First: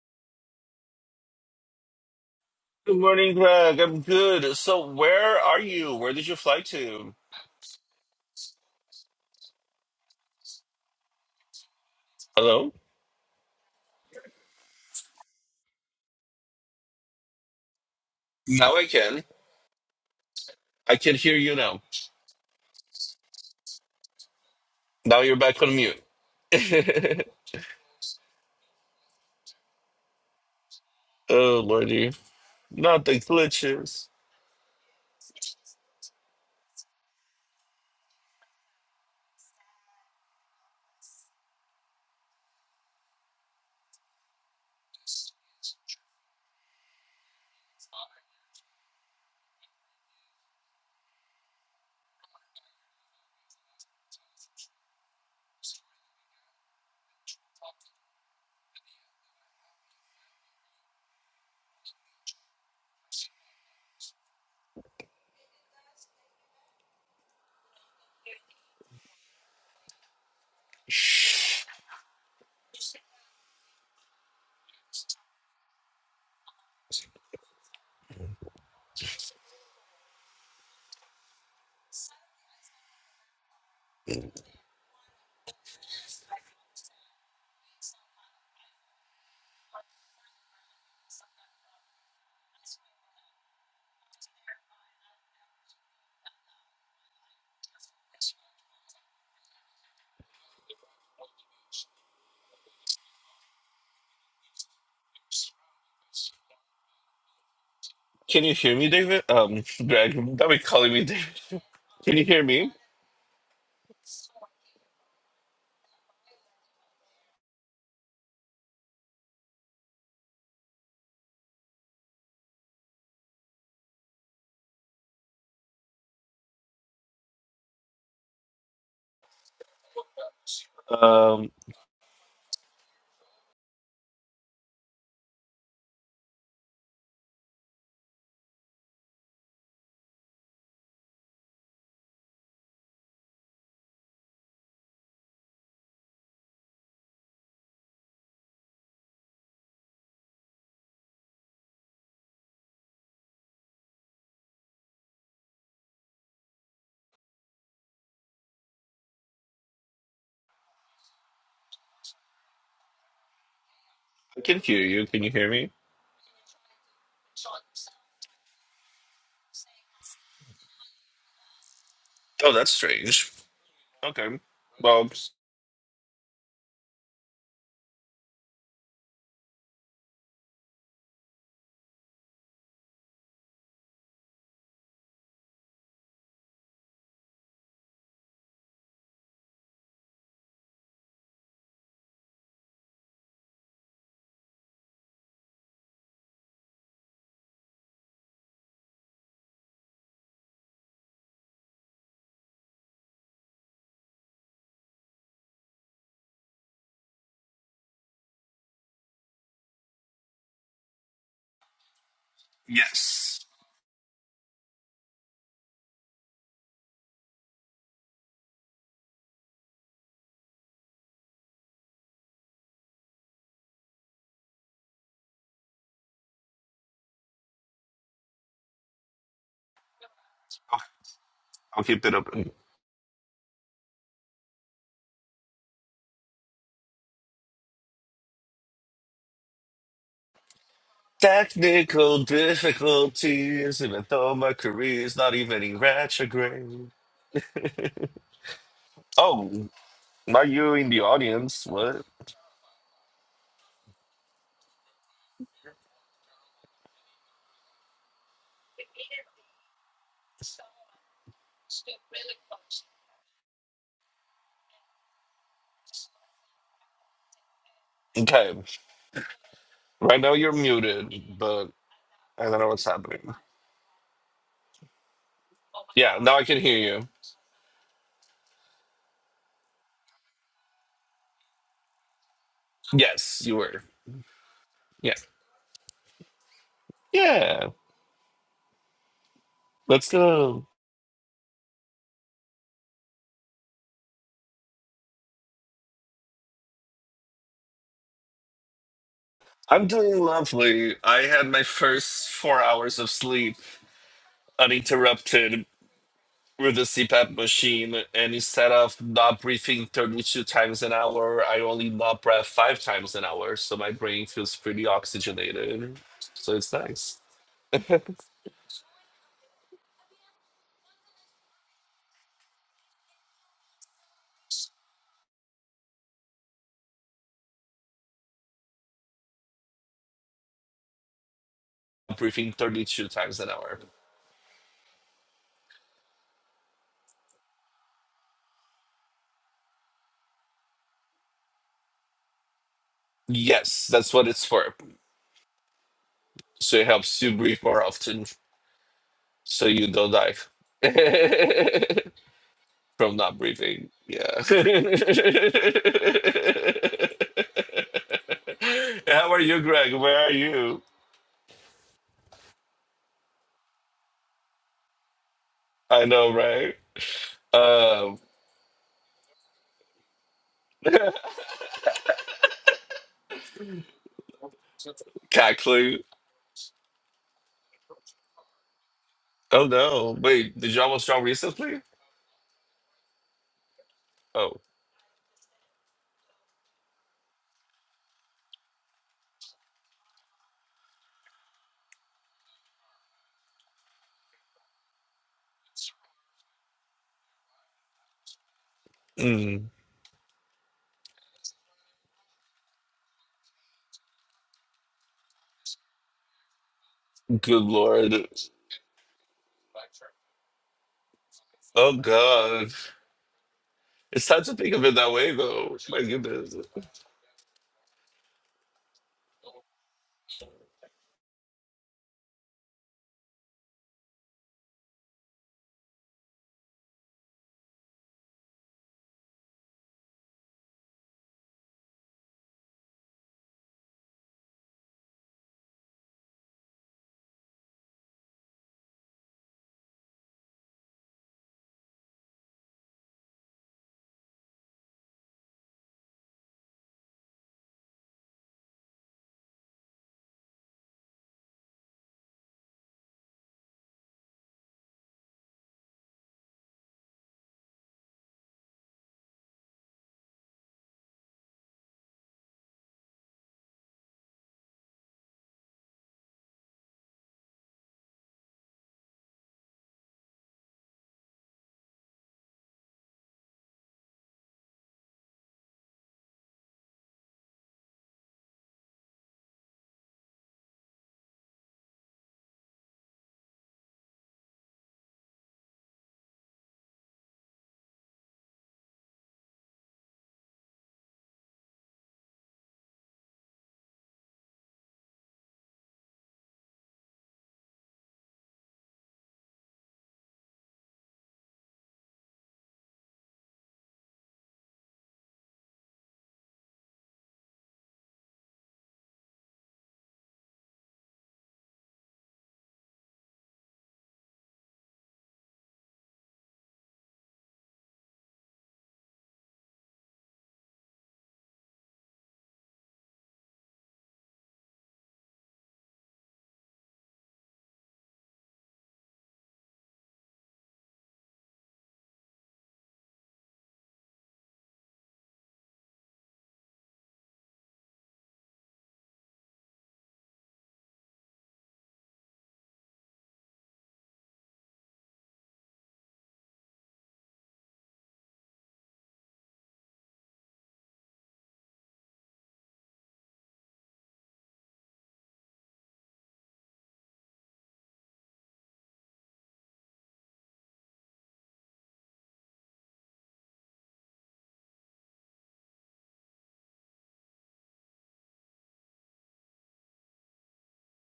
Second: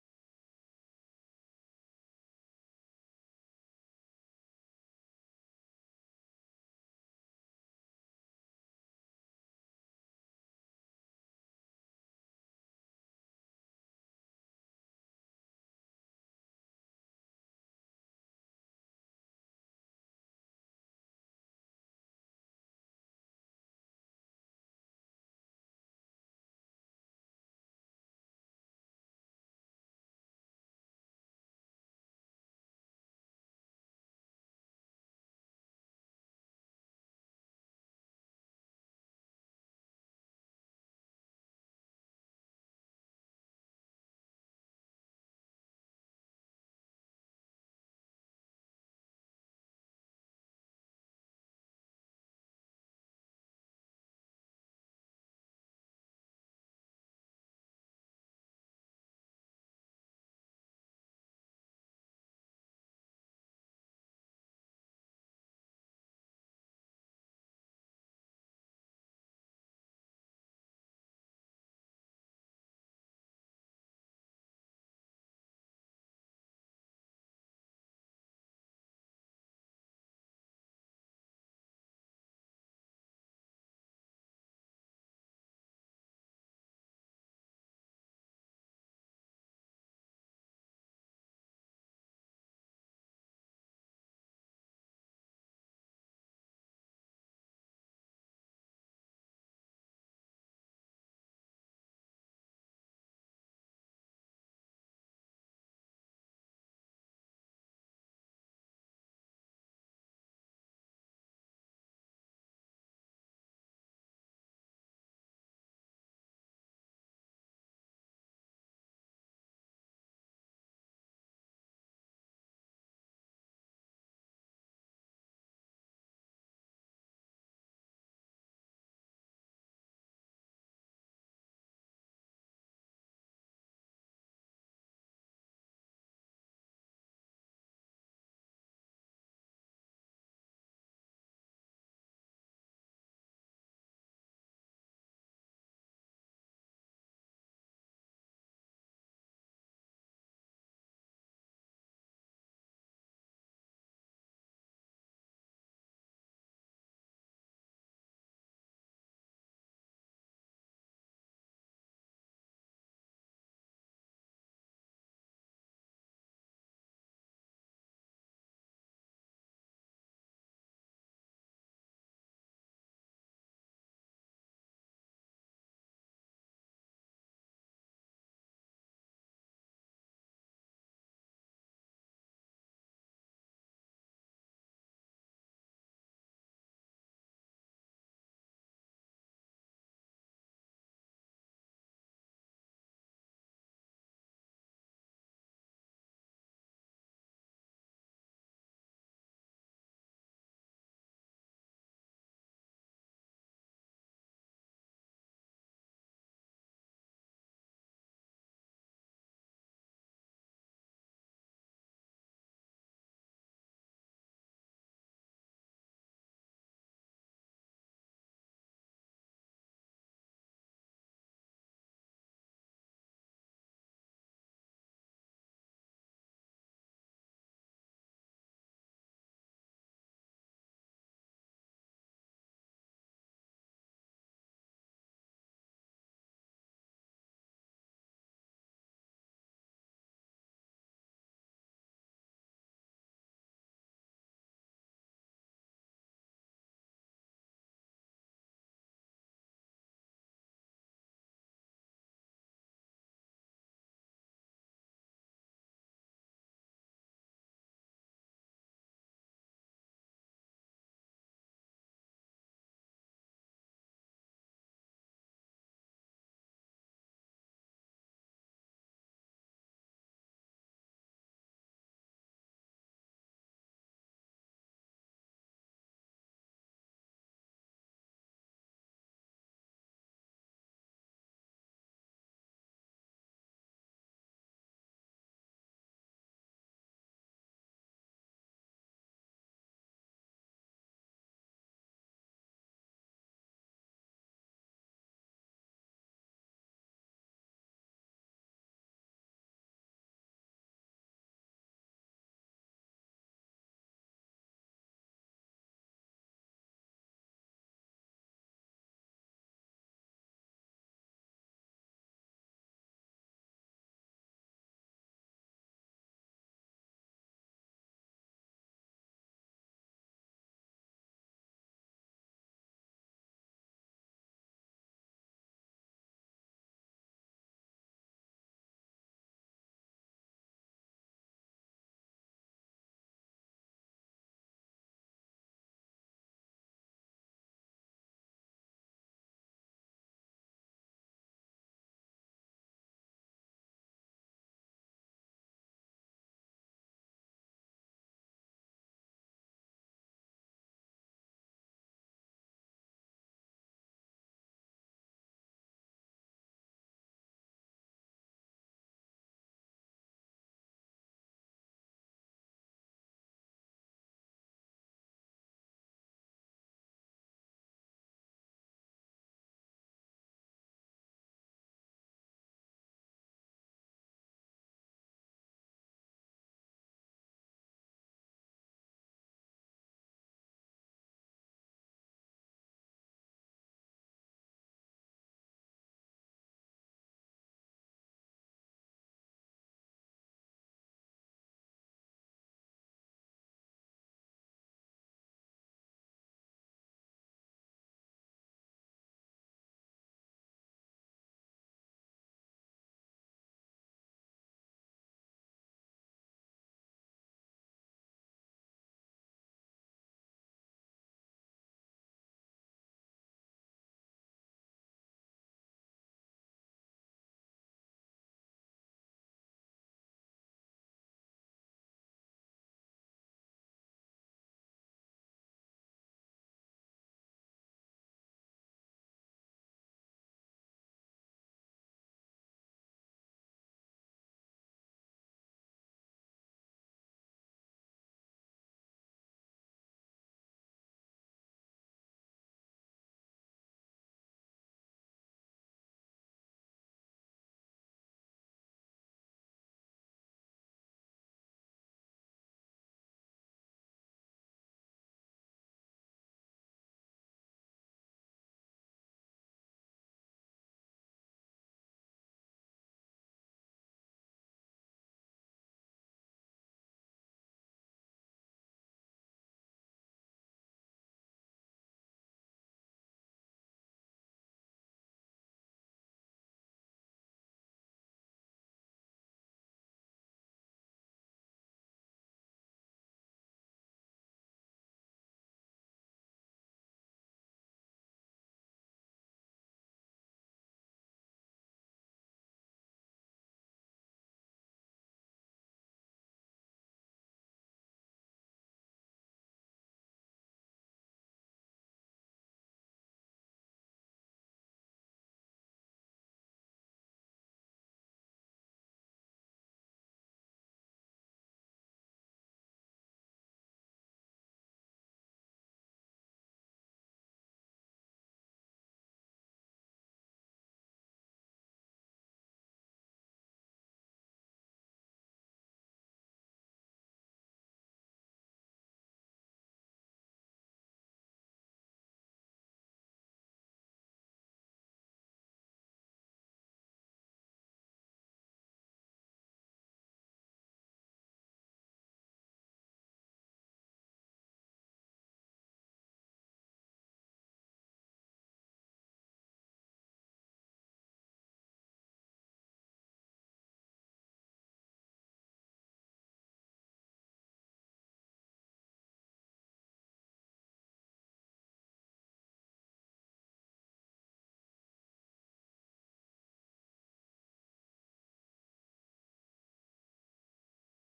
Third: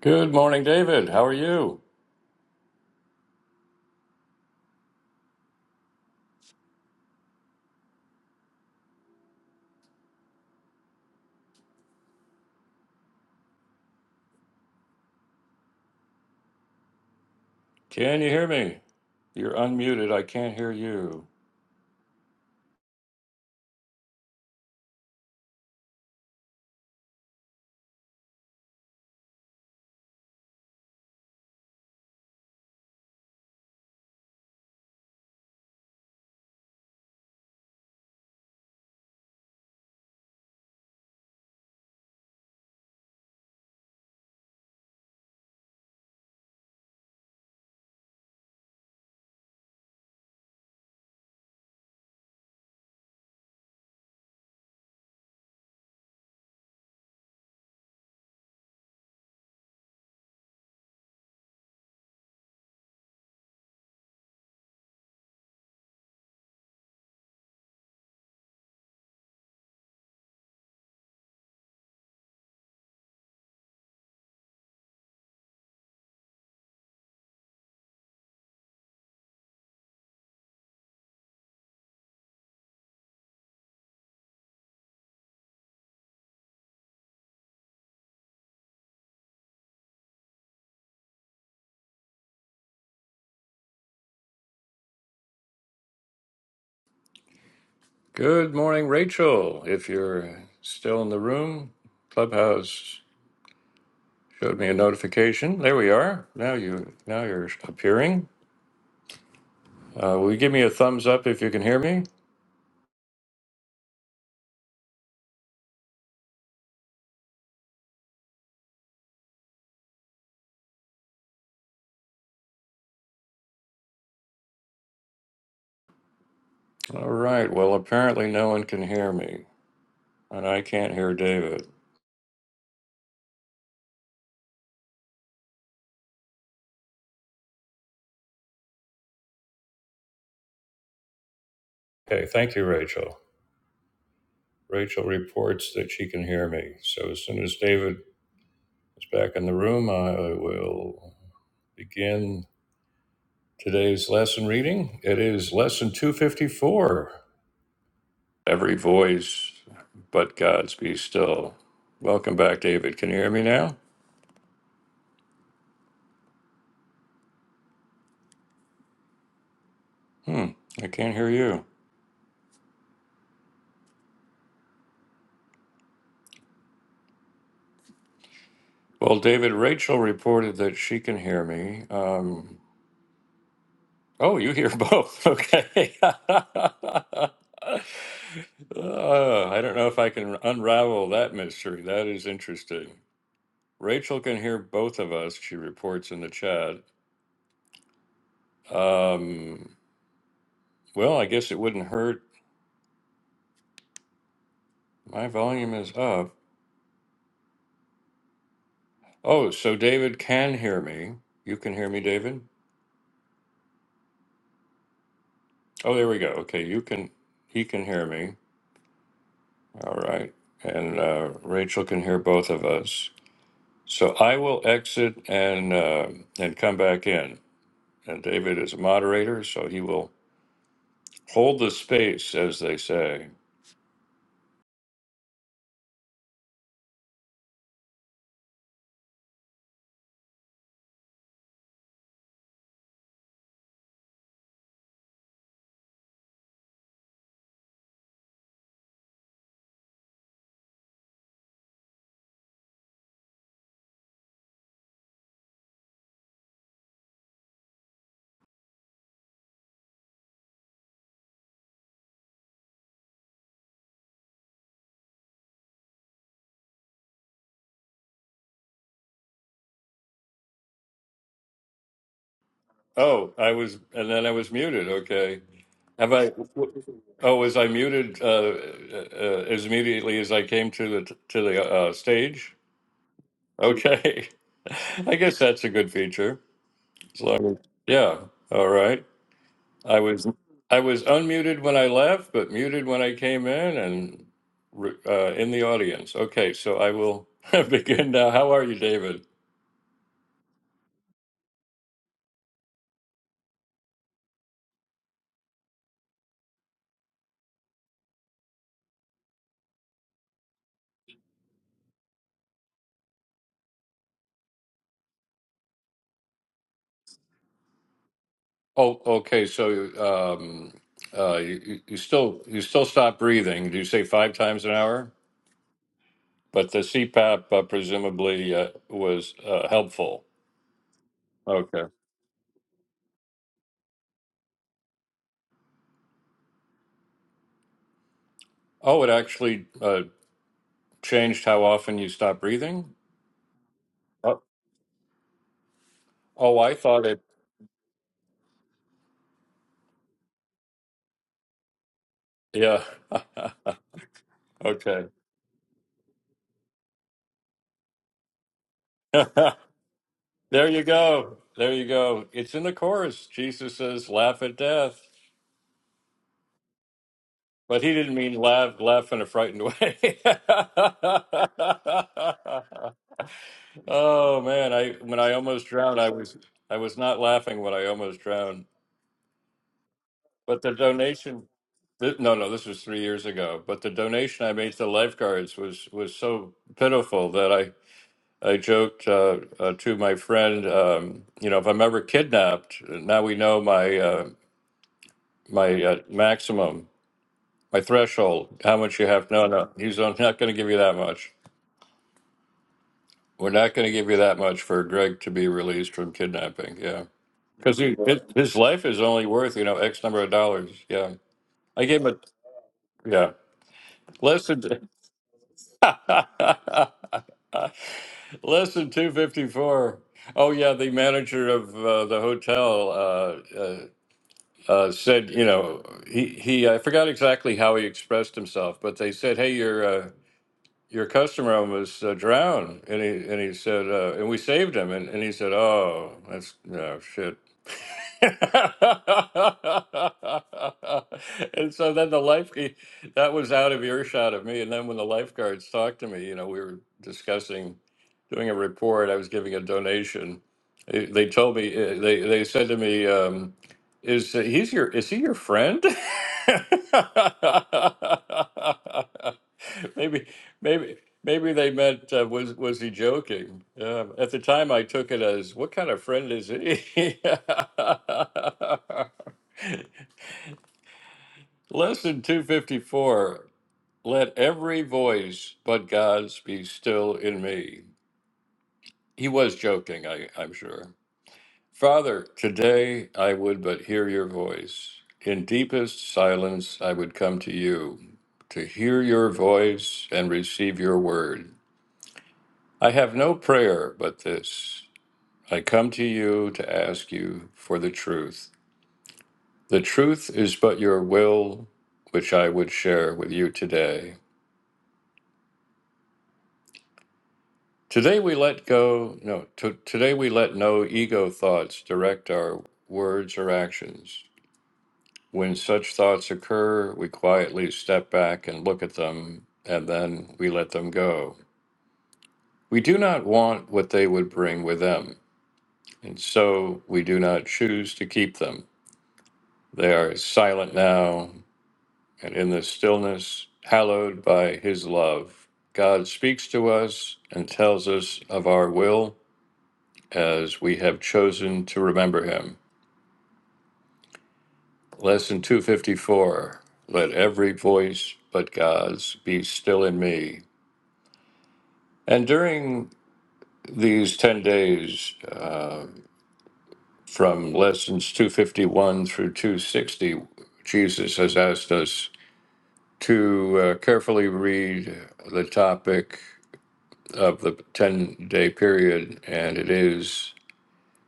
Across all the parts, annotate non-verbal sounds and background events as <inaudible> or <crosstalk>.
Good morning, David. How are you? Good morning, Greg. I'm good. So, where are you? Where did you fly to? Hello? Can you hear Now me? I can. You're unmuted. I can't hear I can you. hear you now. Now you're back on mute. <laughs> oh, Lordy. Not the glitches. Good morning, Rachel. If you're still in the room, Clubhouse showed me a notification. There we are. Now you now you're appearing. Can you hear me, David? Um, Uh, will Greg, you that give be me a calling me thumbs up David. if you can <laughs> hear me? Can you hear me? All right. Well, apparently no one can hear me, and I can't hear Um, David. Okay. Thank you, Rachel. Rachel reports that she can hear me. So as soon as David is back in the room, I will. begin today's lesson reading. It is lesson 254 Every Voice But God's Be Still. Welcome back, David. Can you hear me now? I can hear you. Can you hear me? Hmm, I can't hear you. Oh, that's strange. Okay. Well, Well, David, Rachel reported that she can hear me. Um, oh, you hear both. <laughs> Okay. <laughs> Uh, I don't know if I can unravel that mystery. That is interesting. Rachel can hear both of us, she reports in the chat. Um, Well, I guess it wouldn't hurt. My volume is up. Oh, so David can hear me. You can hear me, David? yes. Oh, there we go. Okay, you can, he can hear me. All right. And uh, Rachel can hear both of us. So I will exit and uh, and come back in. And David is a moderator, so he will Okay, hold the I'll keep it space, up. as they say. Technical difficulties, even though my career is not even in retrograde. Oh, not you in the audience. What? Okay. Right now you're muted, but I don't know what's Oh, happening. I was, and then I was muted. Okay. Have Yeah, I? now I can hear you. Oh, was I muted uh, uh, uh, as immediately as I came to the to the uh, stage? Yes, you were. Okay, <laughs> I Yeah. guess that's a good feature. As long as- Yeah. yeah, all right. I Let's was go. I was unmuted when I left, but muted when I came in and re- uh, in the audience. Okay, so I will <laughs> begin now. How are you, David? I'm doing lovely. I had my first four hours of sleep uninterrupted with the CPAP machine, and instead of not breathing 32 times an hour, I only not breath five times an hour. So my brain feels pretty oxygenated. So it's nice. Oh, okay. So um, uh, you, you you still you still stop breathing? Do you say five times an hour? But the CPAP uh, presumably uh, was uh, helpful. Okay. Breathing 32 times an hour. Oh, it actually uh, changed how often you stop breathing? Yes, that's what Oh, it's for. oh I So it thought it. helps you breathe more often so you don't die <laughs> Yeah. from <laughs> not breathing. Yeah. <laughs> okay. How are you, Greg? Where are <laughs> there you? you go. There you go. It's in the chorus. Jesus says, laugh at death. I know, right? But he Um, didn't mean laugh, laugh in a frightened way. <laughs> oh man, I when I Got almost clue. drowned, I was I was not laughing when I almost drowned. Oh no. Wait, But the did y'all want strong donation recently? Th- No, no, this was three years ago. But the donation I Oh. made to the lifeguards was was so pitiful that I I joked uh, uh, to my friend, um, you know, if I'm ever kidnapped, now we know my uh, my uh, maximum, my threshold, how much you have. No, Mm, no, he's not going to give you that much. We're not going to give you that much for Greg to be released from kidnapping. Yeah, good because lord. his life is only worth you know X number of dollars. Yeah, I Oh gave him god. a yeah It's time less to think of than. it that way though. My goodness. <laughs> Lesson 254. Oh, yeah, the manager of uh, the hotel uh, uh, uh, said, you know, he, he, I forgot exactly how he expressed himself, but they said, hey, your, uh, your customer almost uh, drowned. And he, and he said, uh, and we saved him. And, and he said, oh, that's, no, shit. <laughs> and so then the lifeguard that was out of earshot of me and then when the lifeguards talked to me you know we were discussing doing a report i was giving a donation they, they told me uh, they, they said to me um, is he's your is he your friend <laughs> Maybe, maybe, maybe they meant uh, was was he joking? Uh, at the time, I took it as what kind of friend is he? <laughs> Lesson two fifty four. Let every voice but God's be still in me. He was joking, I, I'm sure. Father, today I would but hear your voice. In deepest silence, I would come to you to hear your voice and receive your word. I have no prayer but this I come to you to ask you for the truth. The truth is but your will, which I would share with you today. Today we let go, no, to, today we let no ego thoughts direct our words or actions. When such thoughts occur, we quietly step back and look at them, and then we let them go. We do not want what they would bring with them, and so we do not choose to keep them. They are silent now, and in the stillness hallowed by his love. God speaks to us and tells us of our will as we have chosen to remember him. Lesson 254 Let every voice but God's be still in me. And during these 10 days uh, from lessons 251 through 260, Jesus has asked us to uh, carefully read the topic of the 10 day period, and it is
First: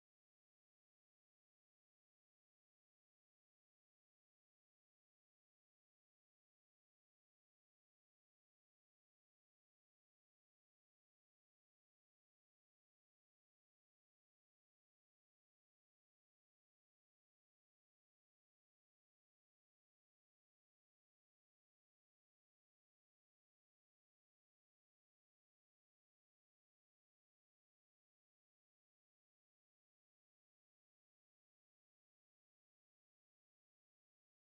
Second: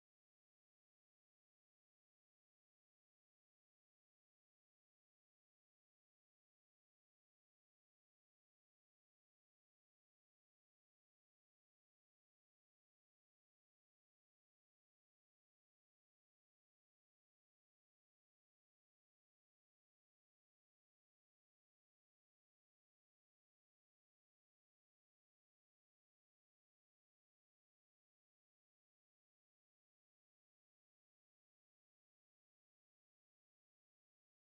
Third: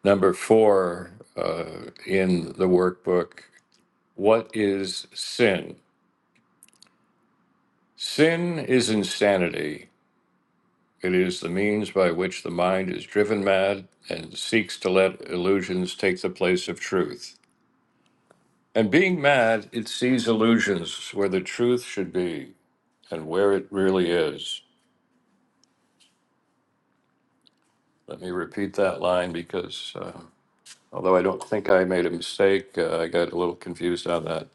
number four uh, in the workbook. What is sin? Sin is insanity. It is the means by which the mind is driven mad and seeks to let illusions take the place of truth. And being mad, it sees illusions where the truth should be and where it really is. Let me repeat that line because uh, although I don't think I made a mistake, uh, I got a little confused on that.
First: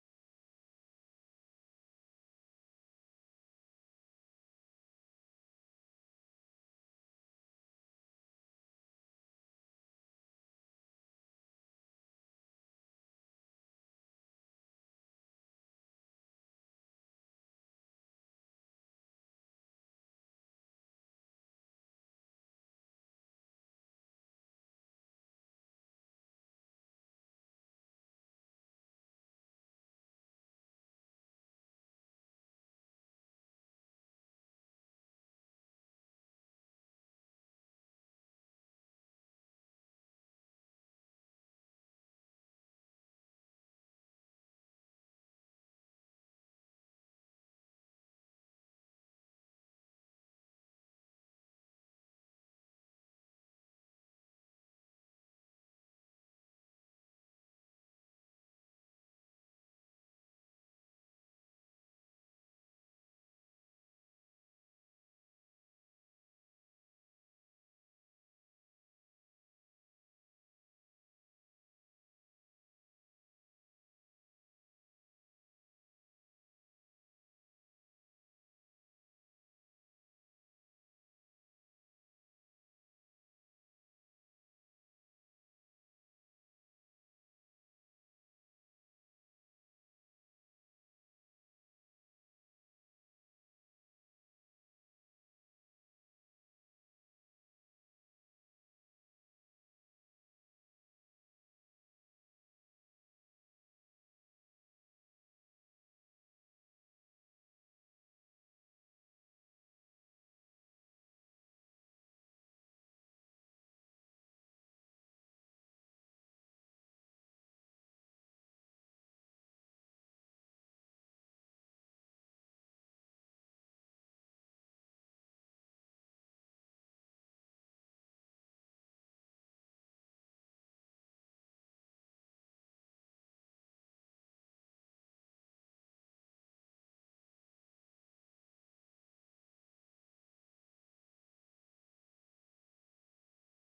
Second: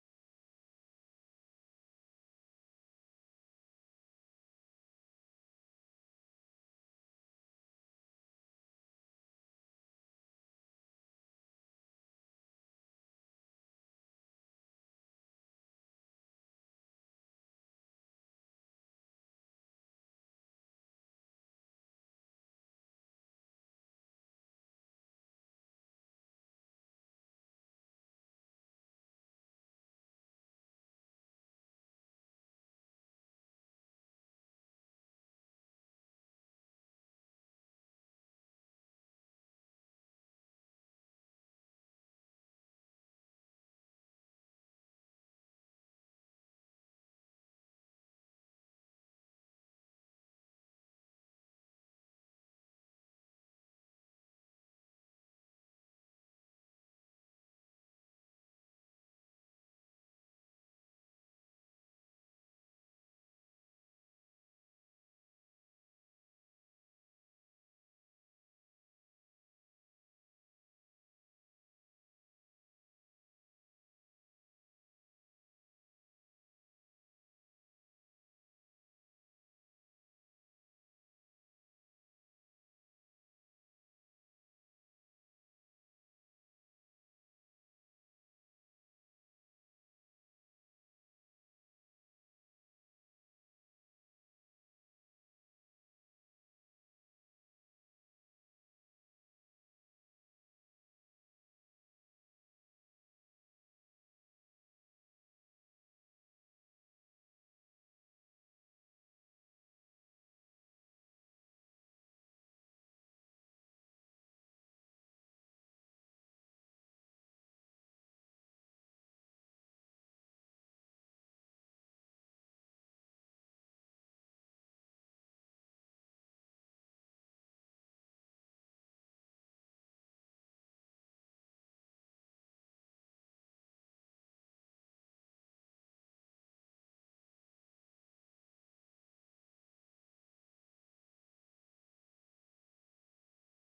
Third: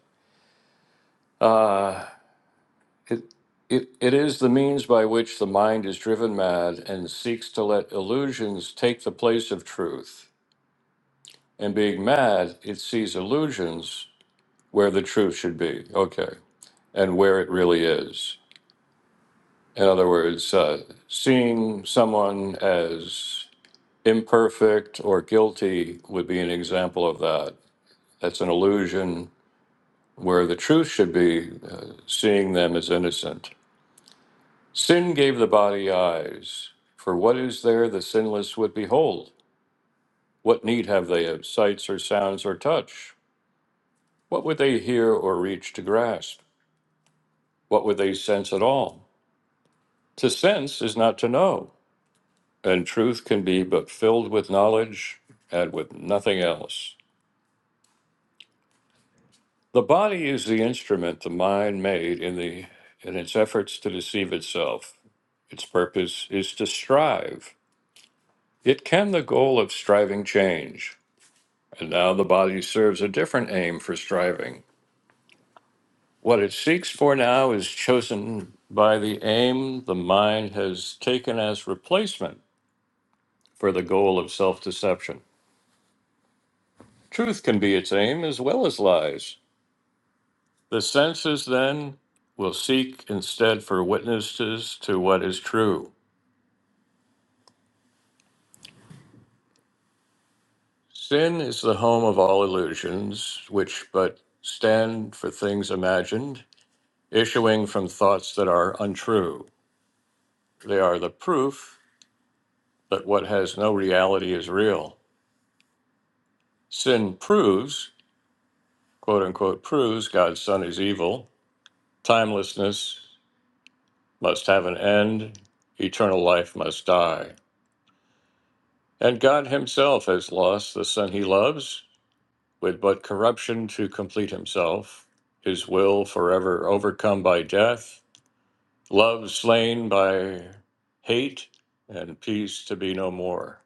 Uh, it, it, it is the means by which the mind is driven mad and seeks to let illusions take the place of truth. And being mad, it sees illusions where the truth should be, okay, and where it really is. In other words, uh, seeing someone as imperfect or guilty would be an example of that. That's an illusion where the truth should be, uh, seeing them as innocent. Sin gave the body eyes. For what is there the sinless would behold? What need have they of sights or sounds or touch? What would they hear or reach to grasp? What would they sense at all? To sense is not to know, and truth can be but filled with knowledge and with nothing else. The body is the instrument the mind made in the in its efforts to deceive itself. Its purpose is to strive. Yet can the goal of striving change? And now the body serves a different aim for striving. What it seeks for now is chosen by the aim the mind has taken as replacement for the goal of self deception. Truth can be its aim as well as lies. The senses, then, will seek instead for witnesses to what is true. Sin is the home of all illusions, which but stand for things imagined, issuing from thoughts that are untrue. They are the proof but what has no reality is real. Sin proves, quote unquote, proves God's Son is evil. Timelessness must have an end. Eternal life must die. And God Himself has lost the Son He loves with but corruption to complete Himself, His will forever overcome by death, love slain by hate, and peace to be no more.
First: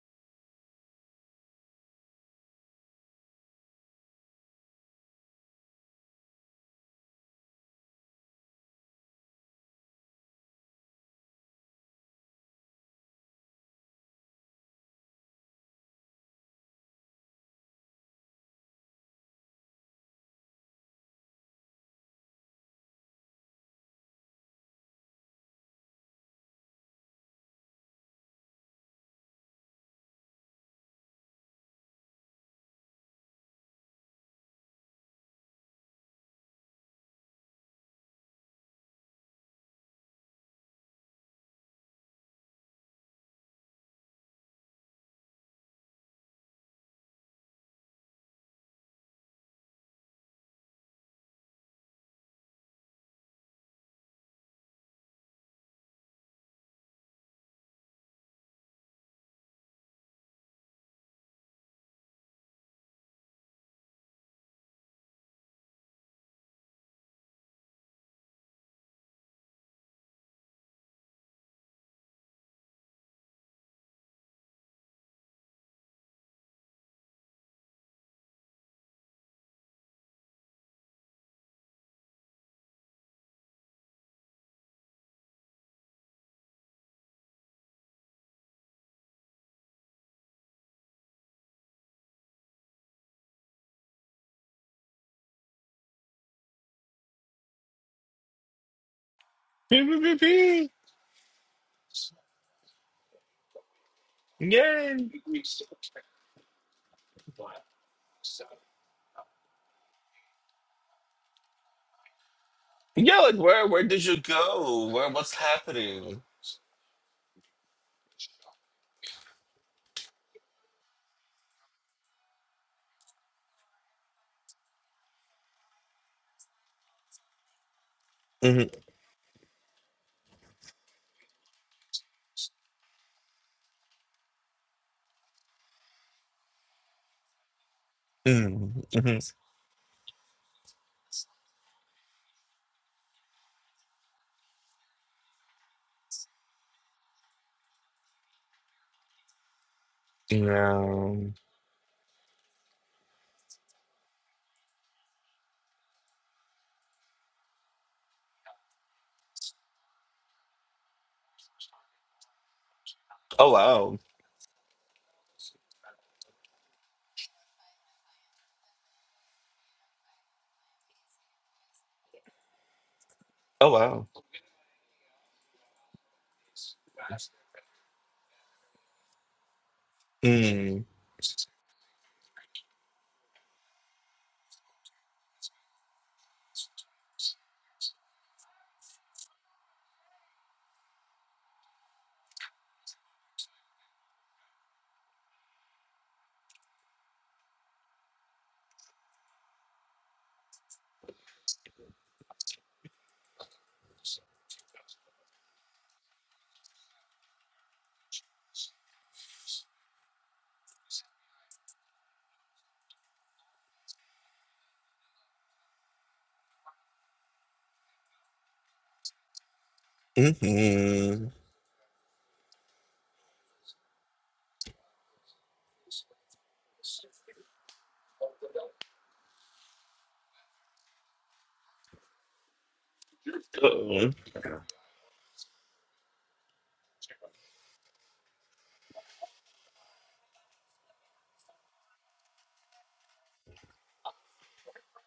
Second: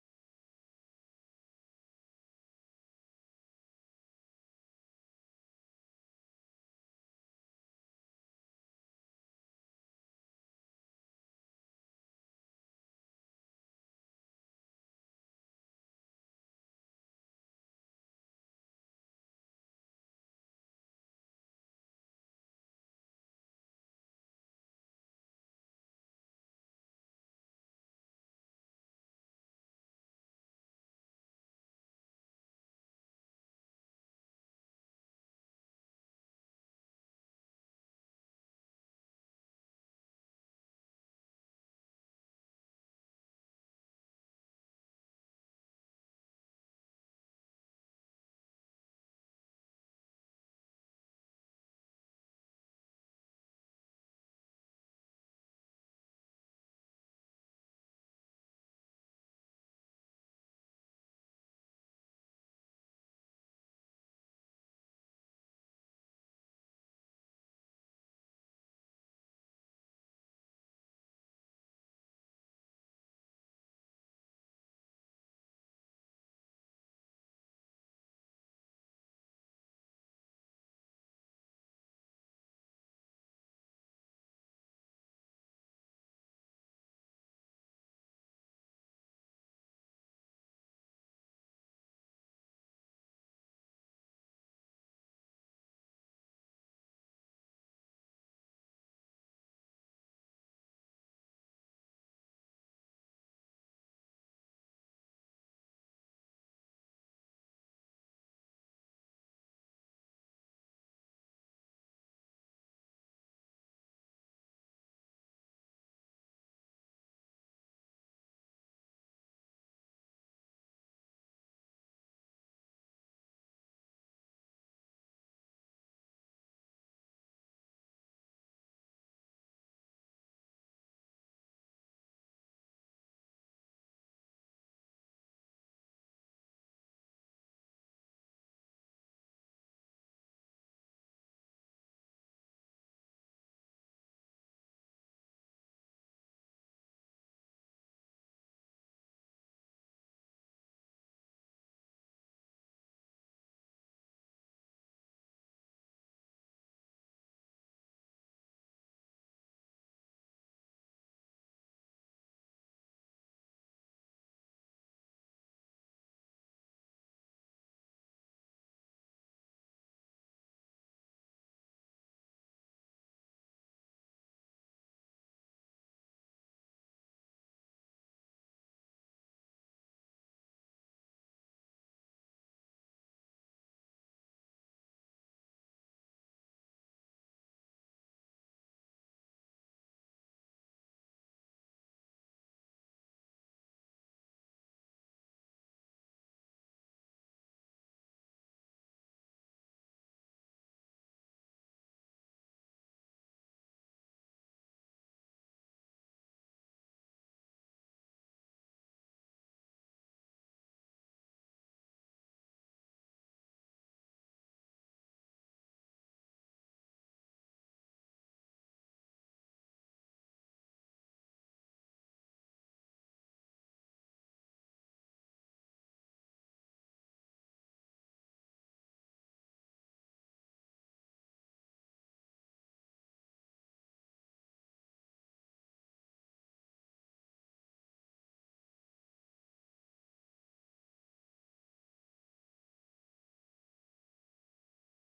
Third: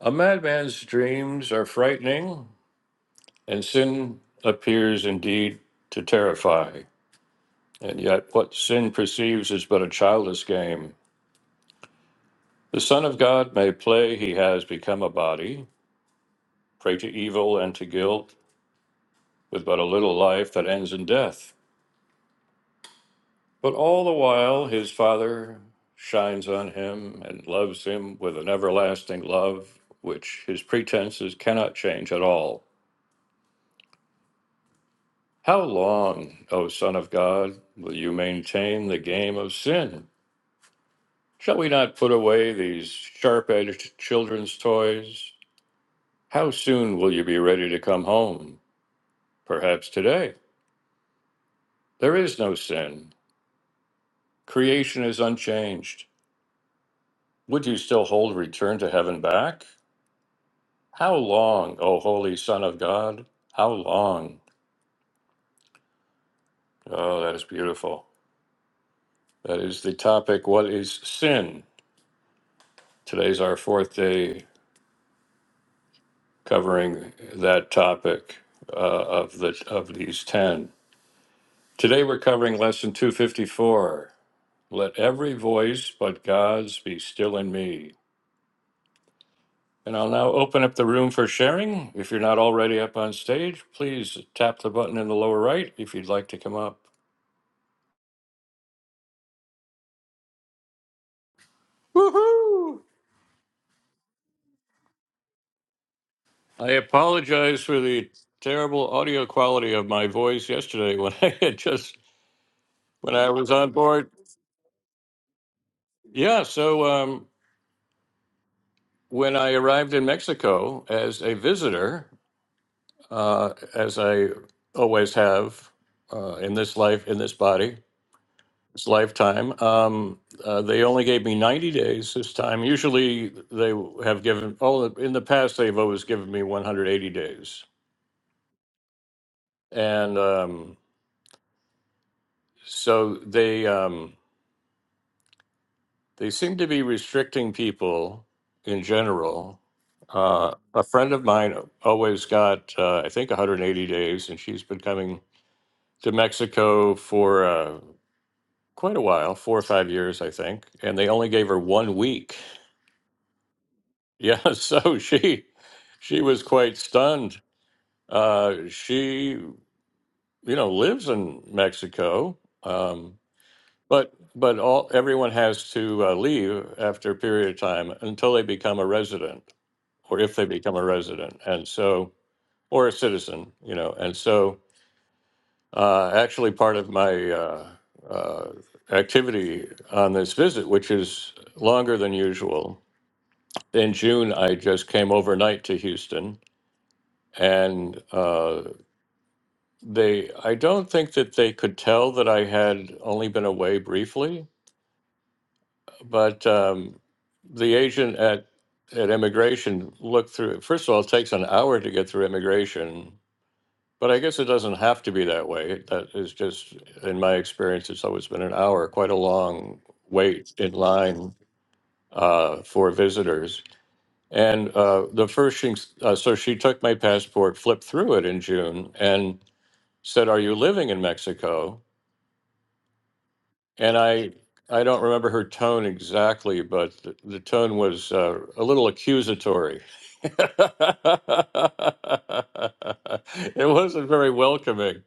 A madman's dreams are frightening, And sin appears indeed to terrify, and yet what sin perceives is but a childish game. The Son of God may play he has become a body, prey to evil and to guilt, with but a little life that ends in death. But all the while his Father shines on him and loves him with an everlasting love which his pretenses cannot change at all. How long, O Son of God, will you maintain the game of sin? Shall we not put away these sharp edged children's toys? How soon will you be ready to come home? Perhaps today. There is no sin. Creation is unchanged. Would you still hold return to heaven back? How long, O Holy Son of God? How long? Oh, that is beautiful. That is the topic What is sin? Today's our fourth day covering that topic uh, of, the, of these 10. Today we're covering lesson 254. Let every voice but God's be still in me. And I'll now open up the room for sharing. If you're not already up on stage, please tap the button in the lower right if you'd like to come up. Beep, beep, beep, beep. Woohoo! Yay. I apologize for the terrible audio quality of my voice yesterday when <laughs> I had just when Yeah, I like was where on where did board. you go? Where what's happening? Yeah, so um, when I arrived in Mexico as a visitor. uh, as I always have uh, in this life, in this body, hmm this lifetime. Um, uh, they only gave me 90 days this time. Usually they have given, oh, in the past, they've always given me 180 days. hmm And um, so they, um, they seem to be restricting people in general. Uh, a friend Yeah. of mine always got, uh, I think, 180 days, and she's been coming to Mexico for. Uh, quite a while, four or five years, I think, and they only gave her one week. <laughs> Oh wow. Yeah, so she she was quite stunned. Uh, she you know lives in Mexico, um, Oh wow. but but all everyone has to uh, leave after a period of time until they become a resident, or if they become a Mm. resident, and so or a citizen, you know, and so uh, actually part of my uh, uh, activity on this visit, which is longer than usual in June, I just came overnight to Houston, and uh, they I don't think that they could tell that I had only been away briefly, but um, the agent at at immigration looked through. First of all, it takes an hour to get through immigration, but I guess it doesn't have to be that way. That is just, in my experience, it's always been an hour, quite a long wait in hmm line uh, for visitors And uh, the first thing, uh, so she took my passport, flipped through it in June, and said, "Are you living in Mexico?" And Oh. I, I don't remember her tone exactly, but the, the tone was uh, a little accusatory. <laughs> it wasn't very welcoming.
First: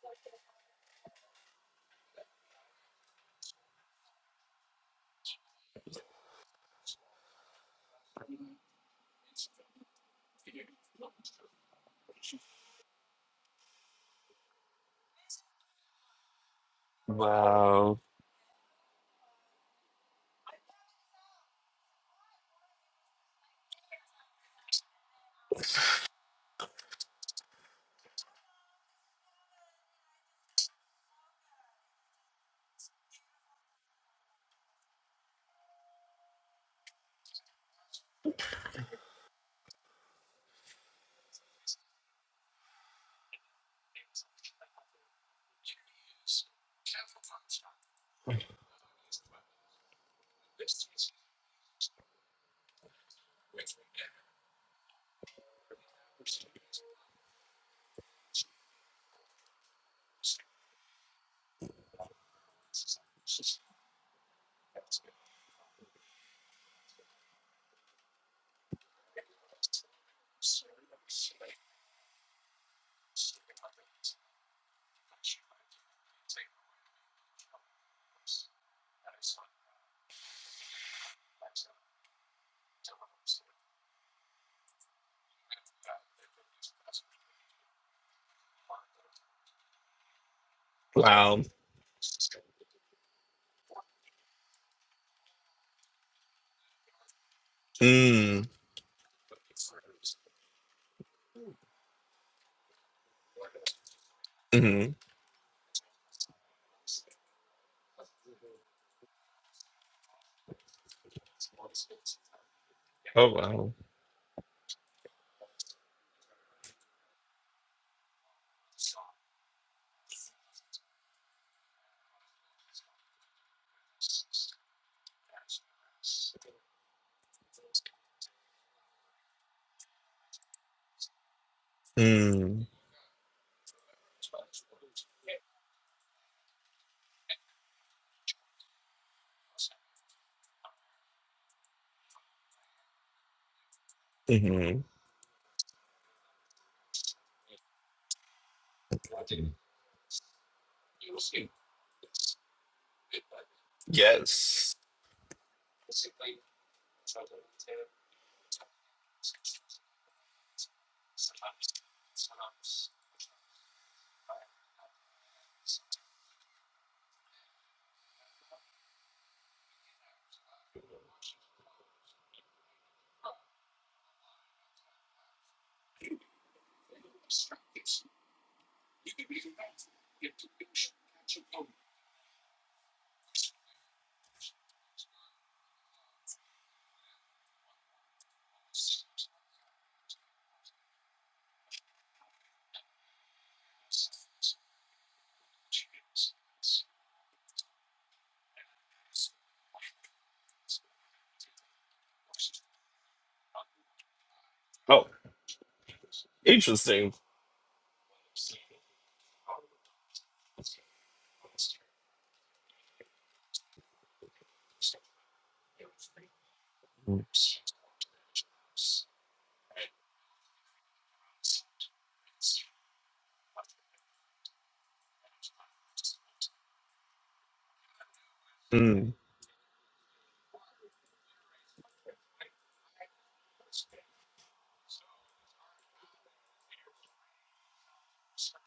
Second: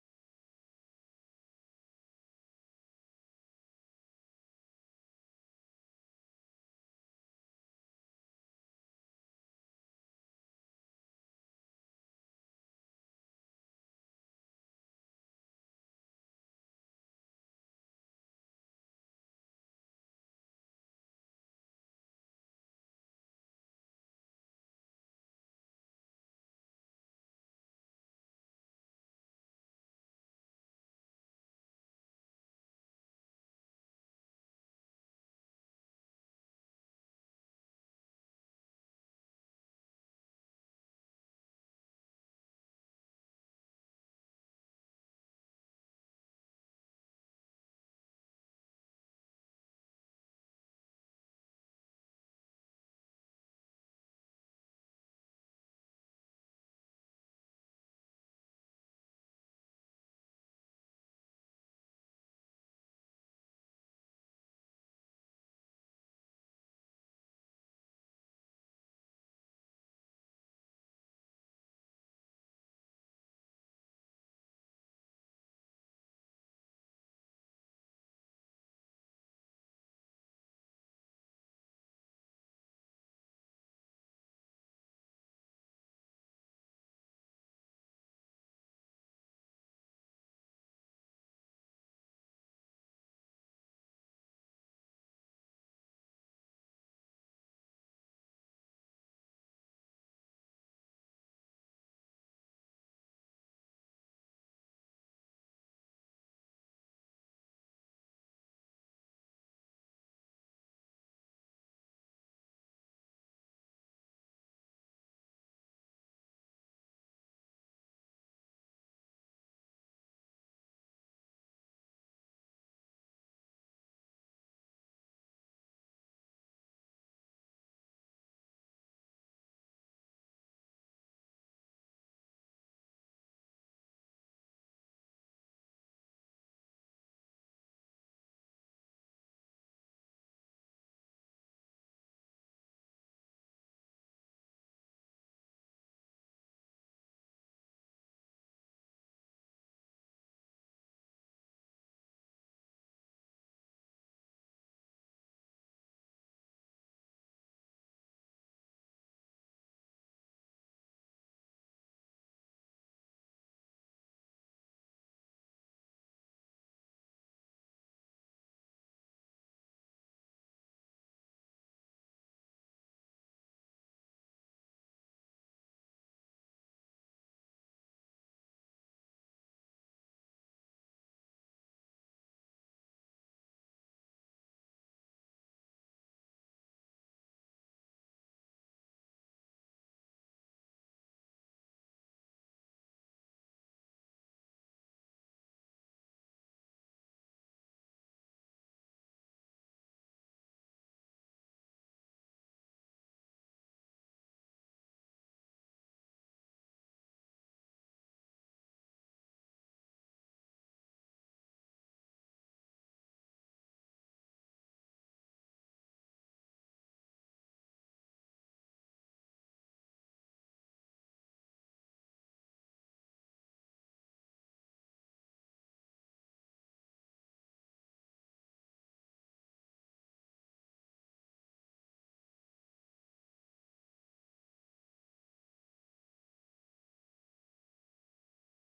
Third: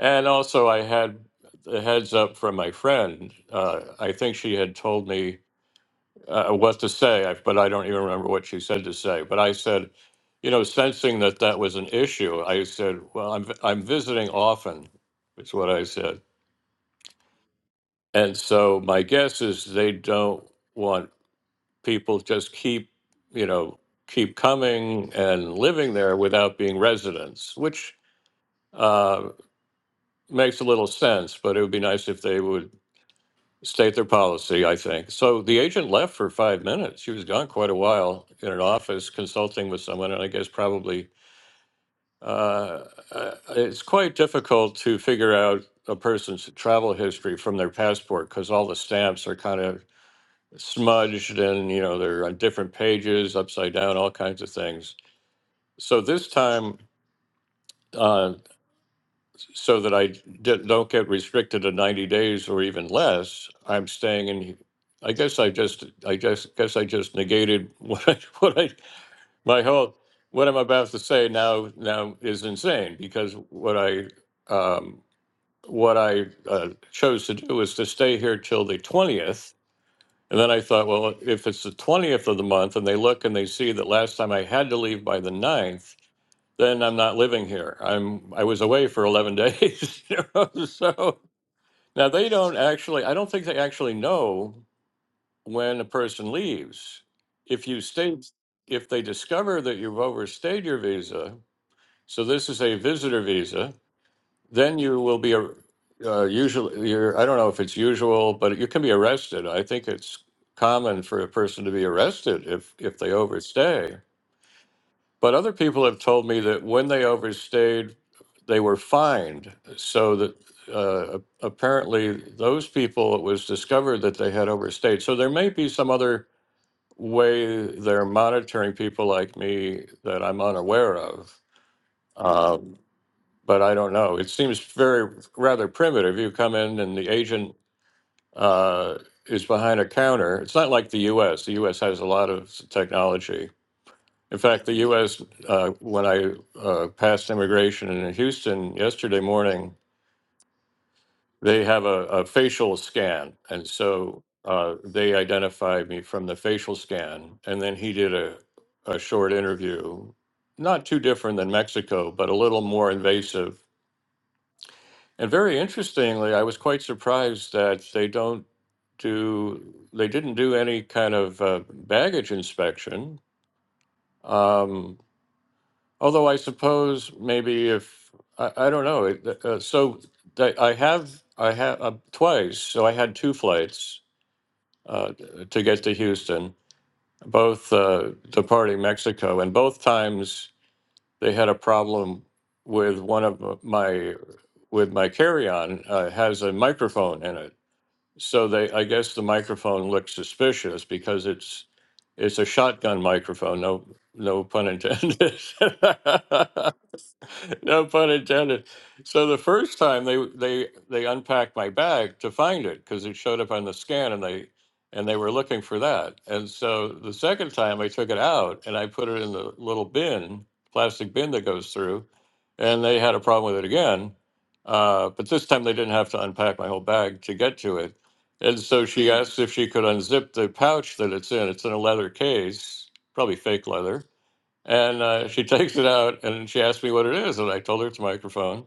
And also, I had the heads up from my friend. Uh, I think she had told me uh, what to say, I- but I don't even remember what she said to say. But I said, you know, sensing that that was an issue, I said, well, I'm I'm visiting often, is what I said. Wow. And so my guess is they don't want people just keep, you know, keep coming and living there without being residents, which uh, makes a little sense. But it would be nice if they would state their policy, I think. So the agent left for five minutes. She was gone quite a while in an office consulting with someone, and I guess probably uh, uh, it's quite difficult to figure out a person's travel history from their passport because all the stamps are kind of smudged and you know they're on different pages, upside down, all kinds of things. So this time. uh, so that I did, don't get restricted to 90 days or even less, I'm staying in. I guess I just, I just guess I just negated <laughs> what I, what I, my whole, what I'm about to say now, now is insane because what I, um, what I uh, chose to do was to stay here till the 20th. And then I thought, well, if it's the 20th of the month and they look and they see that last time I had to leave by the 9th, then I'm not living here. I'm I was away for 11 days. <laughs> You know? So Wow. now they don't actually. I don't think they actually know when a person leaves. If you stay, Mm. if they discover that you've overstayed your visa, so this is a visitor visa, then hmm you will be a uh, usually you're I don't know if it's usual, but you can be arrested. I think it's common for a person to be arrested if if they Oh wow. overstay. But other people have told me that when they overstayed, they were fined. So that uh, apparently those people, it was discovered that they had overstayed. So there may be some other way they're monitoring people like me that I'm unaware of. Mm. Um, but I don't know. It seems very rather primitive. You come in and the agent uh, is behind a counter. It's not like the U.S. The U.S. has a lot of technology in fact, the hmm U.S., uh, when I uh, passed immigration in Houston yesterday morning, they have a, a facial scan. And so uh, Yes. they identified me from the facial scan. And then he did a, a short interview, not too different than Mexico, but a little more invasive. And very interestingly, I was quite surprised that they don't do, they didn't do any kind of uh, baggage inspection. Um, Although I suppose maybe if I, I don't know. It, uh, uh, so that I have I have uh, twice. So I had two flights uh, to get to Houston, both uh, departing Mexico, and both times they had a problem with one of my with my carry-on uh, has a microphone in it. So they I guess the microphone looked suspicious because it's it's a shotgun microphone. No no pun Oh, intended. <laughs> interesting. no pun intended. So the first time they they they unpacked my bag to find it because it showed up on the scan and they and they were looking for that. And so the second time I took it out and I put it in the little bin, plastic bin that goes through, and they had a problem with it again. Uh, but this time they didn't have to unpack my whole bag to get to it. And so she Mm. asked if she could unzip the pouch that it's in. It's in a leather case, probably fake leather and uh, she <laughs> takes it out and she asked me what it is. And I told her it's a microphone.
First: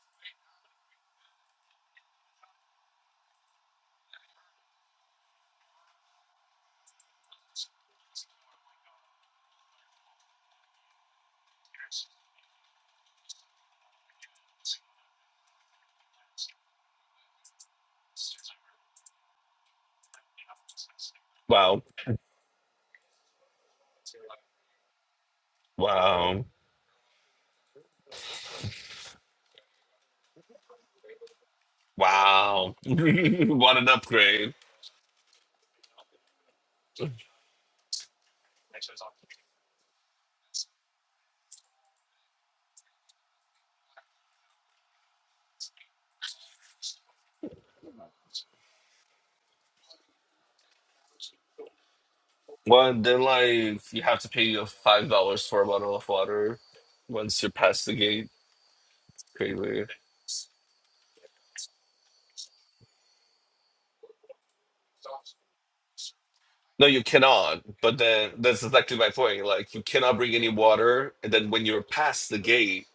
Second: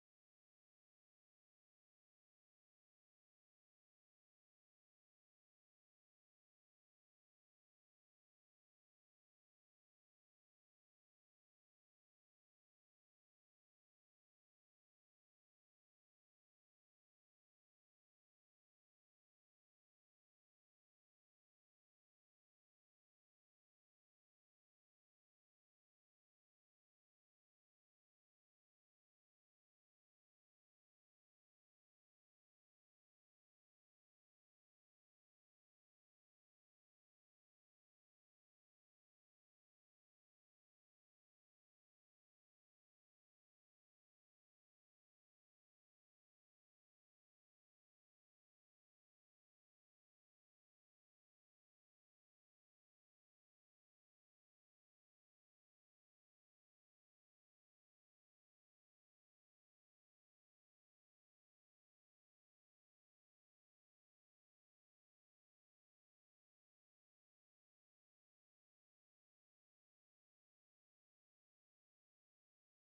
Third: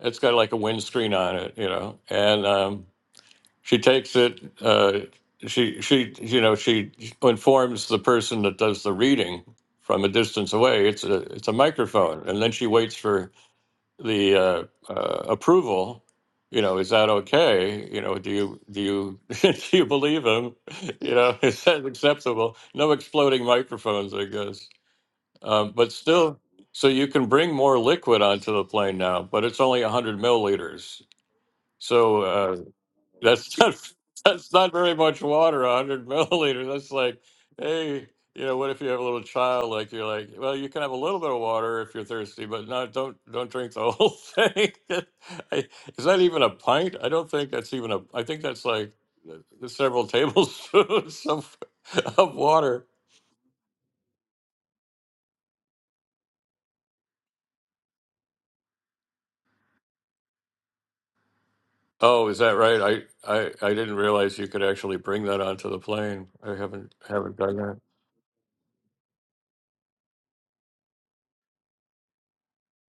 It's got like a windscreen on it, you know. And um, she takes it. Uh, she she you know she informs the person that does the reading from a distance away. It's a it's a microphone, and then she waits for the uh, uh, approval. You know, is that okay? You know, do you do you <laughs> do you believe him? <laughs> You know, is Wow. that acceptable? No exploding microphones, I guess. Um, but still, Wow. so you can bring more liquid onto the plane now, but it's only 100 milliliters. So uh, Wow. <laughs> that's <laughs> not what an that's upgrade. not very much water. 100 <laughs> milliliters. That's like, hey, you know, what if you have a little child? Like you're like, well, you can have a little bit of water if you're thirsty, but not don't don't drink the whole <laughs> thing. I, is that even a pint? I don't think that's even a. I think that's like uh, several <laughs> tablespoons of of water Well, then, like, you have to pay your $5 for a bottle of water once you're past the gate. Crazy. Oh, is that right? I, I I didn't realize you could actually bring that onto the plane. I No, haven't you haven't done cannot. that. But then, that's exactly my point. Like, you cannot bring any water. And then, when you're past the gate,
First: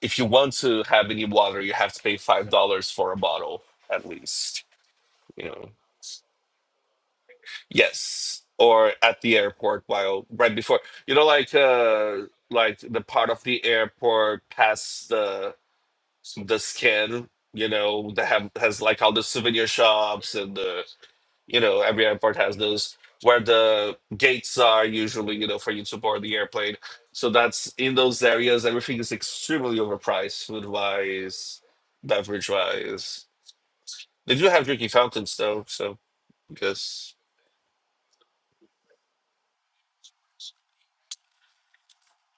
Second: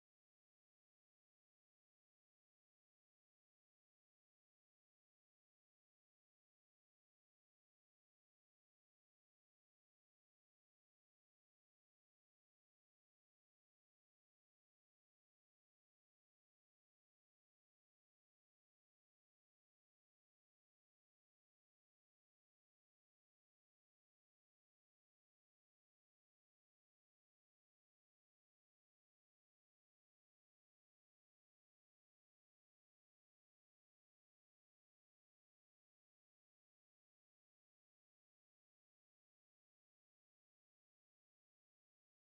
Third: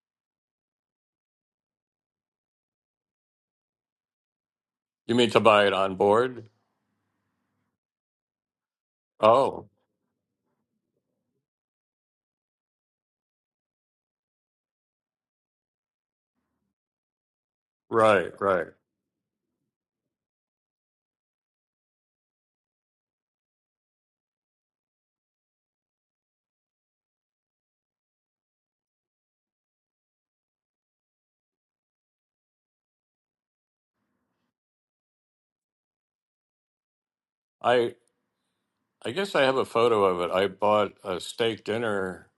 if you want to have any water, you have to pay $5 for a bottle, at least. You mean to You know. buy it on board? Yes, or at the Oh, airport while right before you know, like uh, like the part of the airport past the the scan, you know, that right, have right. has like all the souvenir shops and the you know every airport has those where the gates are usually you know for you to board the airplane. So that's in those areas. Everything is extremely overpriced, food wise, beverage wise. They do have drinking fountains though, so because. I I guess I have a photo of it. I bought a steak dinner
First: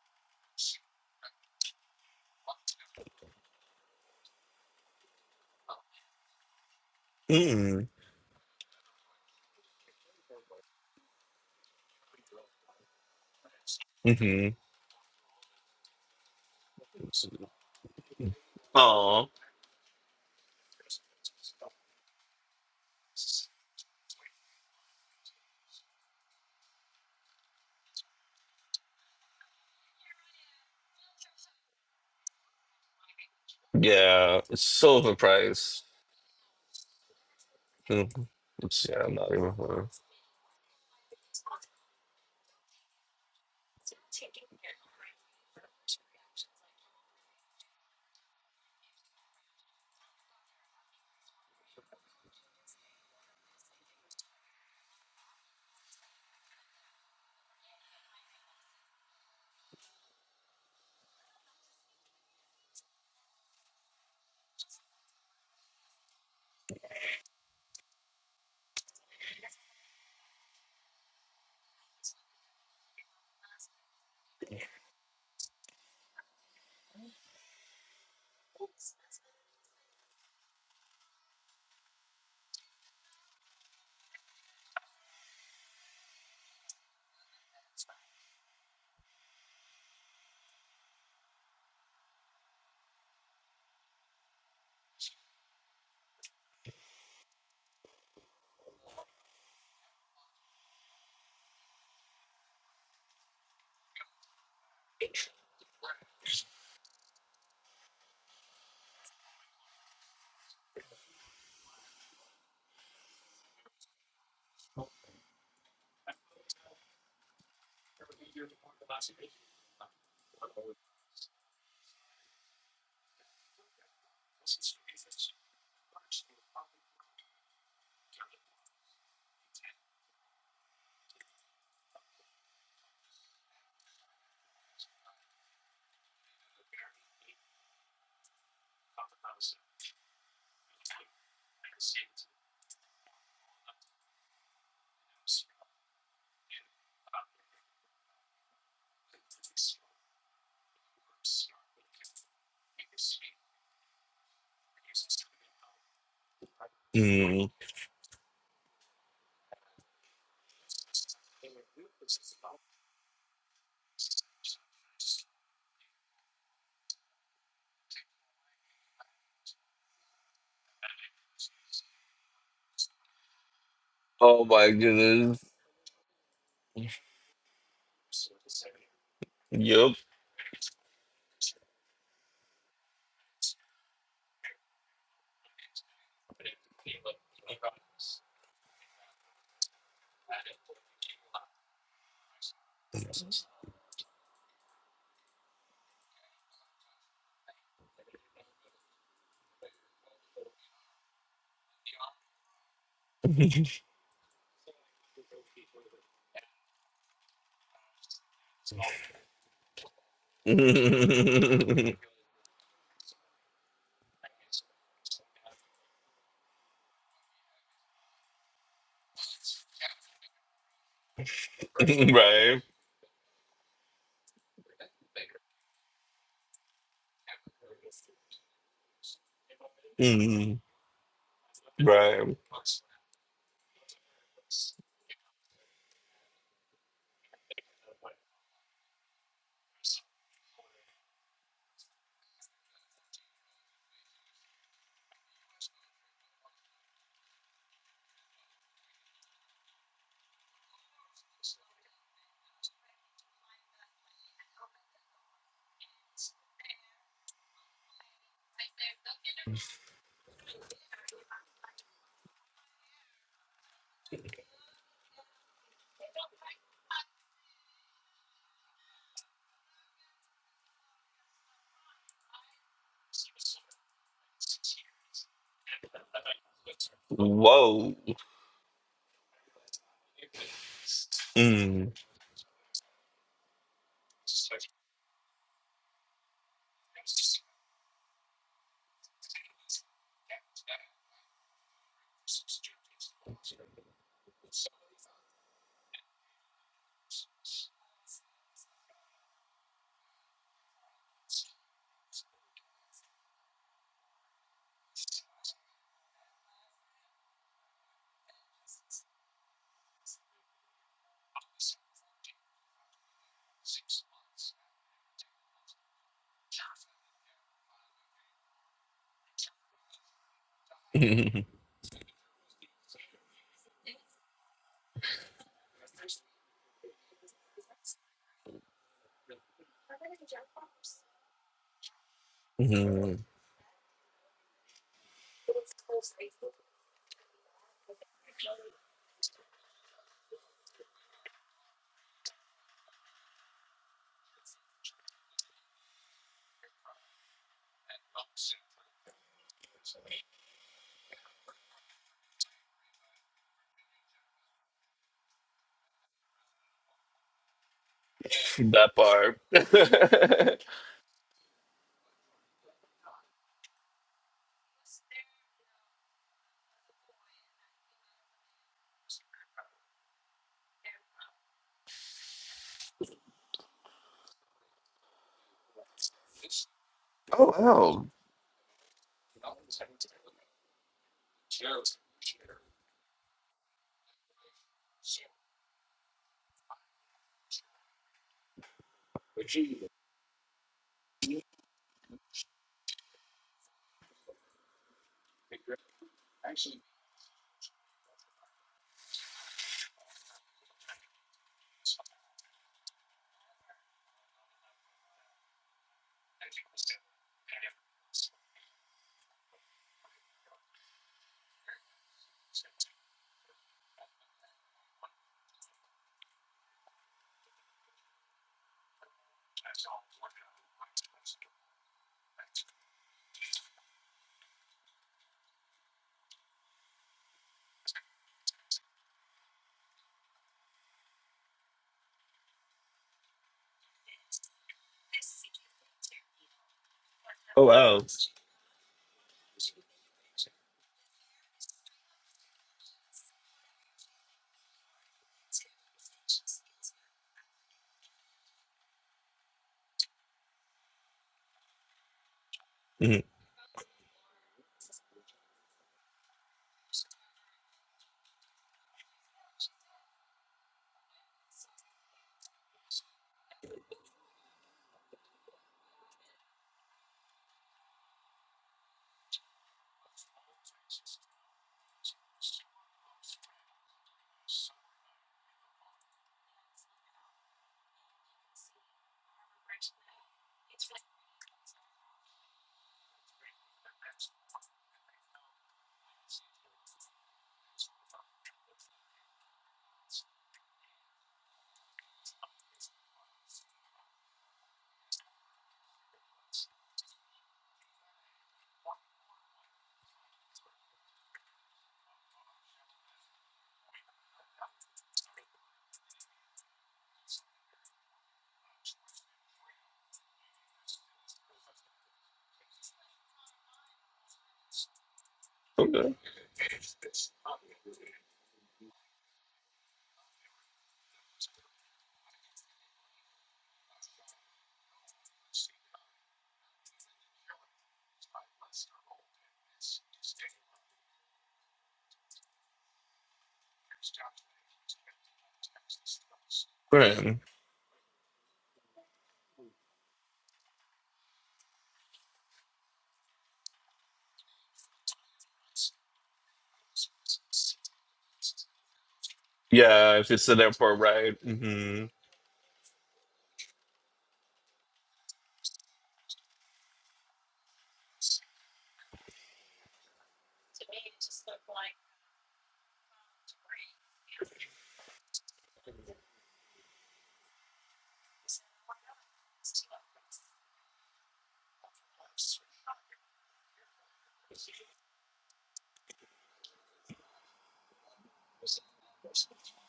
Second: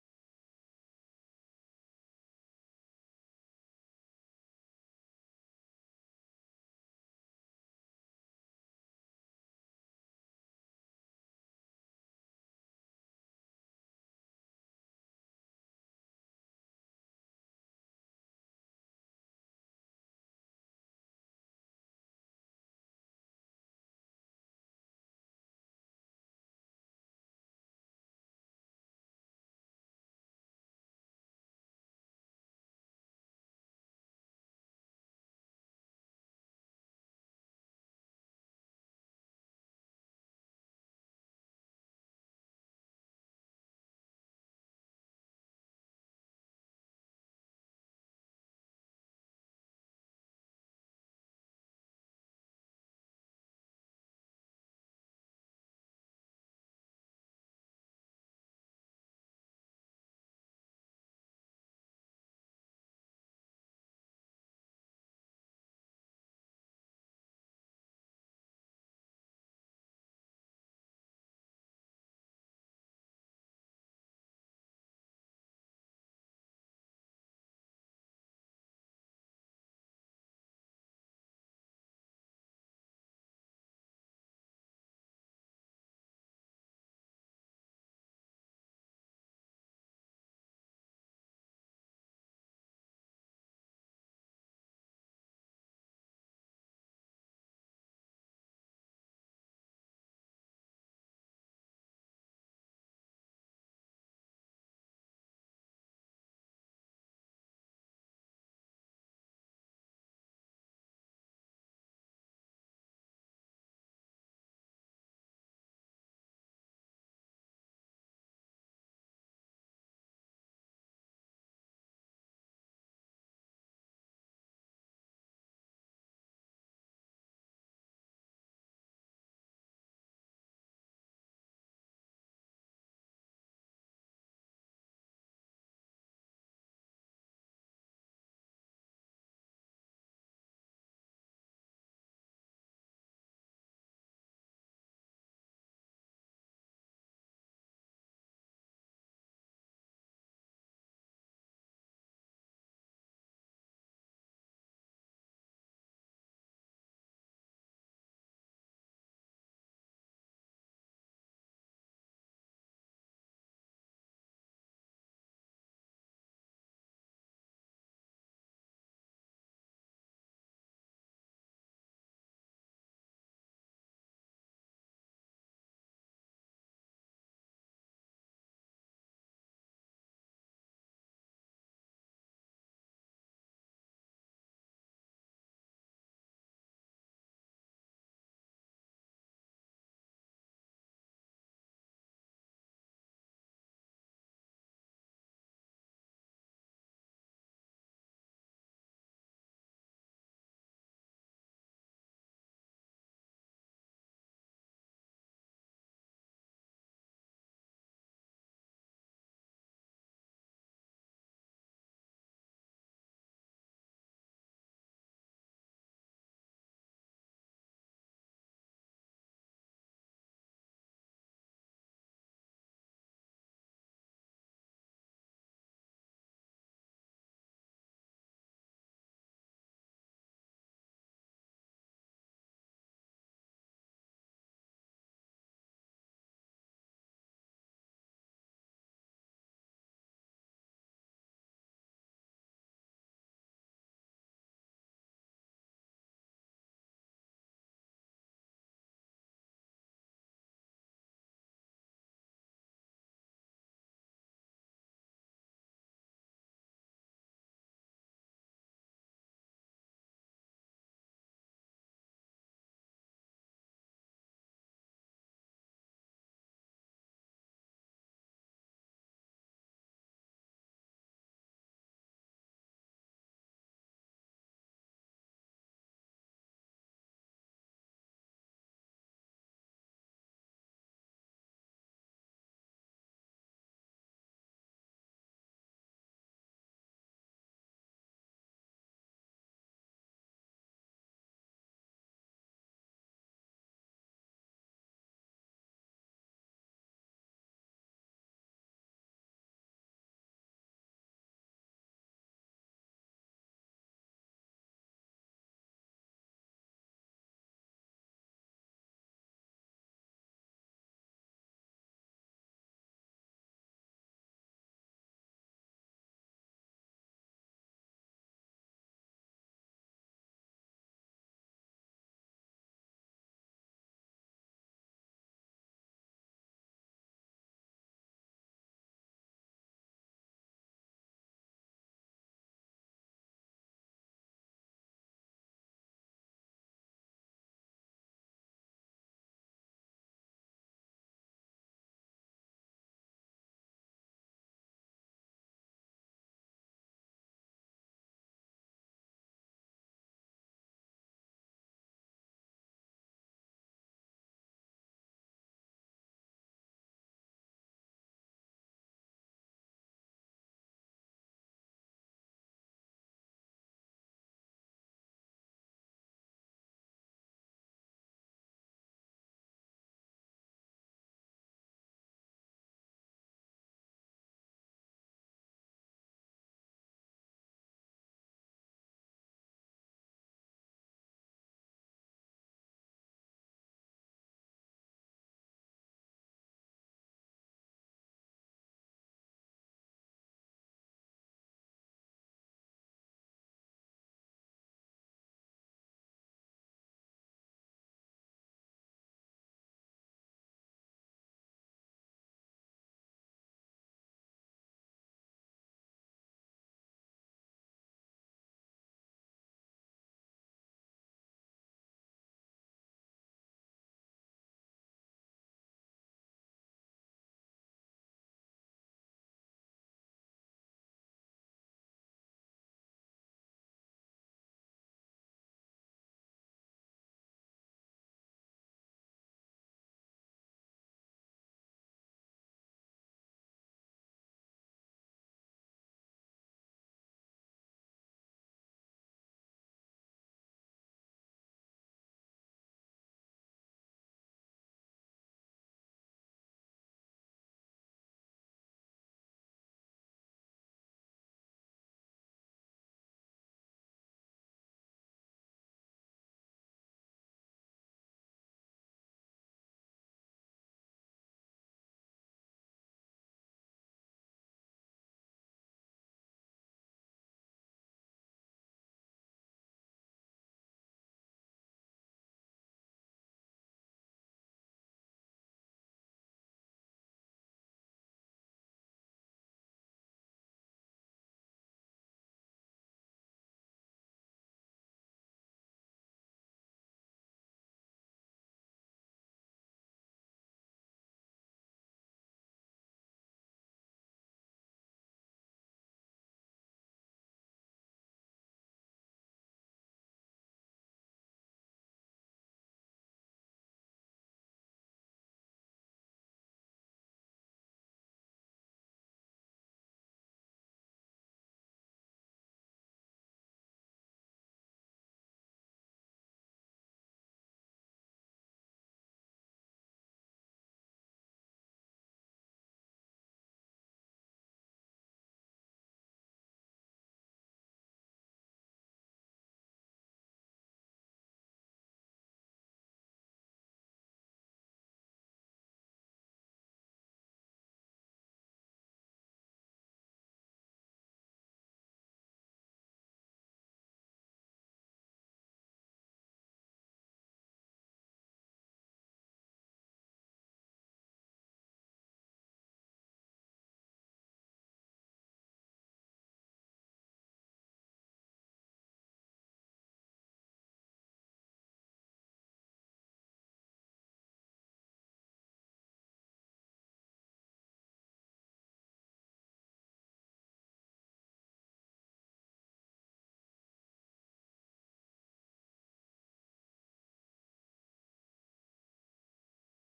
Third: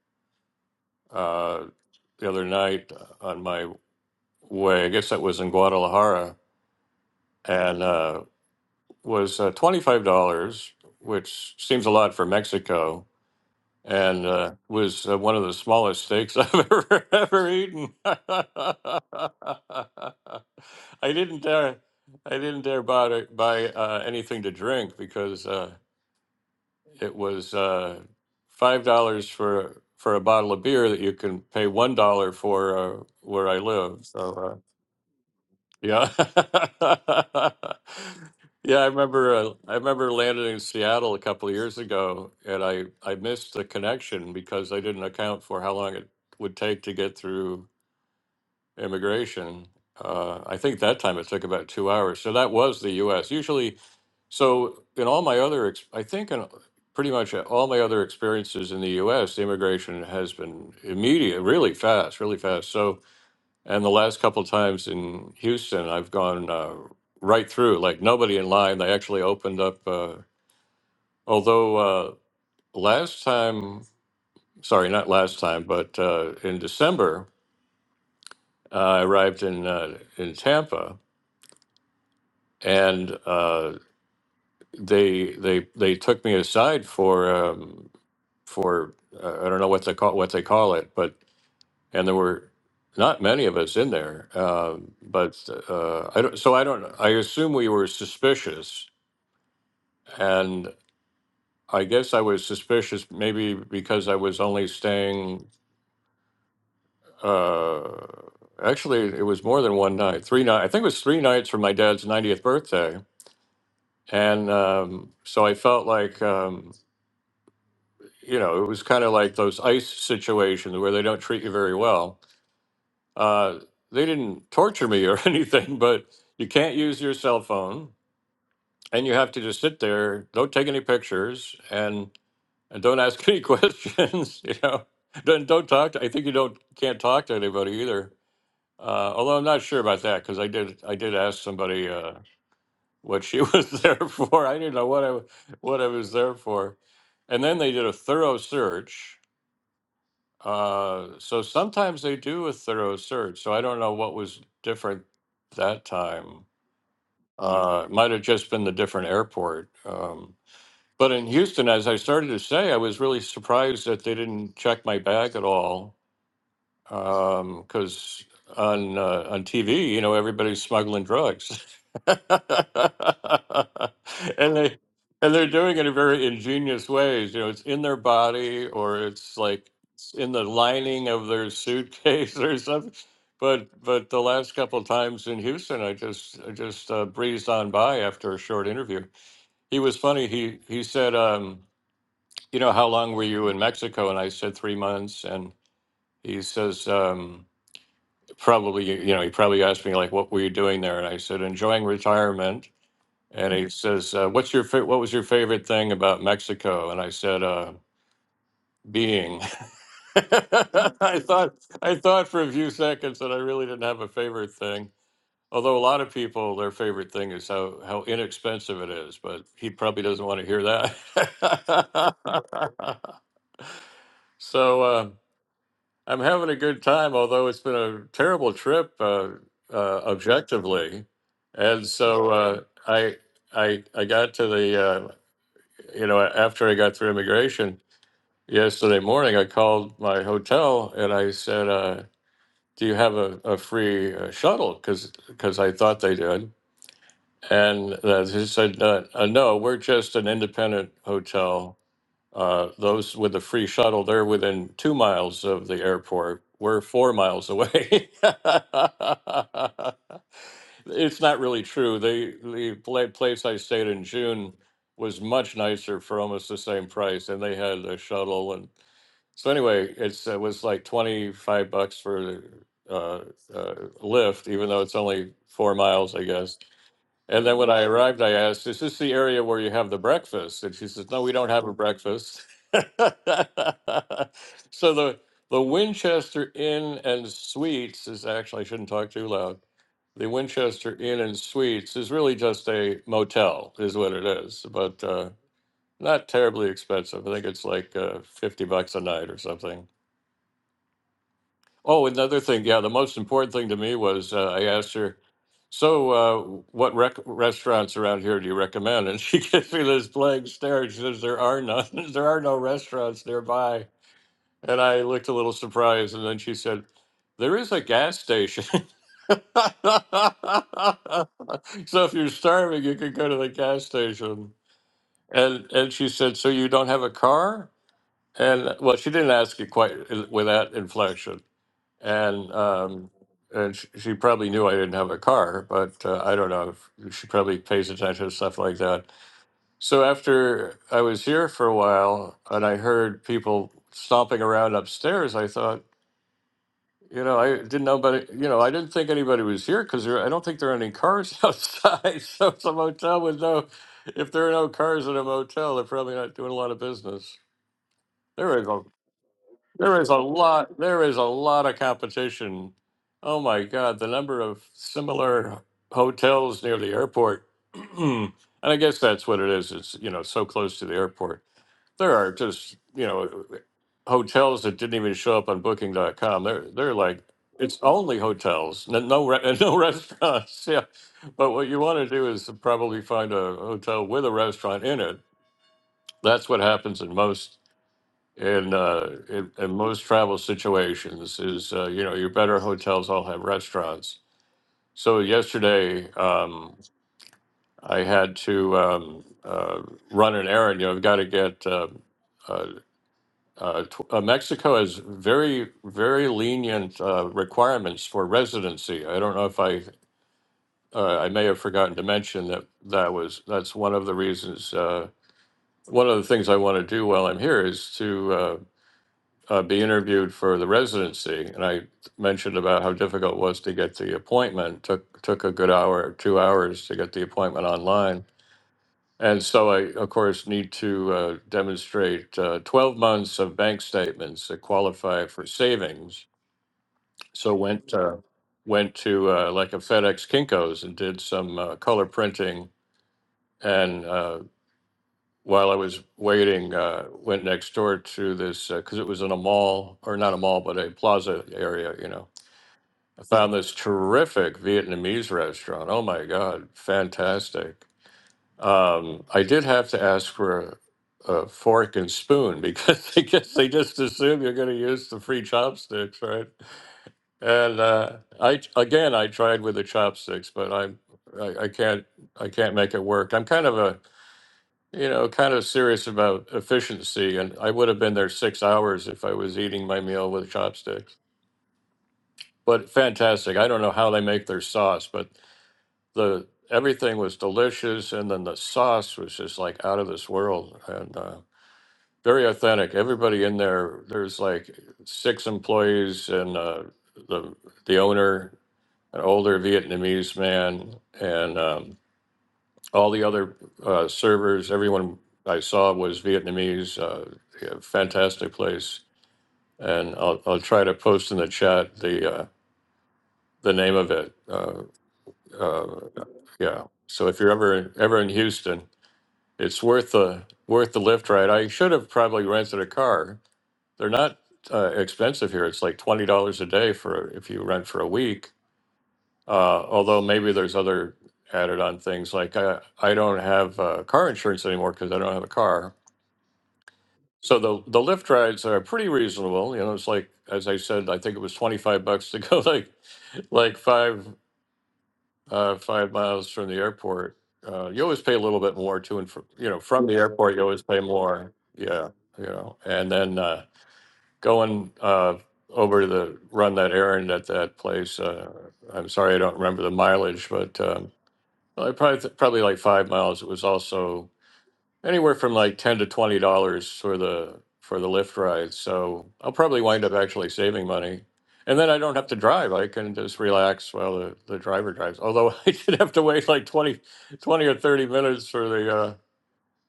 uh, the other night uh, on my way. I guess that was in Guadalajara and Mm-hmm. uh, was uh, twenty five dollars, which seems a lot for Mexico and uh, was uh, one of the smallest steaks <laughs> I've ever ever eaten. <laughs> I Oh, didn't dare, I didn't dare buy buy uh, anything to drink because uh, it was uh, five dollars for for a bottle of beer that you can pay one dollar for uh, where I live. So. yeah, uh, it's so overpriced. yeah. <laughs> Mhm. Yeah, It's, I yeah, I'm not remember uh, even. I remember landing in Seattle a couple of years ago and I I missed the connection because I didn't account for how long it would take to get through immigration. Uh, I think that time it took about two hours. So that was the US. Usually, so in all my other, ex- I think in pretty much all my other experiences in the US, the immigration has been immediate, really fast, really fast. So and the last couple times in Houston, I've gone uh, right through, like nobody in line. They actually opened up. Uh, although uh, last time, sorry, not last time, but uh, in December, uh, I arrived in uh, in Tampa, and uh, they they they took me aside for um, for uh, I don't know what they call what they call it, but and there were not many of us in there, uh, but uh, I don't. So I don't. I assume we were suspicious And I guess I was suspicious, maybe because I was only staying. Uh, actually, it was more than one night, three nights. I think it was three nights for my dad's 90th birthday, and um, so I felt like um, you know it was kind of like those ICE situations where they don't treat you very well. Uh, they didn't torture me or <laughs> anything, but you can't use your cell phone, and you have to just sit there, don't take any pictures, and and don't ask any <laughs> questions. You know, don't don't talk. To, I think you don't can't talk to anybody either. Uh, although I'm not sure about that because I did I did ask somebody uh, what she <laughs> was there for. I didn't know what I what I was there for, and then they did a thorough search. Uh, so sometimes they do a thorough search. So I don't know what was different that time. Mm. Uh, it might have just been the different airport. Um, But in Houston, as I started to say, I was really surprised that they didn't check my bag at all. Because on uh, on TV, you know, everybody's smuggling drugs, <laughs> and Oh my they and goodness. they're doing it in very ingenious ways. You know, it's in their body, or it's like Yup. it's in the lining of their suitcase <laughs> or something. But but the last couple of times in Houston, I just I just uh, breezed on by after a short interview. He was funny. He he said. Um, you know, how long were you in Mexico? And I said three months. And he says, um, probably, you know, he probably asked me like, what were you doing there? And I said, enjoying retirement. And he <laughs> says, uh, what's your fa- what was your favorite thing about Mexico? And I said, uh, being. <laughs> I thought I Mhm. thought for a few seconds that I really didn't have a favorite thing. Although a lot of people, their favorite thing is how, how inexpensive it is, but he probably doesn't want to hear right. that. <laughs> so, uh, I'm having a good time, although it's been a terrible trip uh, uh, Mm. objectively. And so Right. uh, I, I, I got to the, uh, you know, after I got through immigration yesterday morning, I called my hotel and I said, uh, "Do you have a, a free uh, shuttle?" Because I thought they did, and uh, they said, uh, uh, "No, we're just an independent hotel." Uh, those with the free shuttle, they're within two miles of the airport. We're four miles away. <laughs> it's not really true. The the pla- place I stayed in June was much nicer for almost the same price, and they had a shuttle. And so anyway, it's it was like twenty five bucks for uh, uh, Lyft, even though it's only four miles, I guess and then when I Whoa. arrived, I asked, "Is this the area where you have the breakfast?" And she says, "No, we don't have a Mm. breakfast." <laughs> so the the Winchester Inn and Suites is actually I shouldn't talk too loud. The Winchester Inn and Suites is really just a motel, is what it is, but uh, not terribly expensive. I think it's like uh, fifty bucks a night or something. Oh, another thing. Yeah, the most important thing to me was uh, I asked her, "So, uh, what rec- restaurants around here do you recommend?" And she <laughs> gives me this blank stare. She says, "There are none. <laughs> there are no restaurants nearby." And I looked a little surprised, and then she said, "There is a gas station." <laughs> Mhm. so if you're starving, you can go to the gas station. And and she said, "So you don't have a car?" And well, she didn't ask it quite uh, with that inflection and um, Mhm. and she, she probably knew I didn't have a car, but uh, I don't know. If, she probably pays attention to stuff like that. So after I was here for a while, and I heard people stomping around upstairs, I thought, you know, I didn't know, but you know, I didn't think anybody was here because I don't think there are any cars <laughs> outside. so it's a motel with no. If there are no cars in a motel, they're probably not doing a lot of business. There we go. that part. There is a <laughs> lot. There is a lot of competition. Oh my God, the number of similar hotels near the airport, <clears throat> and I guess that's what it is. It's you know so close to the airport. There are just you know hotels that didn't even show up on Booking.com. They're they're like oh it's wow. only hotels, no no, re- <laughs> no restaurants. Yeah, but what you want to do is probably find a hotel with a restaurant in it. That's what happens in most in uh, in, in most travel situations is uh, you know your better hotels all have restaurants. So yesterday um, I had to um, uh, run an errand. You know I've got to get. Uh, uh, uh, tw- uh, Mexico has very, very lenient uh, requirements for residency. I don't know if I, uh, I may have forgotten to mention that that was that's one of the reasons. Uh, one of the things I want to do while I'm here is to uh, uh, be interviewed for the residency, and I mentioned about how difficult it was to get the appointment. took took a good hour, two hours to get the appointment online, and so I, of course, need to uh, demonstrate uh, twelve months of bank statements that qualify for savings. So Oh went wow. uh, went to uh, like a FedEx Kinkos and did some uh, color printing and. uh, while I was waiting, uh, went next door to this because it was in a mall or not a mall, but a plaza area. You know, Mhm. I found this terrific Vietnamese restaurant. Oh my god, fantastic! Um, I did have to ask for a, a fork and spoon because <laughs> I guess they just assume you're going to use the free chopsticks, right? And uh, I again, I tried with the chopsticks, but I'm I, I can't I can't make it work. I'm kind of a you know, kind of serious about efficiency, and I would have been there six hours if I was eating my meal with chopsticks. But fantastic! I don't know how they make their sauce, but the everything was delicious, and then the sauce was just like out of this world and uh, very authentic. Everybody in there, there's like six employees and uh, the the owner, an older Vietnamese man, and um, All the other uh, servers, everyone I saw was Vietnamese. Uh, yeah, fantastic place, and I'll I'll try to post in the chat the uh, the name of it. Uh, uh, Okay. yeah. So if you're ever ever in Houston, it's worth the worth the lift ride. I should have probably rented a car. They're not uh, expensive here. It's like twenty dollars a day for if you rent for a week. Uh, although maybe there's other added on things like I I don't have uh, car insurance anymore because I don't have a car Right. So the the lift rides are pretty reasonable. You know, it's like as I said, I think it was twenty five bucks to go <laughs> like like five uh, five miles from the airport. Uh, you always pay a little bit more to and from you know from the Yeah, if it's airport. an You always airport pay ride. more. hmm Yeah, you know, and then uh, going uh, over to the run that errand at that place. Uh, I'm sorry, I don't remember the mileage, but um, well, I probably probably like five miles. It was also anywhere from like ten to twenty dollars for the for the Lyft ride. So I'll probably wind up actually saving money, and then I don't have to drive. I can just relax while the, the driver drives. Although <laughs> I did have to wait like 20 20 or thirty minutes for the uh,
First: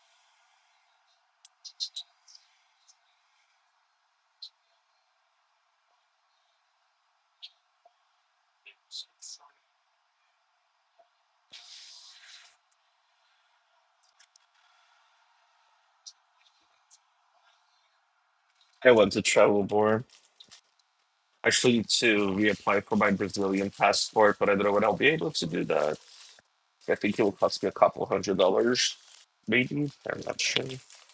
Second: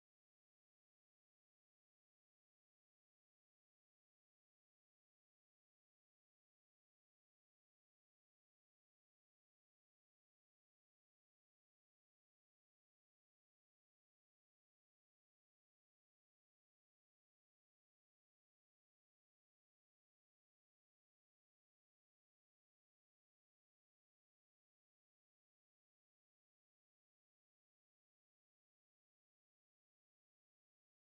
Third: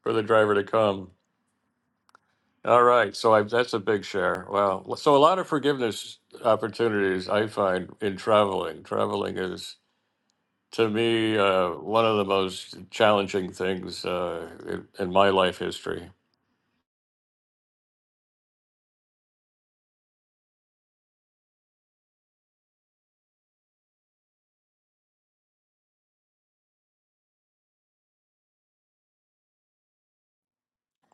for the driver to come. All right, so I, that's a big share. Wow, so a lot of forgiveness opportunities I find in traveling. Traveling is to me uh, one of the most challenging things uh, in, in my life history. I want to travel more. actually to reapply for my Brazilian passport, but I don't know when I'll be able to do that. I think it will cost me a couple hundred dollars, maybe. I'm not sure.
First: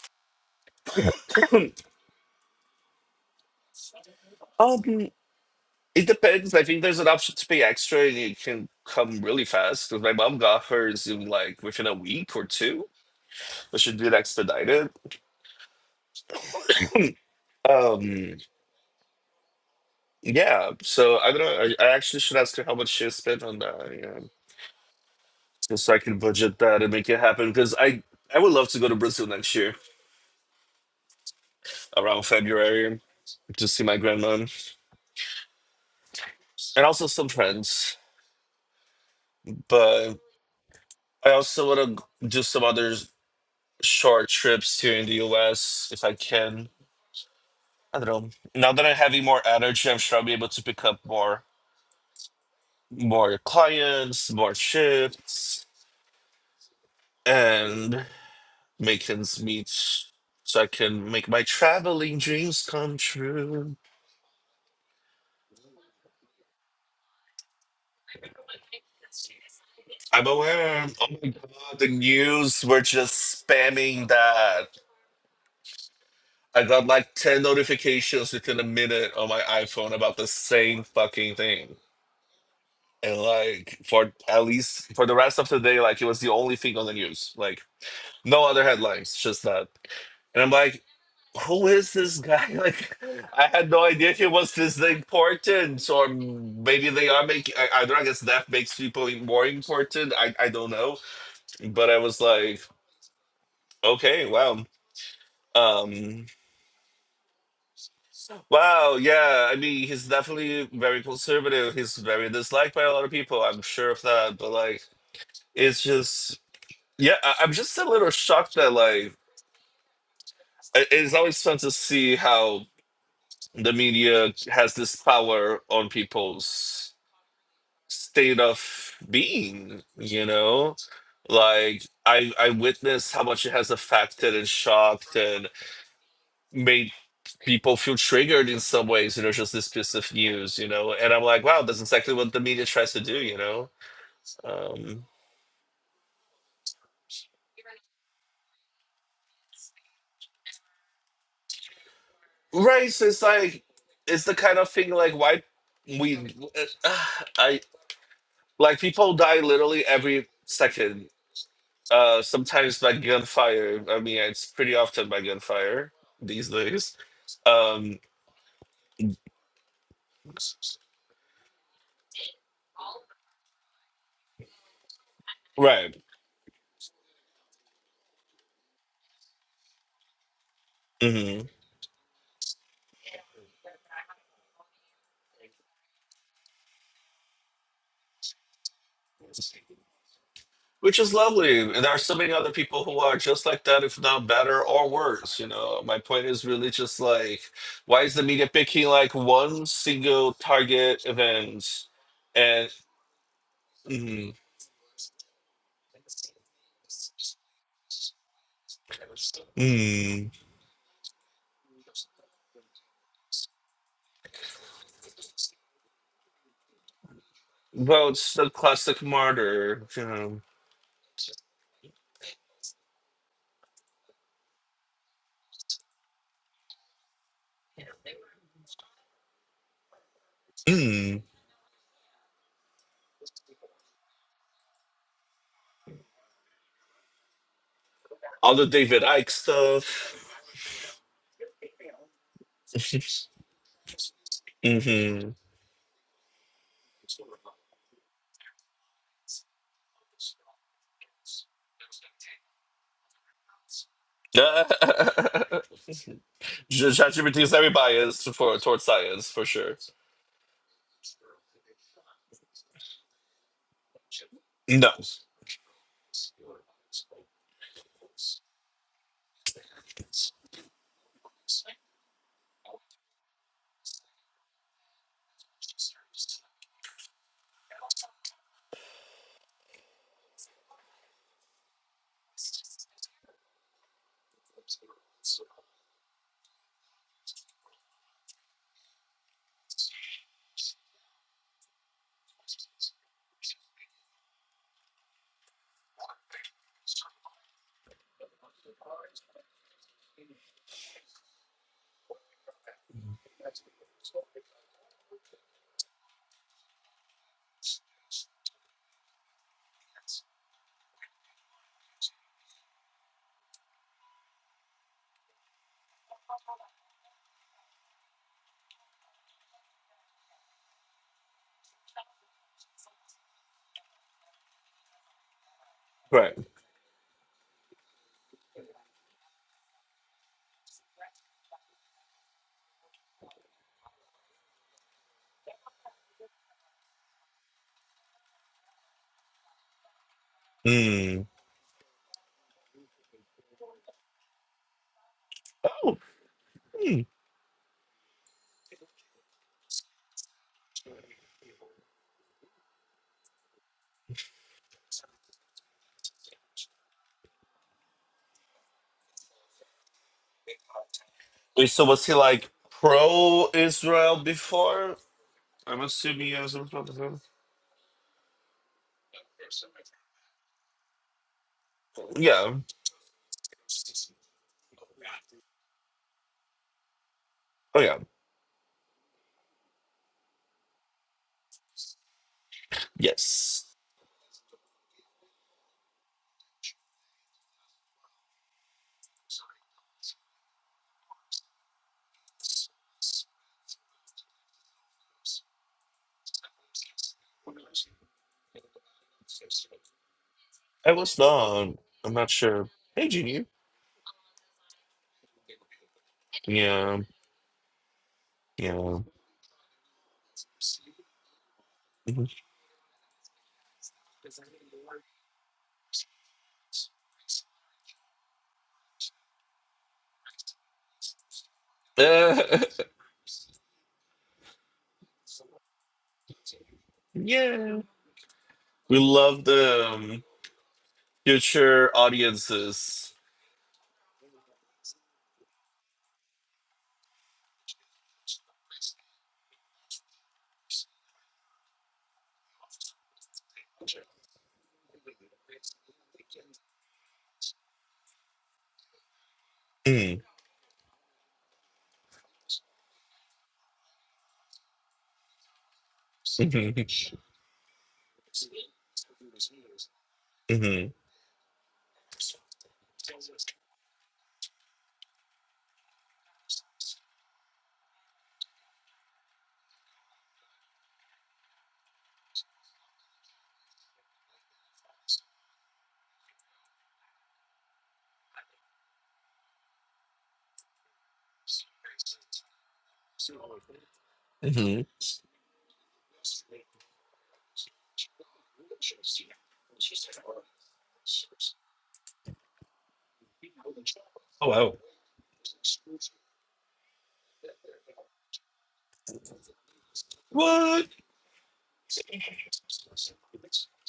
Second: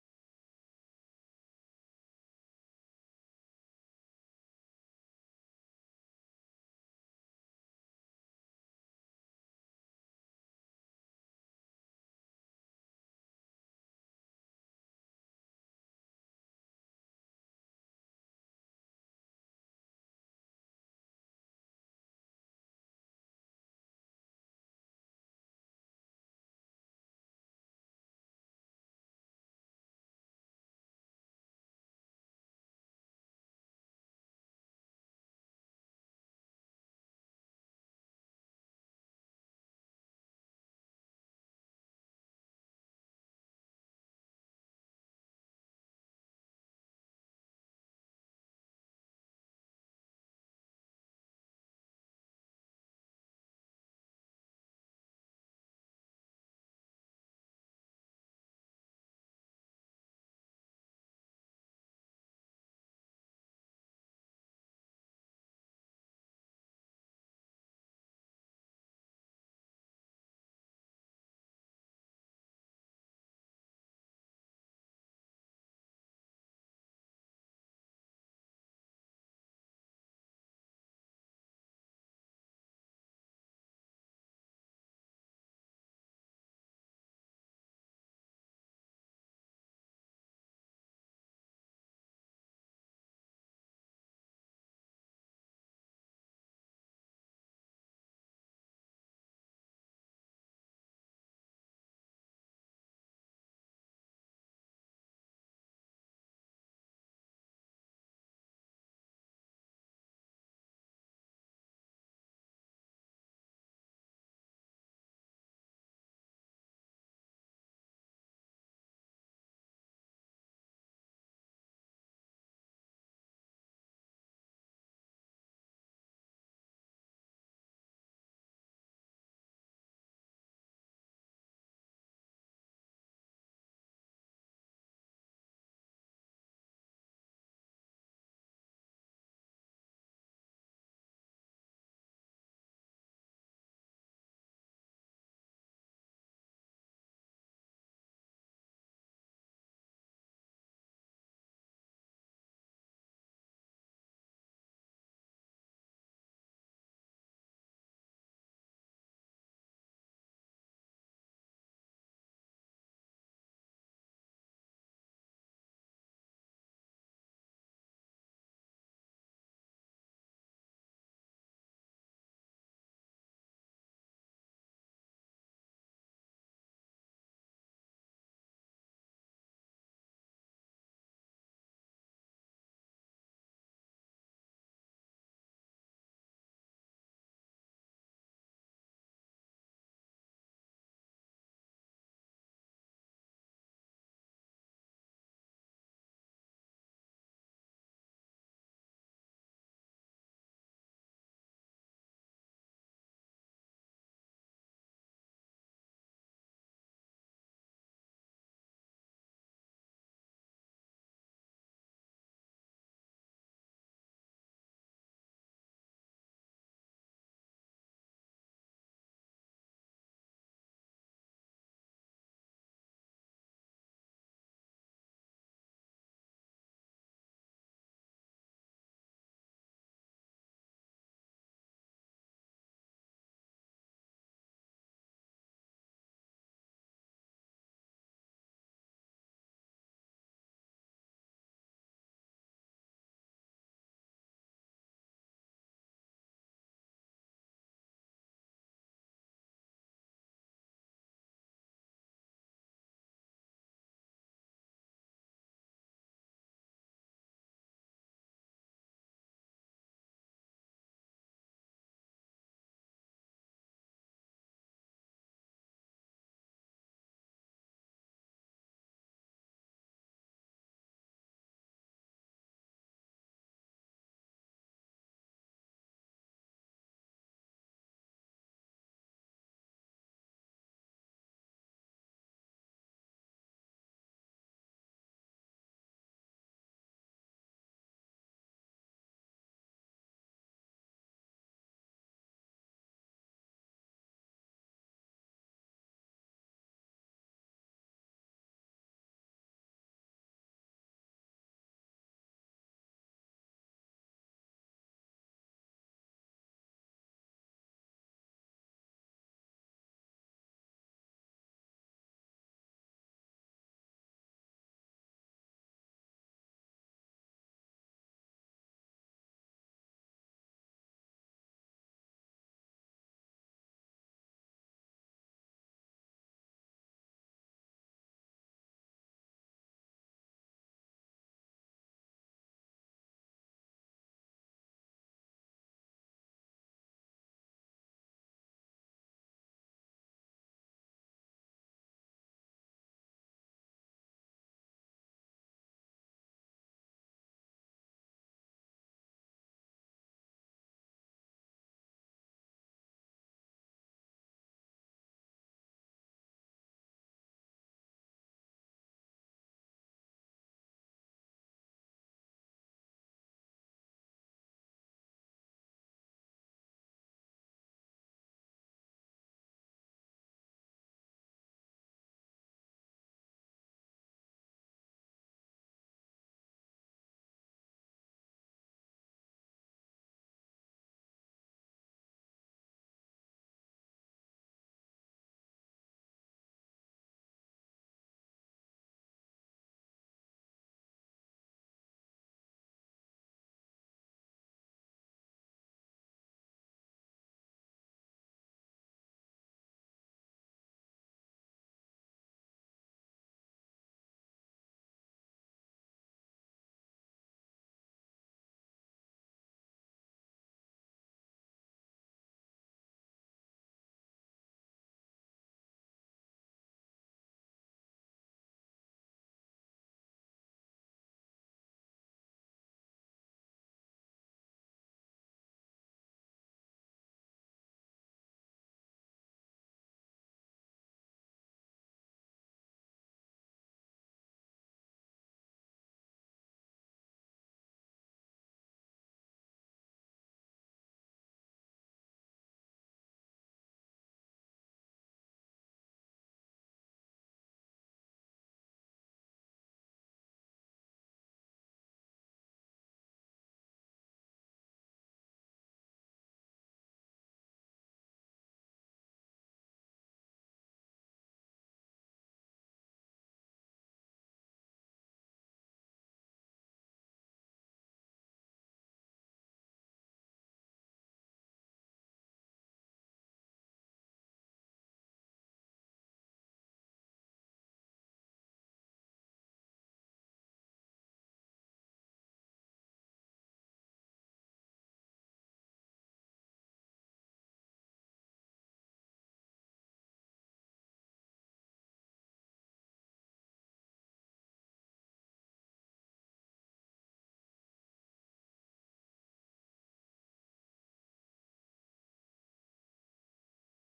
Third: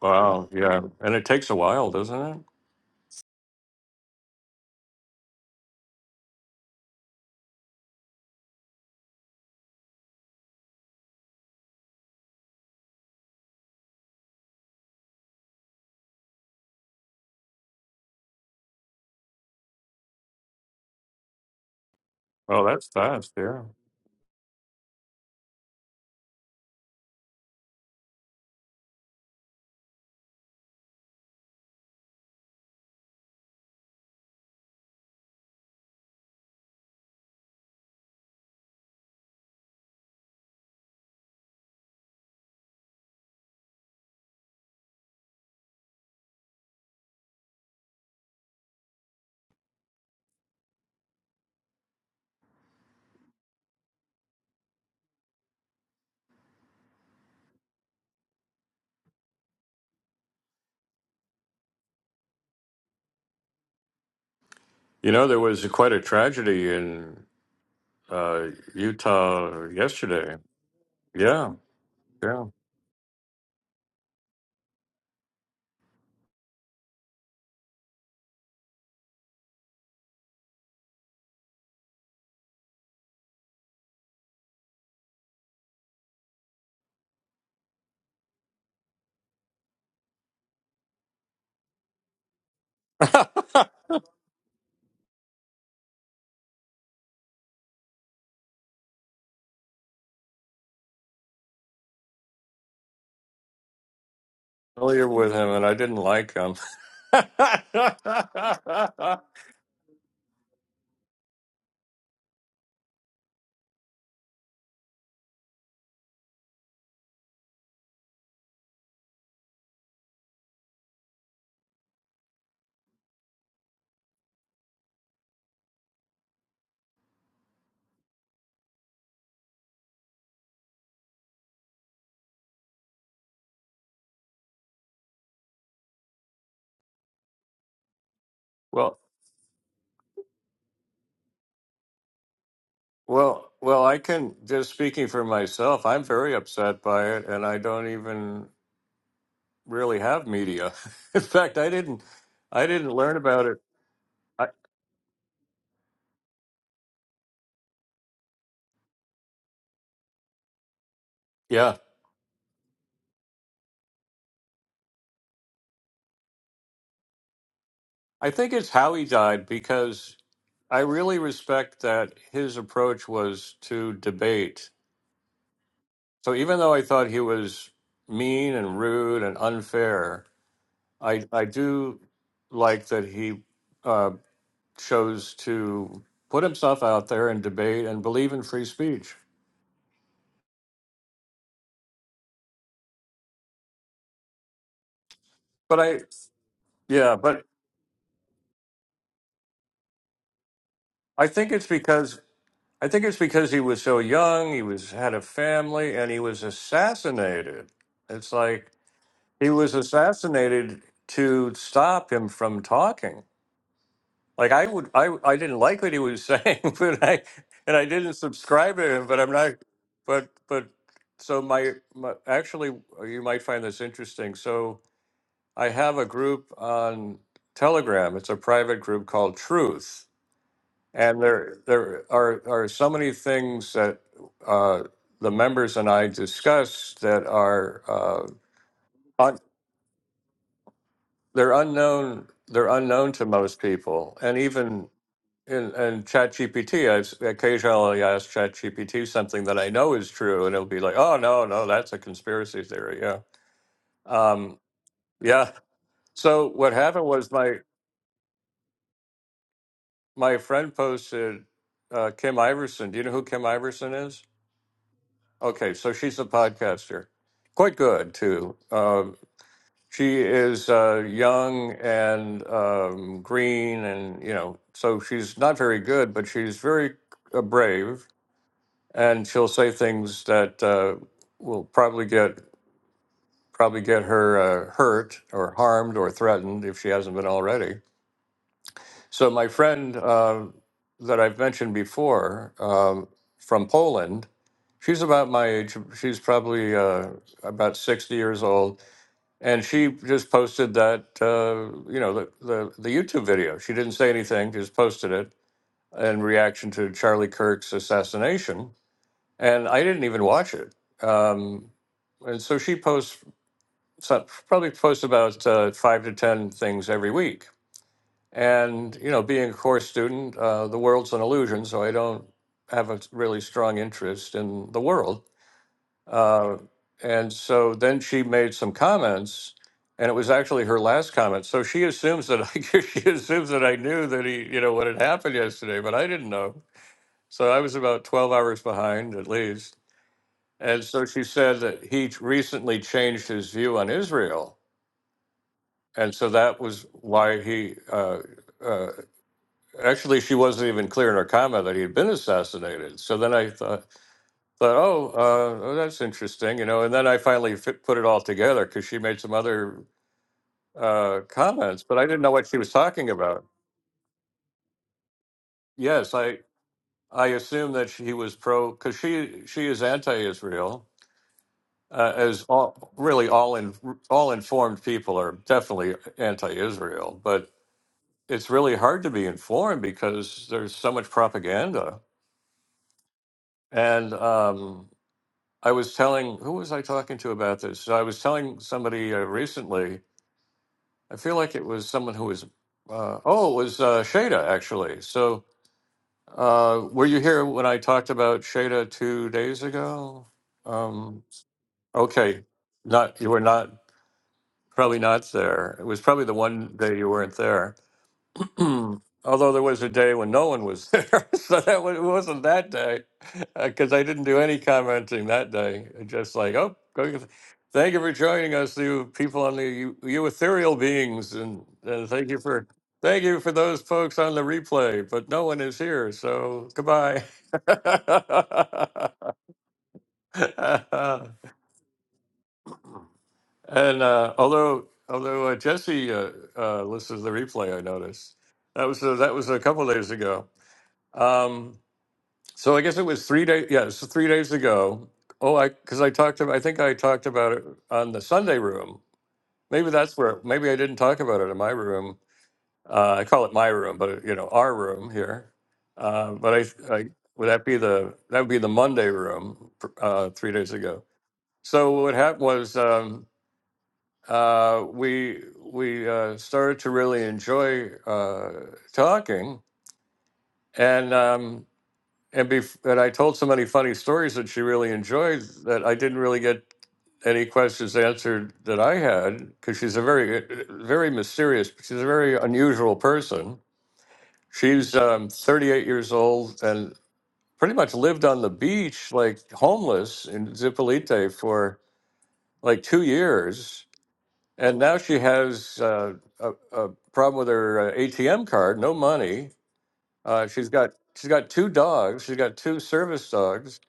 Wow, yeah. And it takes a Hmm. while, doesn't it? Um, it depends. I think there's an option to pay extra, and it can come really fast. 'Cause my mom got hers in like within a week or two, but she did expedite it. <clears throat> um, yeah. So I don't know. I, I actually should ask her Oh, how that's much she fast, spent on yeah. that, yeah, just so I can budget that and make it happen. Because I I would love to go to Brazil next year. around February to see my grandma and also some friends. But I also want to do some other short trips here in the US if I can. I don't know. Now that I'm having more energy, I'm sure I'll be able to pick up more more clients, more shifts, and make ends meet so I can make my traveling dreams come true. You know, there was quite a tragedy in uh, Utah I'm yesterday. aware. Oh my Yeah, god, the yeah. news were just spamming that. I got like 10 notifications within a minute on my iPhone about the same fucking thing. And like for at least for the rest of the day, like it was the only thing on the news. Like no other headlines, just that. And I'm like, who is this guy? <laughs> Like I <laughs> had no idea he was this important. Or maybe they are making I- either I guess that makes people more important. I, I don't know. But I was like, okay, wow. Familiar with him, and I didn't Um like him. Wow, <laughs> yeah. I mean, he's definitely very conservative. He's very disliked by a lot of people. I'm sure of that. But like, it's just, yeah, I- I'm just a little shocked that like, i- it's always fun to see how the media has this power on people's state of being, you know? Like, I I witnessed how much it has affected and shocked and. made people feel triggered in some well, ways, you know, just this piece of news, you know. And I'm like, wow, that's exactly what the media tries to do, you well, know. well. I can just Um, speaking for myself. I'm very upset by it, and I don't even really have media. <laughs> In fact, I didn't. I didn't right, So learn it's about it. like, it's the I, kind of thing like why we, uh, <sighs> I like people die literally every second. yeah, Uh, sometimes by gunfire. I mean, it's pretty often by gunfire these days. Um, I think it's how he died because I really respect that his approach was to debate. right. So even though I thought he was mean and rude and unfair, I Mm-hmm. I do like that he uh, chose to put himself out there and debate and believe in free speech. Which is lovely. And there are so many other people who are just like that, if not better or worse. You But know, my I point is really just yeah, like, but why is the media picking like one single target I think it's event because and I think it's because he was so mm, young, he was had a family, and he was assassinated. It's like he was mm, assassinated to stop him from talking. Like I would, I I didn't like what he was saying, <laughs> but I and I didn't votes the subscribe to classic him. But I'm not. martyr, you But know, but so my, my actually, uh, you might find this interesting. So I have a group on Telegram. It's a private group called Truth, and mm, there there are are so many things that uh, the members and I discuss that are uh, all the David Icke un, stuff? they're unknown. They're <laughs> unknown to most people, and even hmm And, and ChatGPT, I've s- occasionally asked ChatGPT something that I know is true, and it'll be like, "Oh no, no, that's a conspiracy theory." Yeah, um, yeah. <laughs> So what happened was ChatGPT is my very biased for, towards science, for sure. my friend posted uh, Kim Iverson. Do you know who Kim Iverson is? No. Okay, so she's a podcaster, quite good too. Um, she is uh, young and um, green, and you know, so she's not very good, but she's very uh, brave and she'll say things that uh, will probably get probably get her uh, hurt or harmed or threatened if she hasn't been already. So my friend uh, that I've mentioned before um, from Poland, she's about my age. She's probably uh, about sixty years old, and she just posted that uh, you know the, the the YouTube video. She didn't say anything, just posted it in reaction to Charlie Kirk's assassination and I didn't even watch it. Um, and so she posts some, probably posts about uh, five to ten things every week. And you know, being a course student, uh, the world's an illusion, so I don't have a really strong interest in the world. Right. Uh, and so then she made some comments, and it was actually her last comment. So she assumes that I, <laughs> she assumes that I knew that he, you know, what had happened yesterday, but I didn't know. So I was about twelve hours behind at least and so she Mm. said that he recently changed his view on Israel. Oh. And so that was why he, uh, uh, actually, she wasn't even clear in her comment that he had been assassinated. So then I thought, thought oh, uh, oh, that's interesting, you know. And then I finally fit, put it all together because she made some other uh, Wait, comments, so but I was he didn't know what like she was talking about. pro Israel before? I'm Yes, assuming I, he was a Republican. I assume that she was pro, because she, she is anti Israel uh, as Yeah. all really all in all informed people are definitely anti-Israel, but Oh yeah. it's really hard to be informed because there's so much propaganda. Yes. And um, I was telling who was I talking to about this? So I was telling somebody uh, recently. I feel like it was someone who was uh, oh, it was uh, Shada actually. So uh, were you here when I talked about Shada two days ago? I was Um, not. I'm not okay, sure. Hey, not you were Junior. not Probably not there. It was probably the one day Yeah. you weren't there. Yeah. <clears throat> Although there was a day when no one was there, <laughs> so that wa- it Mhm. wasn't that day, because I didn't do any commenting that day. I Just like, oh, go get- thank you for joining us, you people on the you, you ethereal beings, and, and thank you for <laughs> thank you for those folks on the replay. But no one is here, so goodbye. yeah. We love the um, <laughs> future audiences. And uh, although although uh, Jesse uh, uh, listens to the replay, I noticed that was uh, that was a couple days ago. Um, so I guess it was three days. Yeah, it's three days ago. Oh, I because I talked about. I think I talked about it on the Sunday room. Maybe that's Mm. <laughs> where. Maybe I didn't talk about it in my room. Uh, I call it my room, but you know our room here. Uh, but Mm-hmm. I, I would that be the that would be the Monday room uh, three days Mm-hmm. ago. So what happened was. Um, uh, we we uh, started to really enjoy uh, talking, and um, and bef- and I told so many funny stories that she really enjoyed that I didn't really get any questions answered that I had because she's a very uh, very mysterious. She's a very unusual person. Mm-hmm. She's um, 38 years old and pretty much lived on the beach like homeless in Zipolite for like two years Oh wow. And now she has uh, a, a problem with her uh, ATM card, no money. Uh, she's What? got she's got two dogs. She's got two service dogs,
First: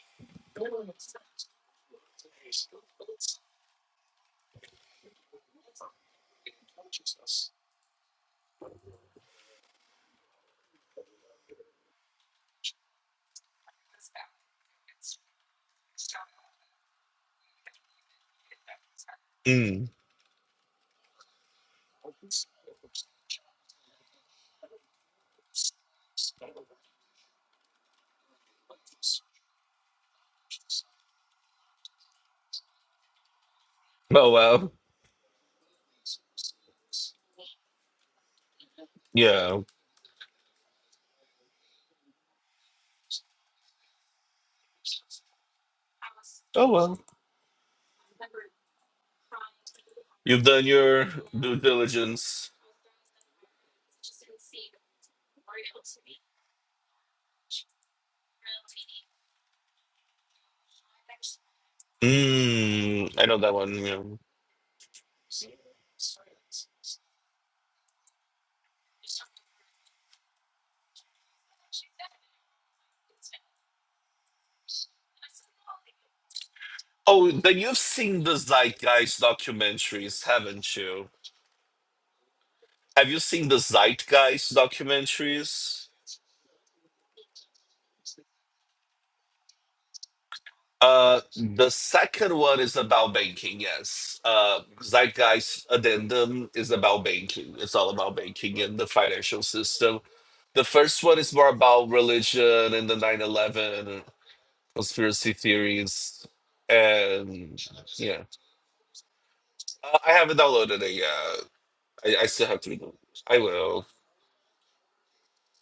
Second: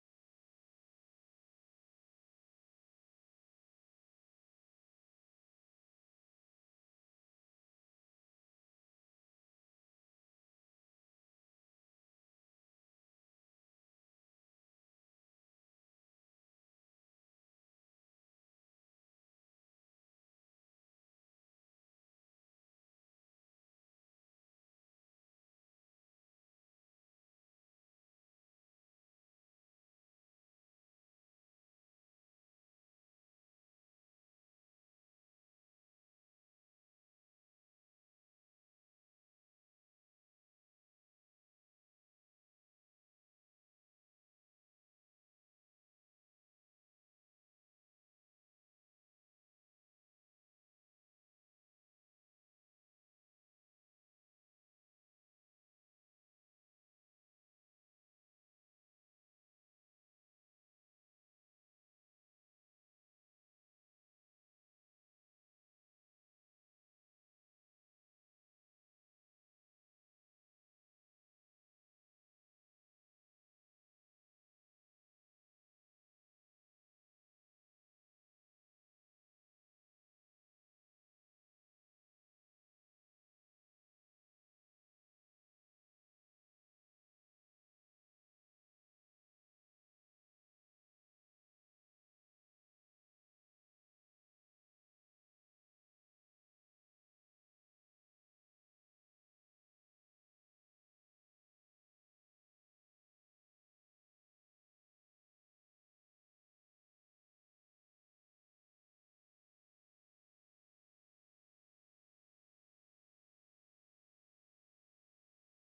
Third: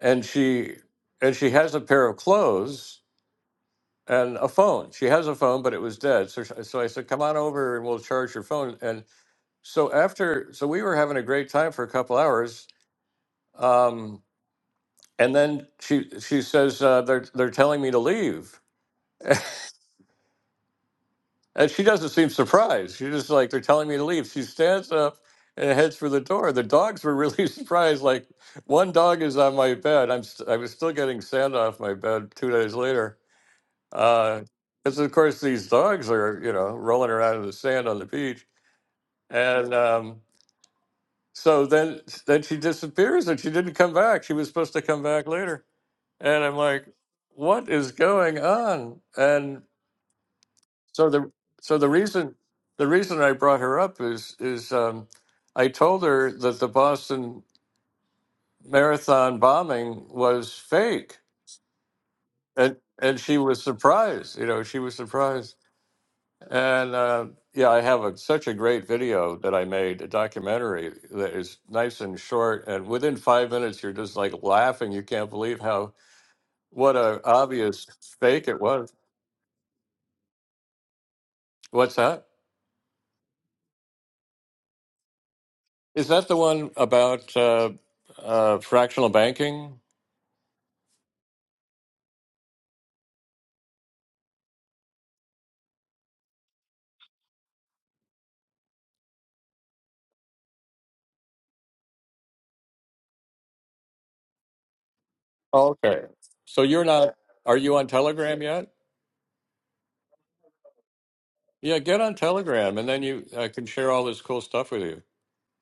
and she and she has a pair of clothes and a phone. She has a phone, but it was dead. So sh- so I said, come on over and we'll charge your phone. And so after so we were having a great time for a couple hours, um, and then she she says uh, they're they're telling me to leave. <laughs> Mm. And she doesn't seem surprised. She's just like, they're telling me to leave. She stands up and heads for the door. The dogs were really <laughs> surprised. Like, one dog is on my bed. I'm st- I was still getting sand off my bed two days later. Oh Uh, wow. Because, of course, these dogs are, you know, rolling around in the sand on the beach. Yeah. And um, so then, then she disappears and she didn't come back. She was supposed to come back later. And I'm Oh like, well. what is going on? And You've done your So the due so the reason diligence. the reason I brought her up is is um, I told her that the Boston Marathon bombing was fake, and Mm, and I she know that was one. Yeah. surprised. You know, she was surprised. And uh, yeah, I have a, such a great video that I made, a documentary that is nice and short, and within five minutes you're just like laughing. You can't believe how what a Oh, then you've obvious seen the fake it was. Zeitgeist documentaries, haven't you? What's that? Have you seen the Zeitgeist documentaries? Is that the one about uh, uh, fractional banking? Uh, the second one is about banking. Yes, uh, Zeitgeist Addendum is about banking. It's all about banking and the financial system. The first one is more about religion and the nine eleven conspiracy Okay. theories, So you're not, are and you on yeah, Telegram yet? I I haven't downloaded it yet. Yeah, get on I, I still have Telegram three and dollars. then you I I can will. share all this cool stuff with you.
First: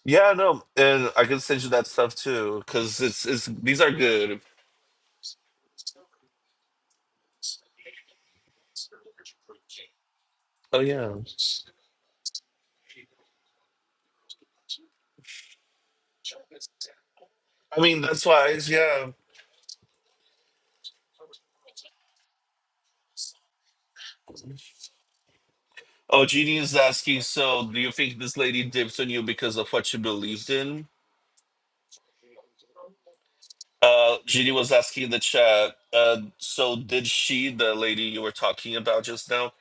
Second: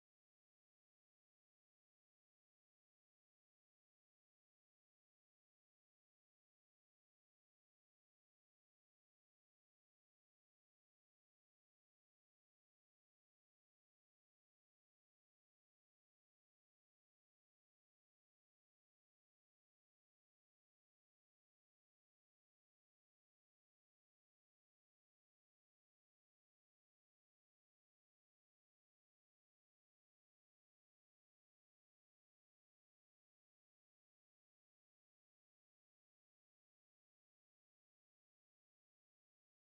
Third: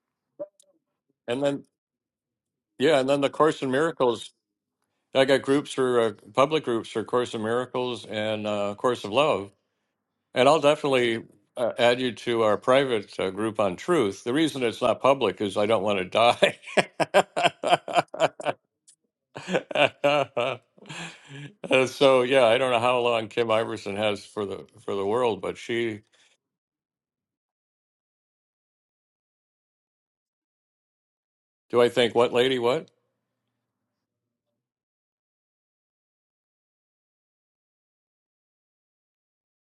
Yeah, no, and I can And send then you that stuff too, yeah, because and then it's the it's Course in these are Miracles, good. I got groups for uh, public groups for Course in Miracles and uh, Course of Love. And I'll Oh yeah. definitely uh, add you to our private uh, group on truth. The reason it's not public is I don't want to die. I mean that's why yeah. <laughs> Uh, so yeah, I don't know how long Kim Iverson has for the for the world, but she Oh, Jeannie is asking, so do you think this lady dipped on you because of what you believed in? Do I think what lady what? Uh Jeannie was asking in the chat, uh, so did she, the lady you were talking about just now,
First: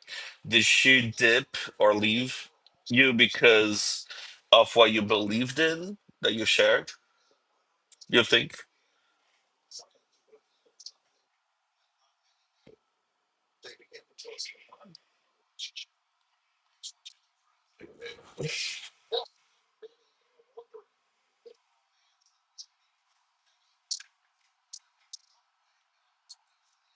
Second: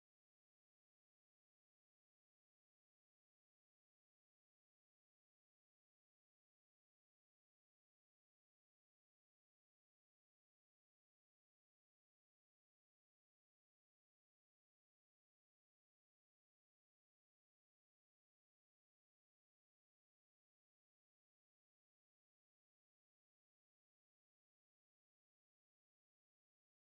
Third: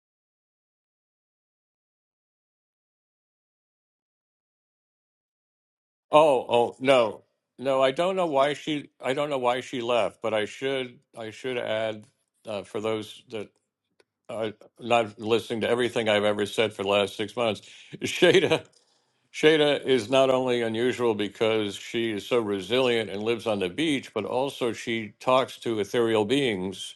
did she dip or leave you because of what you believed in that you Oh, oh shared, no. No, I don't you know why think? she I don't know why she left, but I should I should add uh, for those that are not listening to everything I've ever said for the last 6 months, Shada Shada is not only unusual because she is so resilient and lives on the beach, but also she talks to ethereal beings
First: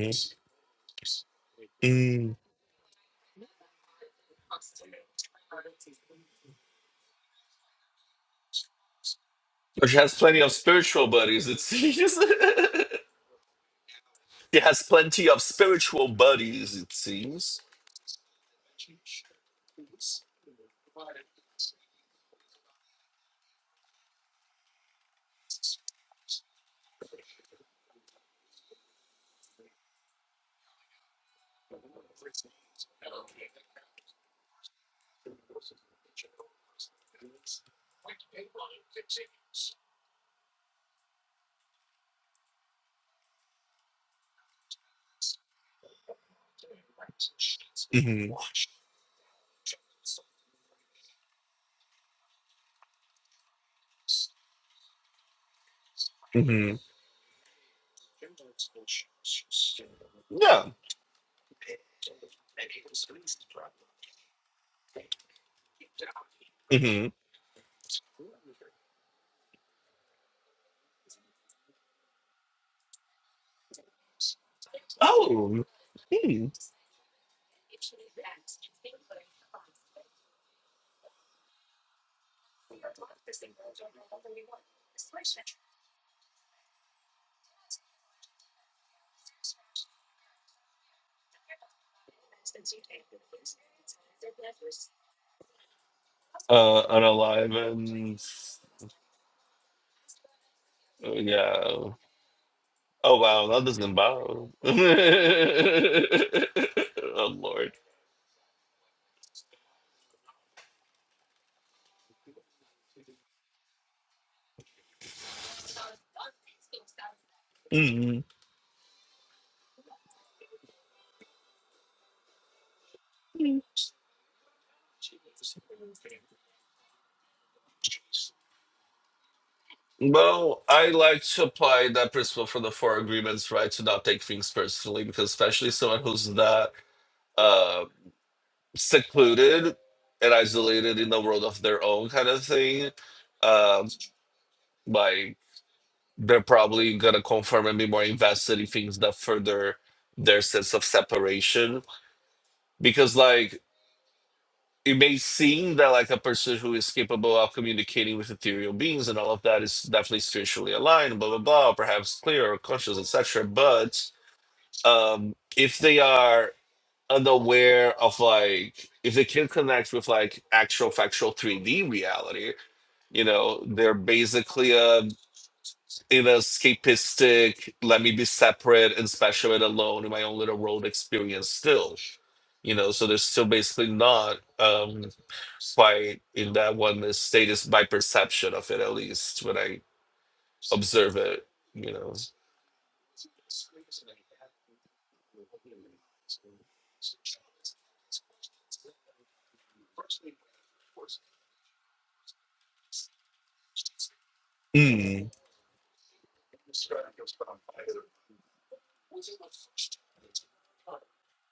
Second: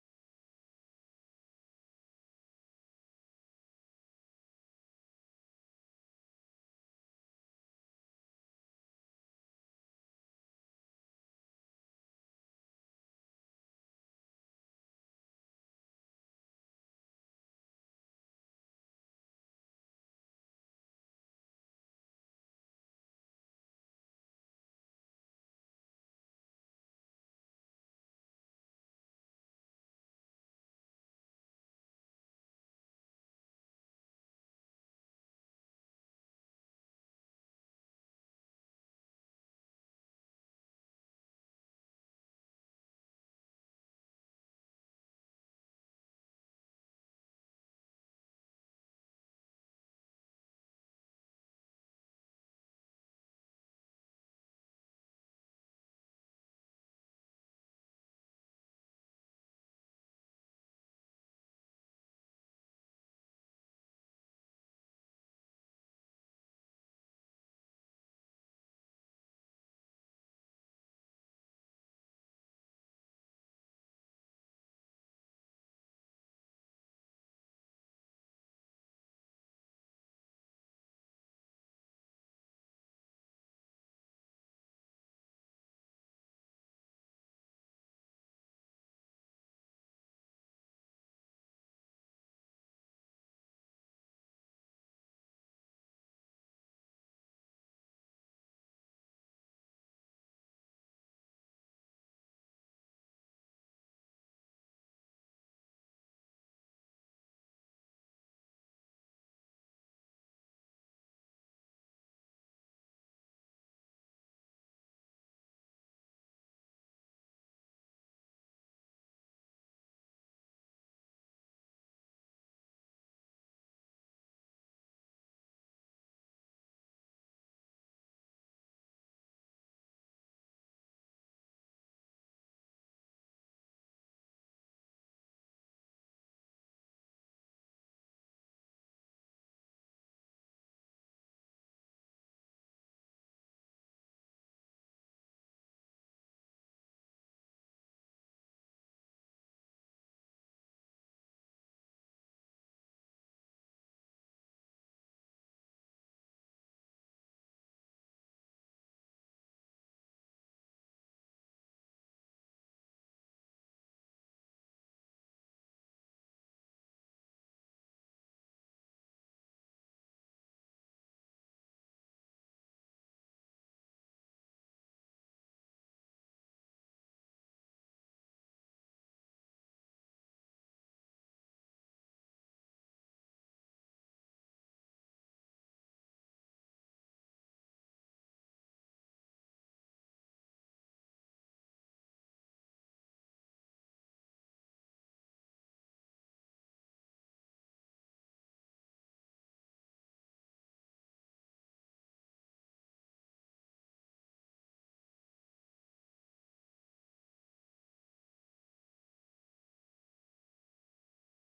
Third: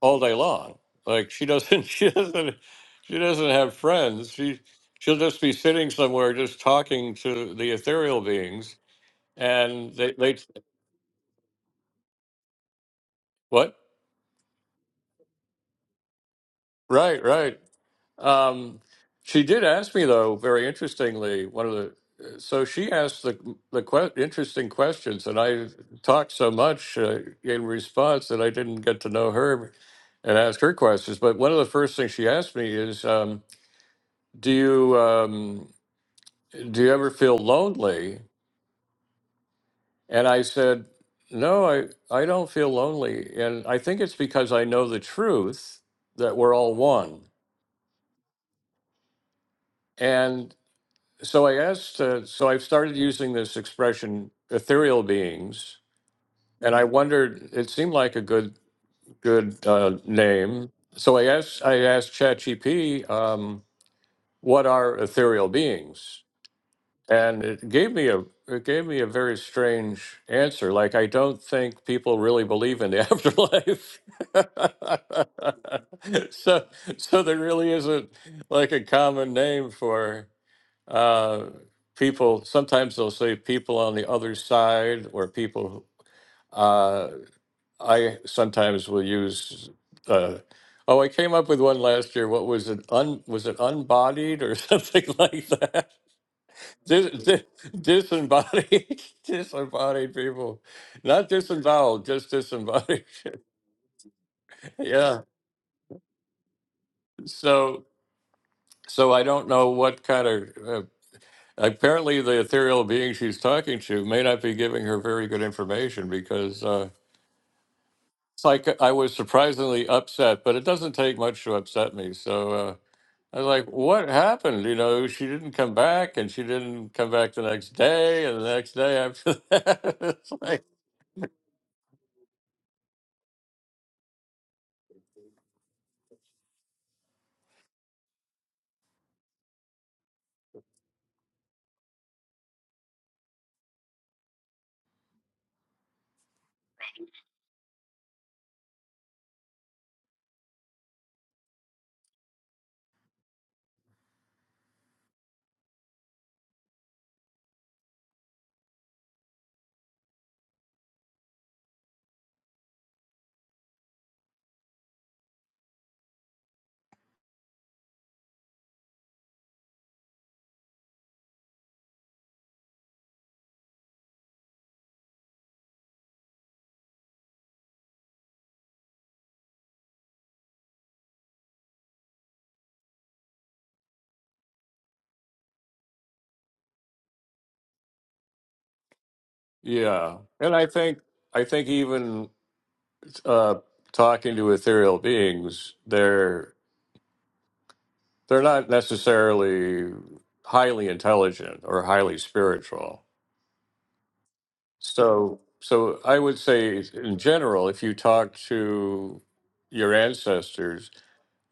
all day long. Like she doesn't, <laughs> she doesn't, she doesn't have friends. She she'll just be sitting somewhere, just talking to the ethereal beings, But and she they has they plenty of spiritual buddies, it seems. <laughs> what? she has plenty of spiritual buddies, it Right, seems. right. Um, she did ask me though, very interestingly, one of the. So she asked the the que- interesting questions, and I talked so much uh, in response that I didn't get to know her and ask her questions. But one of the first things she asked me is, um, "Do you?" Um, do you ever feel lonely? And I said, no, I, I don't feel lonely. And I think it's because I know the truth that we're all one. hmm And so I asked, uh, so I've started using this expression, ethereal beings. hmm And I wondered, it seemed like a good, good uh, Yeah. name. So I asked, I asked ChatGPT, um, what are ethereal beings? hmm and it gave me a it gave me a very strange answer like i don't think people really believe in the <laughs> afterlife Oh. <laughs> Hmm. so so there really isn't like a common name for uh people sometimes they'll say people on the other side or people who- uh i sometimes will use uh Oh, I came up with one last year. What was it? Un was it unbodied or <laughs> something like Uh, Dis, dis, unalive and disembodied, <laughs> disembodied people, oh, not yeah. disemboweled, just disembodied. Oh wow, that doesn't bother. <laughs> yeah. <laughs> oh lord. So, so I don't know what kind of. Uh, apparently, the ethereal being she's talking to may not be giving her very good information because uh, Mm-hmm. it's like I was surprisingly upset, but it doesn't take much to upset me. So. Uh, I was like, what happened? You know, she didn't come back and she didn't come back the next day and the next day after <laughs> that. <laughs> It's like, Well, I like to apply that principle for the four agreements, right? To not take things personally, because especially someone who's not uh, secluded and isolated in the world of their own kind of thing, um, like they're probably gonna confirm and be more invested in things that further their sense of separation. Because like it may seem that like a person who is capable of communicating with ethereal beings and all of that is definitely spiritually aligned, blah blah blah, or perhaps clear or conscious, etc. But um, if they are unaware of like if they can not connect with like actual factual 3D reality, you know, they're basically uh, in a escapistic, let me be separate and special and alone in my own little world experience still. You know, so they're still basically not. Um, that's why in that one the state is my perception of it at least when I Yeah, and I think observe I it, think you know. even uh, talking to ethereal beings, they're they're not necessarily highly intelligent or highly spiritual. Mm. So so I would say in general, if you talk to your ancestors,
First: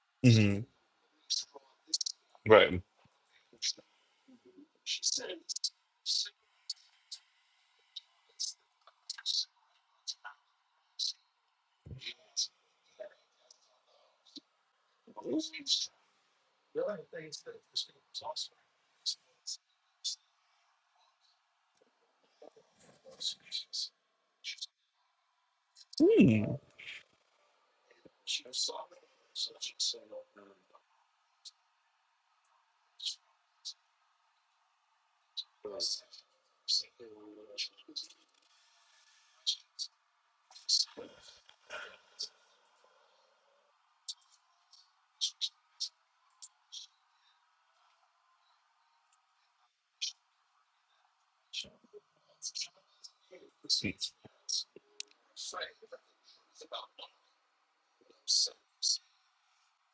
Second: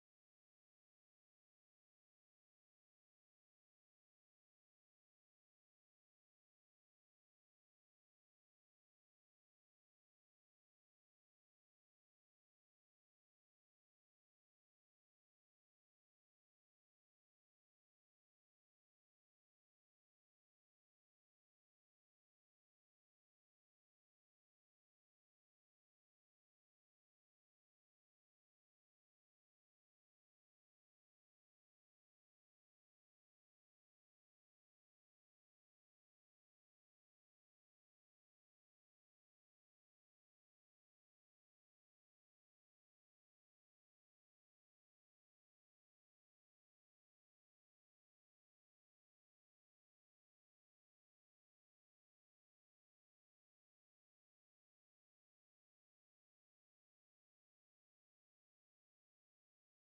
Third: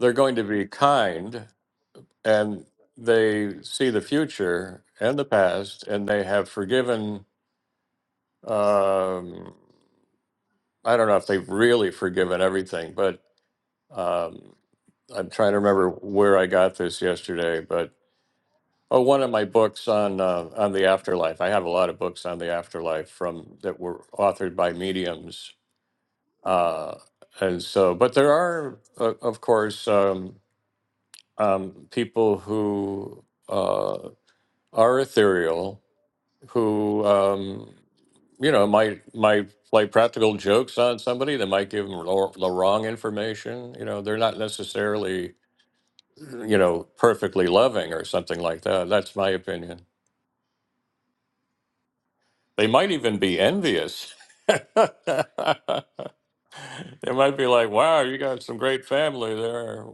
they're going to hmm be kind and Right. they see the future and the past, and they have forgiven. Um, I don't know if they've really forgiven everything, but Um, I'm trying to remember where I got this yesterday, but oh, one of my books on uh, on the afterlife. I have a lot of books on the afterlife from that were authored by mediums, uh, and so. But there are, uh, of course, um, um, people who uh, are ethereal who um, you know might might play practical jokes on somebody. They might give them the wrong information. You know, they're not necessarily you know, perfectly loving or something like that. That's my opinion. They might even be envious. <laughs> they might be like, wow, you got some great family there.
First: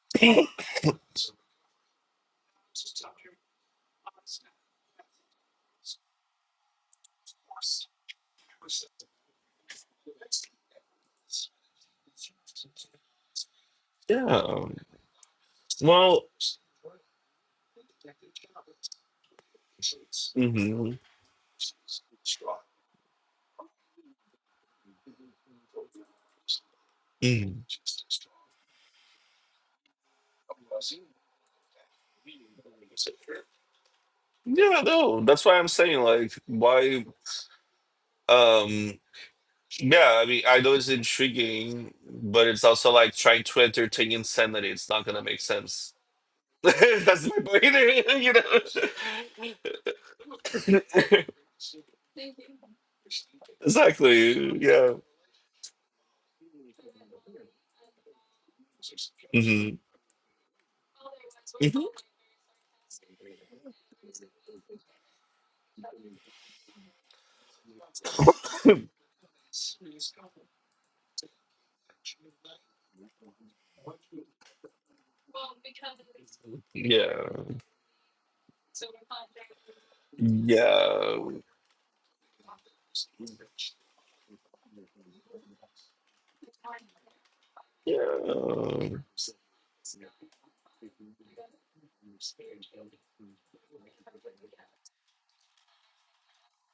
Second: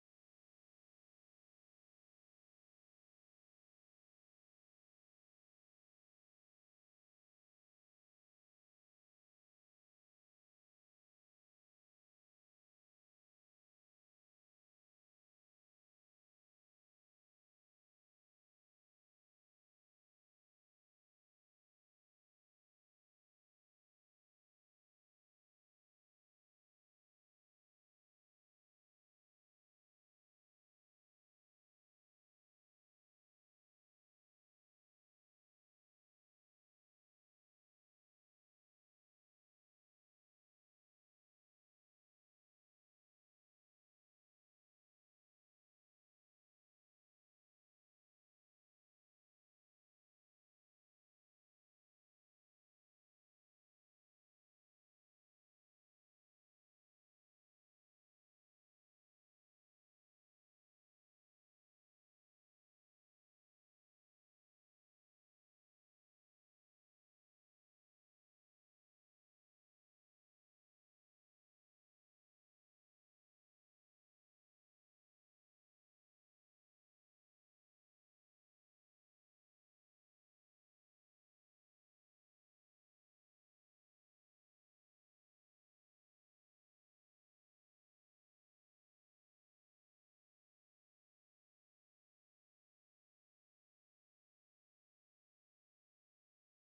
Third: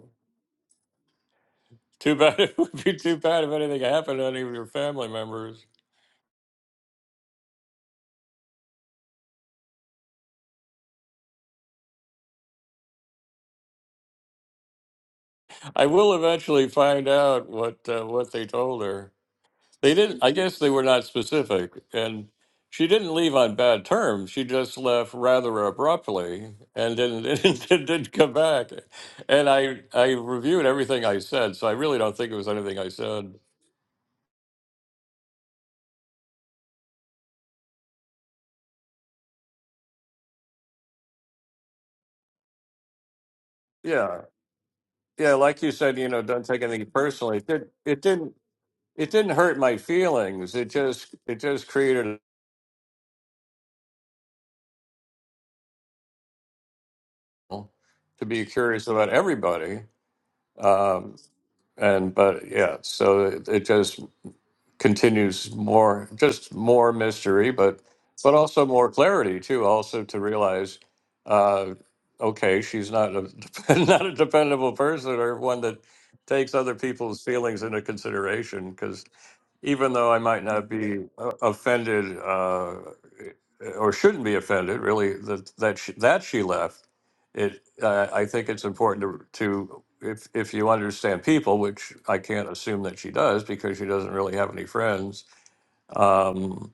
Too bad <laughs> it would be too bad if anything happened to any of your family members. Yeah. I will Well, eventually find out what uh, what they told her. They didn't, I guess they were hmm not specific. And she didn't leave on bad terms. She just left rather abruptly and didn't, <laughs> yeah, didn't, didn't come back. And I, I reviewed everything I said, so I really don't think it was anything I said. no, that's why I'm saying like why um yeah, I mean I know it's intriguing, but it's also like trying to entertain Yeah. insanity. It's not gonna Yeah. make Like you sense. said, you know, don't take <laughs> anything that's my personally. It, point, <laughs> did, it you didn't, know. it didn't hurt my feelings. It just, it just created <laughs> exactly. Yeah. to be curious about hmm everybody. Um, hmm and, but yeah, so it, it just continues more, just more mystery, but but also <laughs> more clarity too. Also to realize, uh, okay, she's not a <laughs> not a dependable person or one that takes other people's yeah. feelings into consideration. because even though I might not be Yeah. uh, offended uh, or shouldn't be offended, really that that she, that she left. It uh, Yeah. I think it's important to to if if you understand people, which I can't assume that she does because she doesn't really have any friends. Um,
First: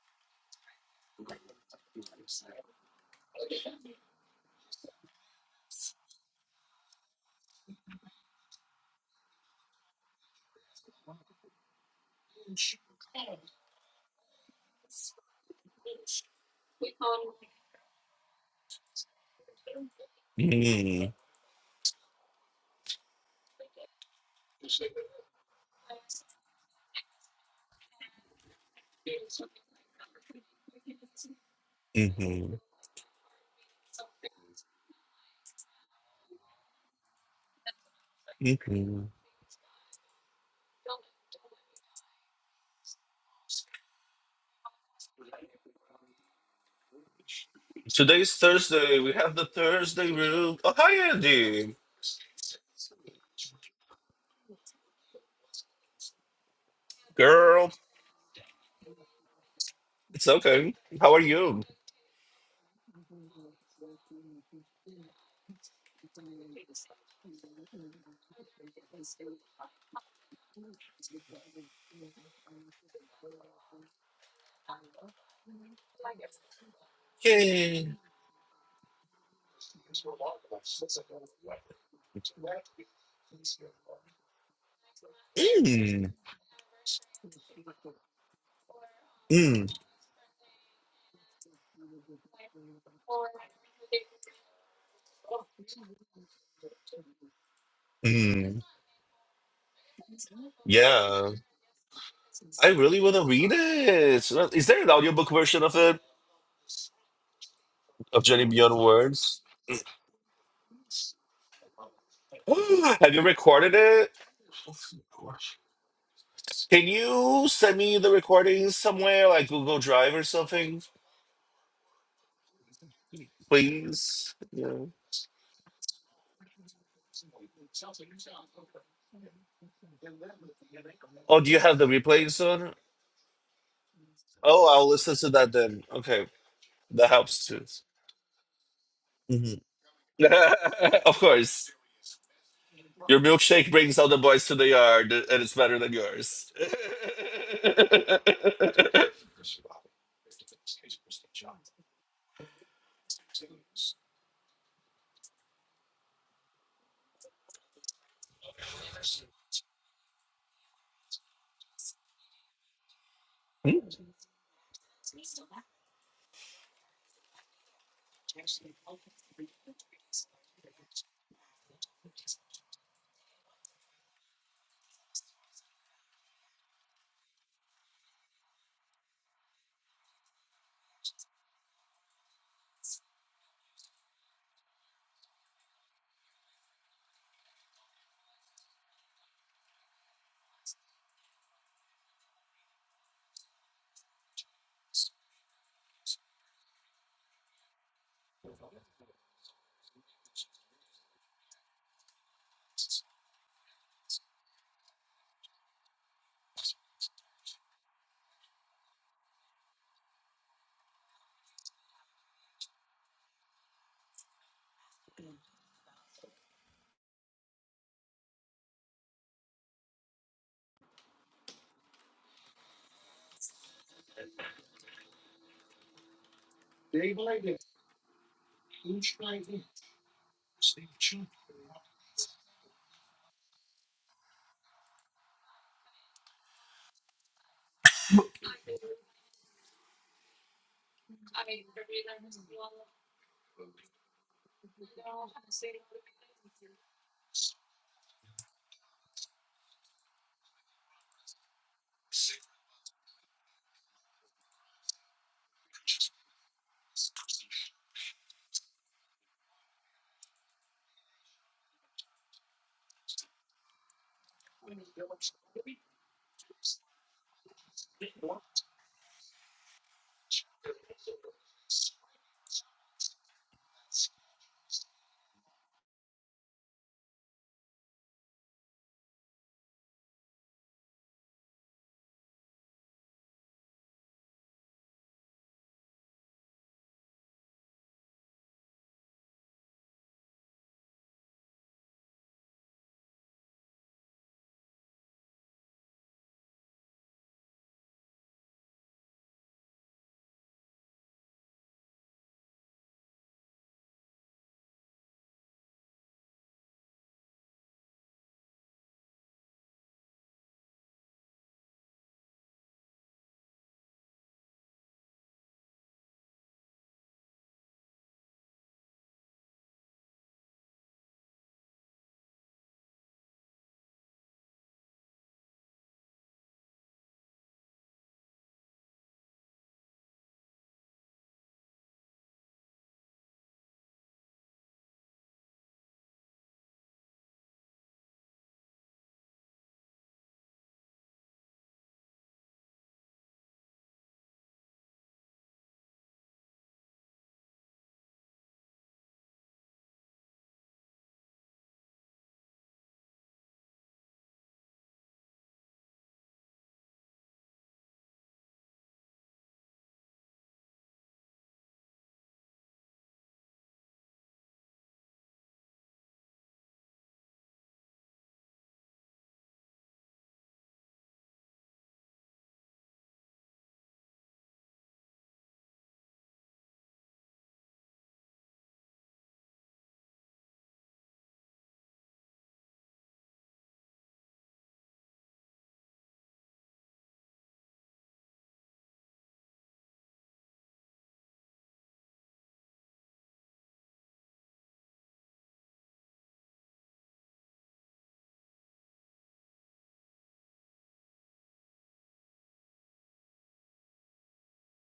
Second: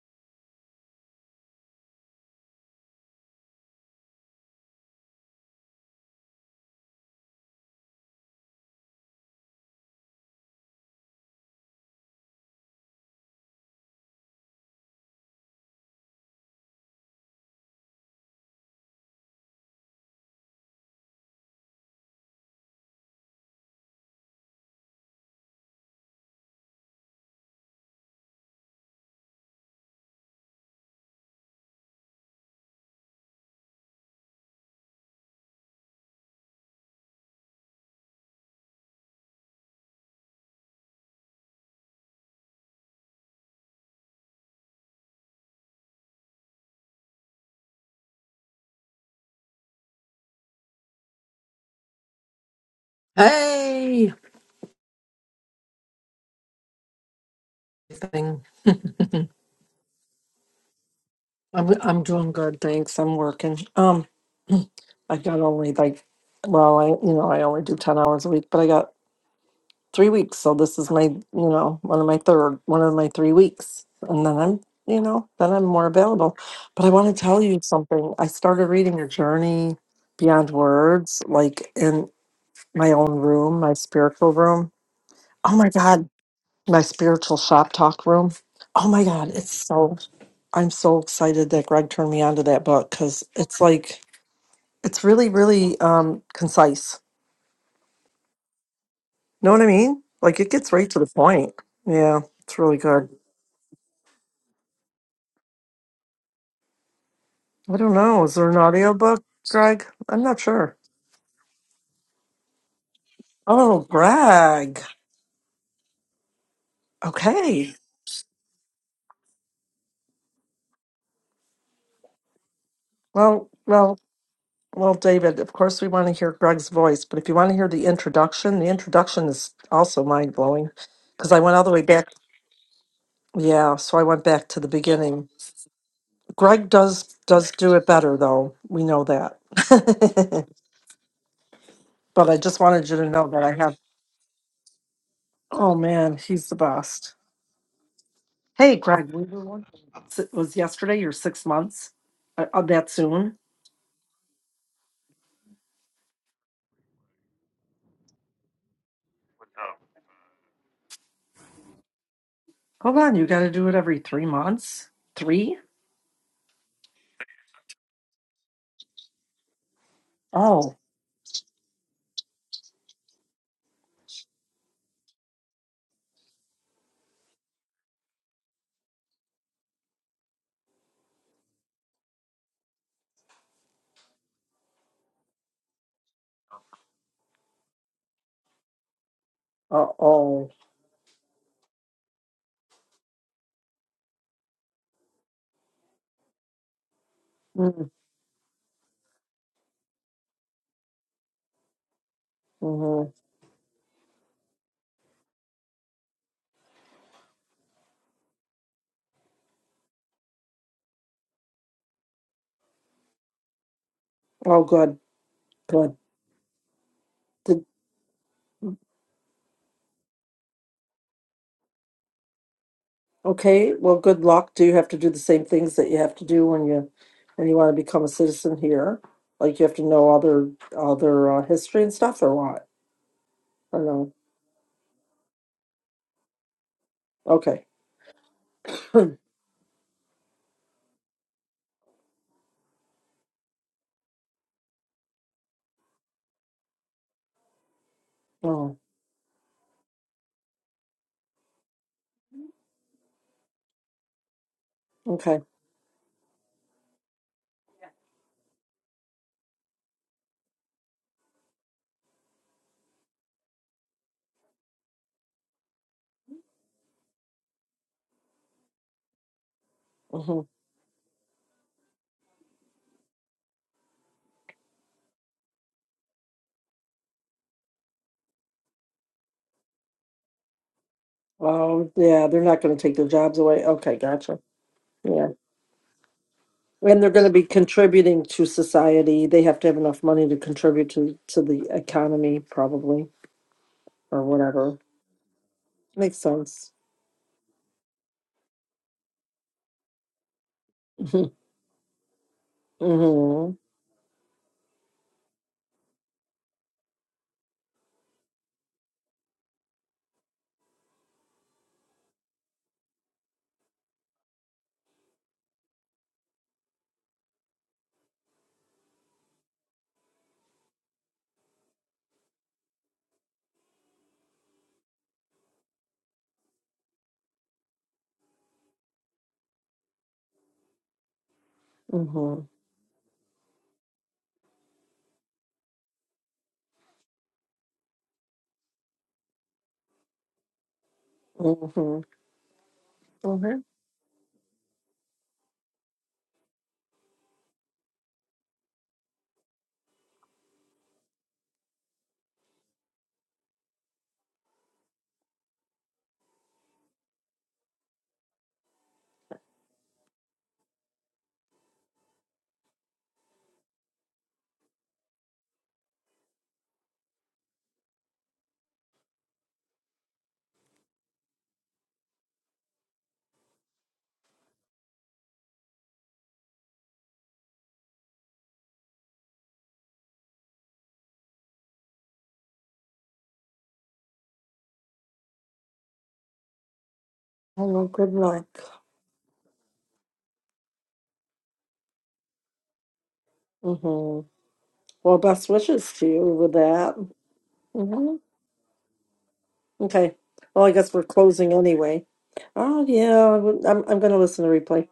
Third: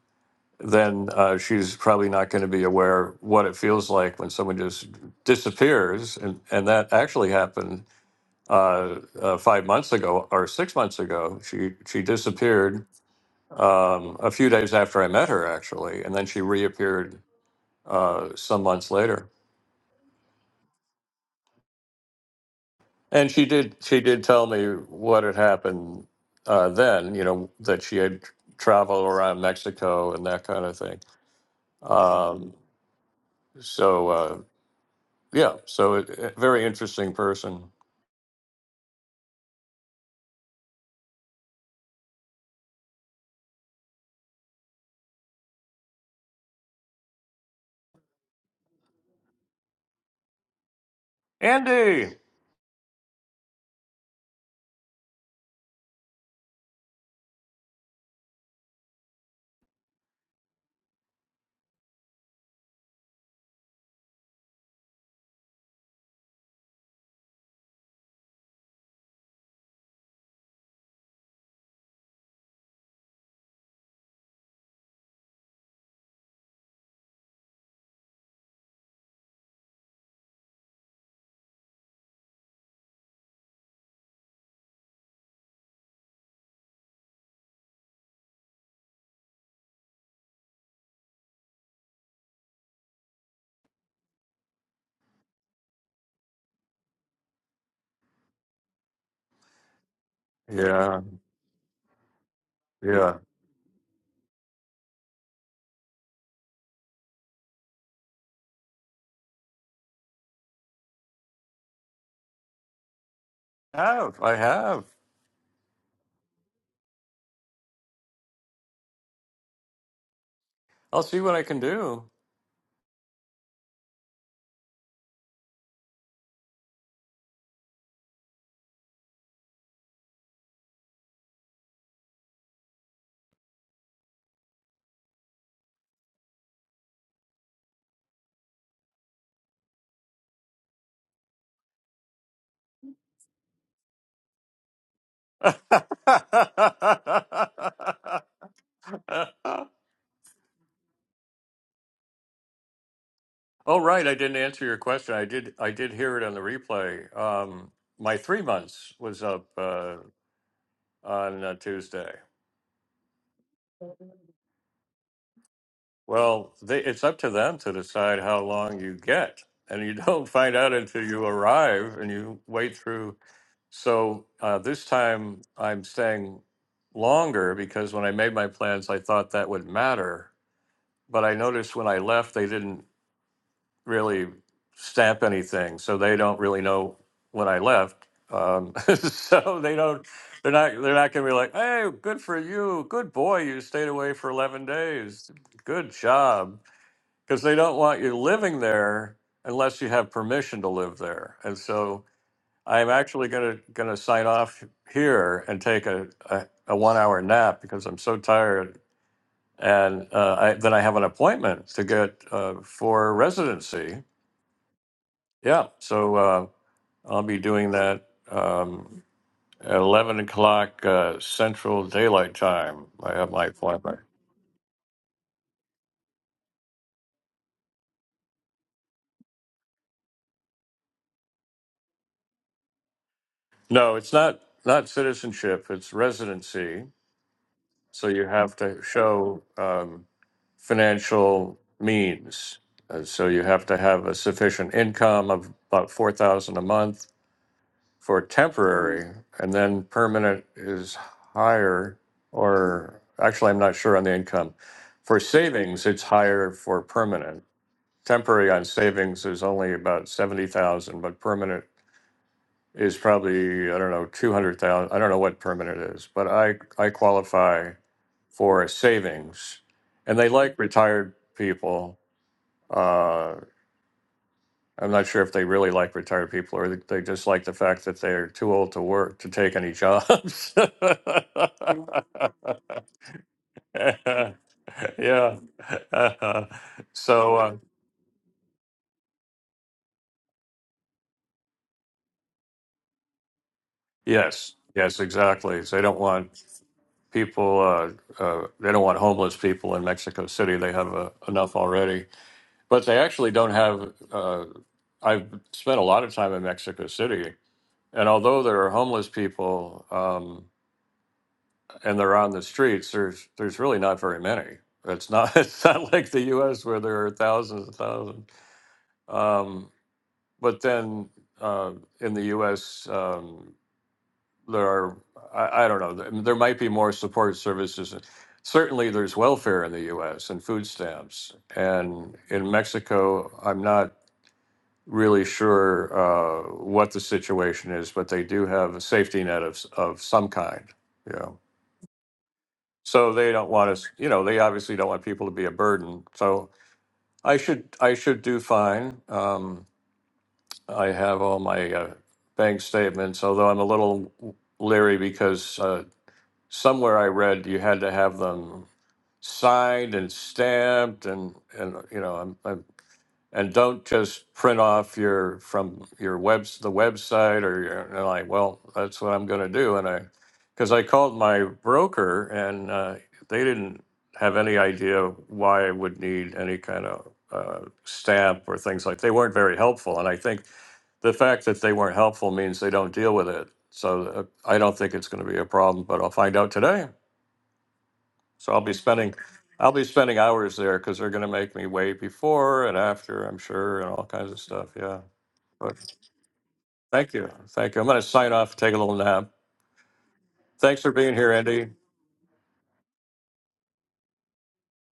then uh, she's probably not going to be aware what it feels like when someone just disappears, and and that actually happened uh, uh, five months ago or six months ago. She she disappeared um, a few days after I met her, actually, and then she reappeared uh, some months later. Mm. And she did she did tell me what had happened uh, then. You know that she had traveled around Mexico and that kind of thing. hmm Um, so uh, yeah, so a a very interesting person. hmm Today's Thursday. We have the Thursday room. Oh, hi, Andy. Andy. Hey, Girl, thing. it's okay. How are you? I'm I'm doing good, thanks. I'm working. Um, I got only like, well, I you know I only do ten hours a week, but I got three weeks, so this is my you know one of my third one of my three weeks, and then I'm you know then I'm more available. But I want to tell you Yay. something. I started reading a journey beyond words, like in my own room, my spiritual room. Oh my God, Mm. my spiritual shop talk room. Oh my God, it's Mm. so, I'm so excited that Greg turned me onto that book because it's like, it's really, really um, concise. Mm. Know what I mean? Like it gets right to Yeah, the Yeah. point. Yeah, it's I really really good. want yeah. to read it. Is there an audiobook version of it? I don't of know. Is Journey there an Beyond audio book, Words. Greg? I'm not sure. <gasps> Have you recorded Oh, I it? have I Greg. have. Can you Okay. send me the recording somewhere, like Google Drive or something, I'll see what I can do. Well, well, please? Yeah. well, David, of course we want to hear Greg's voice, but if you want to hear the introduction, the introduction is also mind blowing because I Oh, do went you all the have way the back replays on? Yeah, so I went back to the Oh, I'll listen beginning. to that then. Okay, Greg does that helps does too. do it better though. We know that. hmm <laughs> <laughs> of course, but I just wanted you to your know that I milkshake have brings all the boys to the yard, and it's oh better than man, he's yours. the best. Hey <laughs> Greg, we were <laughs> wondering. It was yesterday your six months? Uh, uh, that soon? Oh, right. I didn't answer your question. I did. I did hear it on the replay. Um, my three months was up uh, on uh, Tuesday. Hold on, you gotta do it every three months? Three? Well, they, it's up to them to decide how long you get, and you don't <laughs> find out Oh. until you arrive and you wait through. So uh, this time, I'm staying longer because when I made my plans, I thought that would matter. But I noticed when I left, they didn't. really stamp anything, so they don't really know when I left. Um, <laughs> so they Uh don't, oh. they're not, they're not gonna be like, "Hey, good for you, good boy, you stayed away for eleven days, good job," because they don't want you living there unless you have permission to live there. And so I'm Mm-hmm. actually gonna gonna sign off here and take a a, a one hour nap because I'm so tired. And uh, I, then I have an appointment to get uh, for residency Oh good. yeah, Good. so uh, I'll be doing that um, at 11 o'clock uh, Central Daylight Time. I have my Okay, well, appointment. good luck. Do you have to do the same things that you have to do when you when you want to become a citizen here? Like you have to know other other uh, history and stuff, or what? Or No, it's no? not not citizenship. It's residency. Okay. So you have to show um, financial means. Uh, so you have to have a sufficient income of about four thousand a month for Oh, temporary, and then permanent is higher, or actually, I'm not sure on the income. For okay. savings, it's higher for permanent. Temporary on savings is only about 70,000, but permanent is probably, I don't know, 200,000. I don't know what permanent is, but I, I qualify for savings. And they hmm like retired people. Uh, I'm not sure if they really like retired people or they just like the fact that they're too old to work to take any jobs. Oh, yeah. They're not going to take their jobs away. Okay, <laughs> gotcha. Yeah, yeah. <laughs> and they're going to so be uh, contributing to society. They have to have enough money to contribute to to the economy, probably, or yes, whatever. yes, exactly. So they don't Makes want sense. people. Uh, uh, they don't want homeless people in Mexico City. They have uh, <laughs> enough already, but they actually don't Mm-hmm. have. Uh, I've spent a lot of time in Mexico City, and although there are homeless people. Um, and they're on the streets, there's there's really not very many. It's not <laughs> it's not like the U.S. where there are thousands and thousands. Um, but then uh, in the U.S. Um, there are I, I don't know there there might be more support services. Certainly, there's welfare in the U.S. and food stamps, and Mm-hmm. in Mexico, I'm not really sure uh, what the situation is, but they do have a safety net of s- of some kind. Yeah. Mm-hmm. Mm-hmm. So they don't Okay. want us, you know, they obviously don't want people to be a burden. So I should, I should do fine. Um, I have all my uh, bank statements, although I'm a little leery because uh, somewhere I read you had to have them signed and stamped, and and you know, I'm, I and don't just print off your from your webs the website or your and like well that's what i'm going to do and i because i called my broker and uh, they didn't have any idea why i would need any kind of uh, stamp or things like they weren't very helpful and i think the fact that they weren't helpful means they don't deal with it so uh, i don't think it's going to be a problem but i'll find out today Hello. Good so luck. I'll be spending, I'll be spending hours there because they're going to make me wait before and after, I'm sure, and all Mm-hmm. kinds of stuff. Yeah. Well, best But wishes to you with that. thank you. Thank you. I'm going to hmm sign off, take a little nap. Okay. Well, I Thanks for guess we're being here, closing Andy. anyway. Oh yeah, I would- I'm I'm going to listen to replay.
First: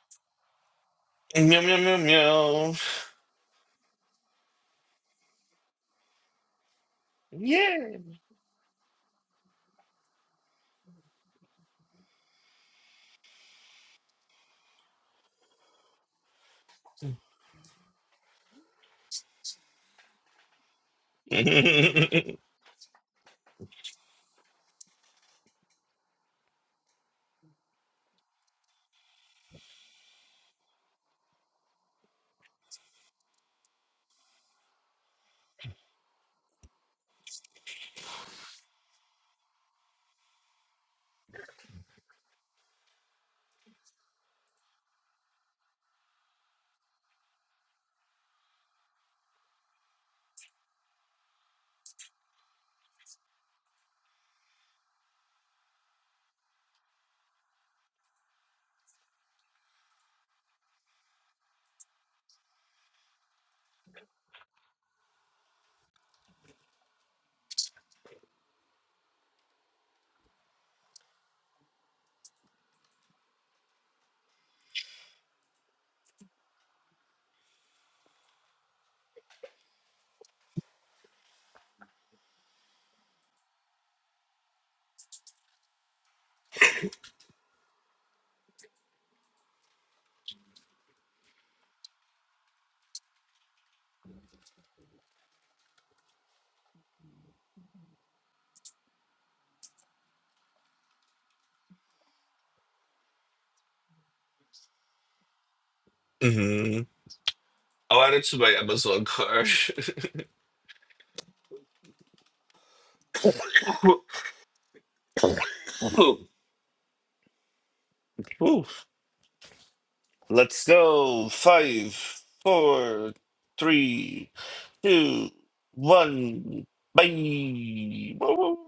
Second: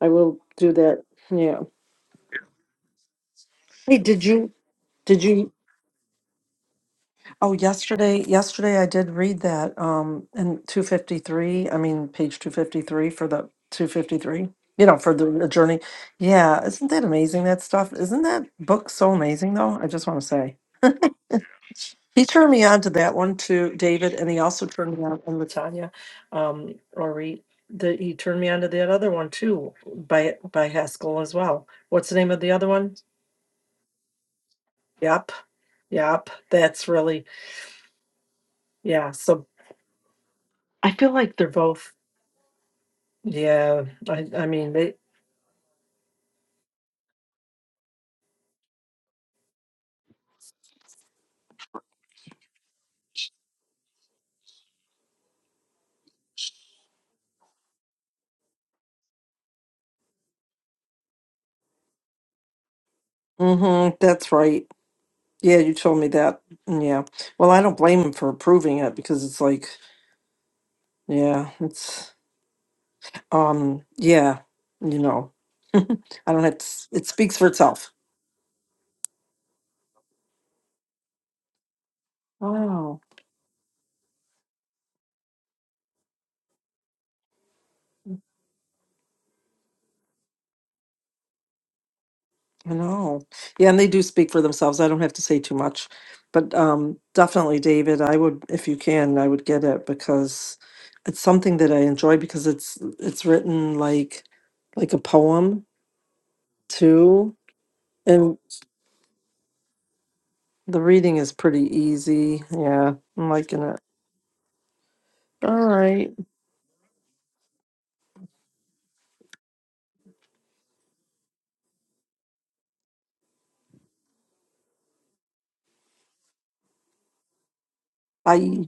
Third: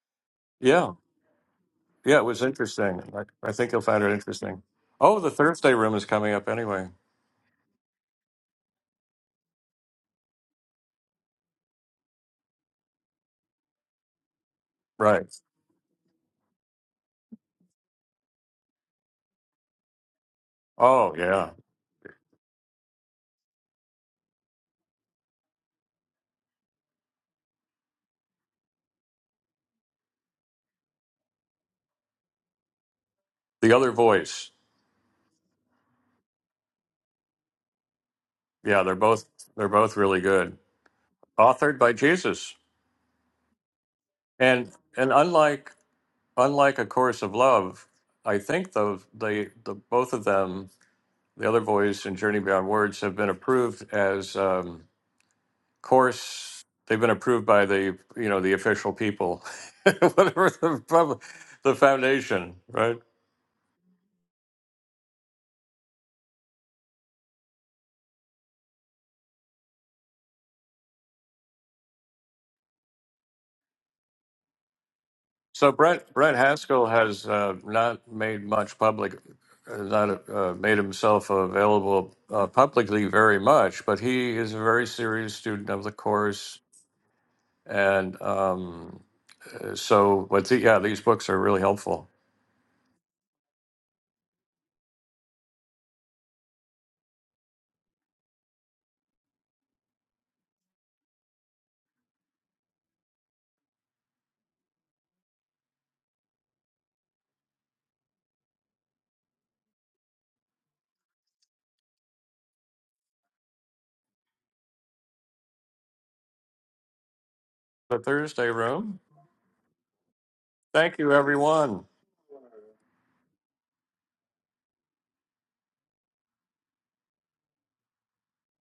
I will do Yeah. that. Yeah. meow meow meow Yeah. It was interesting. I, I think you'll Hey, find it did you interesting. Oh, did the you? Thursday room is coming up anyway. Oh, yesterday yesterday I did read that um in 253. I mean page 253 for the 253. You know, for the, Right. the journey. Yeah, isn't that amazing? That stuff. Isn't that book so amazing though? I just want to say. Oh, meow. yeah. <laughs> He turned me on to that one too, David, and he also turned me on, and Latanya, um, or he, the, he turned me on to that other one too, by, by Haskell as well. What's the name of the other one? The other voice. Yep, yep, that's really, Yeah. They're yeah, both, so they're both really good. I feel like they're Authored by both, Jesus. yeah, I, I And, mean, they. and unlike, unlike A Course of Love, I think the, they, the, both of them The other voice and Journey Beyond Words have been approved as um, course. They've been approved by the you know the official people, <laughs> whatever the pub- the foundation, right? Mm-hmm, that's right. Yeah, you told me that. Yeah. Well, I don't blame him for approving it because it's like, yeah, it's, um, yeah, you know, So Brent I Brent don't have to, Haskell s- it has speaks for uh, itself. not made much public, uh, not uh, made himself available uh, Oh publicly very much, but he is a very serious student of the course, and um, uh, so what's he, yeah, these books are really helpful. I know. Yeah, and they do speak for themselves. I don't have to say too much. But um, definitely, David, I would, if you can, I would get it because it's something that I enjoy because it's it's written like like a poem Mhm. too, Oh, added and to my Amazon card. the reading is pretty easy. Yeah, I'm liking it. All right. The <laughs> Thursday room. Let's Thank you, go. everyone. Five, four, three, two, one. Bye. Bye.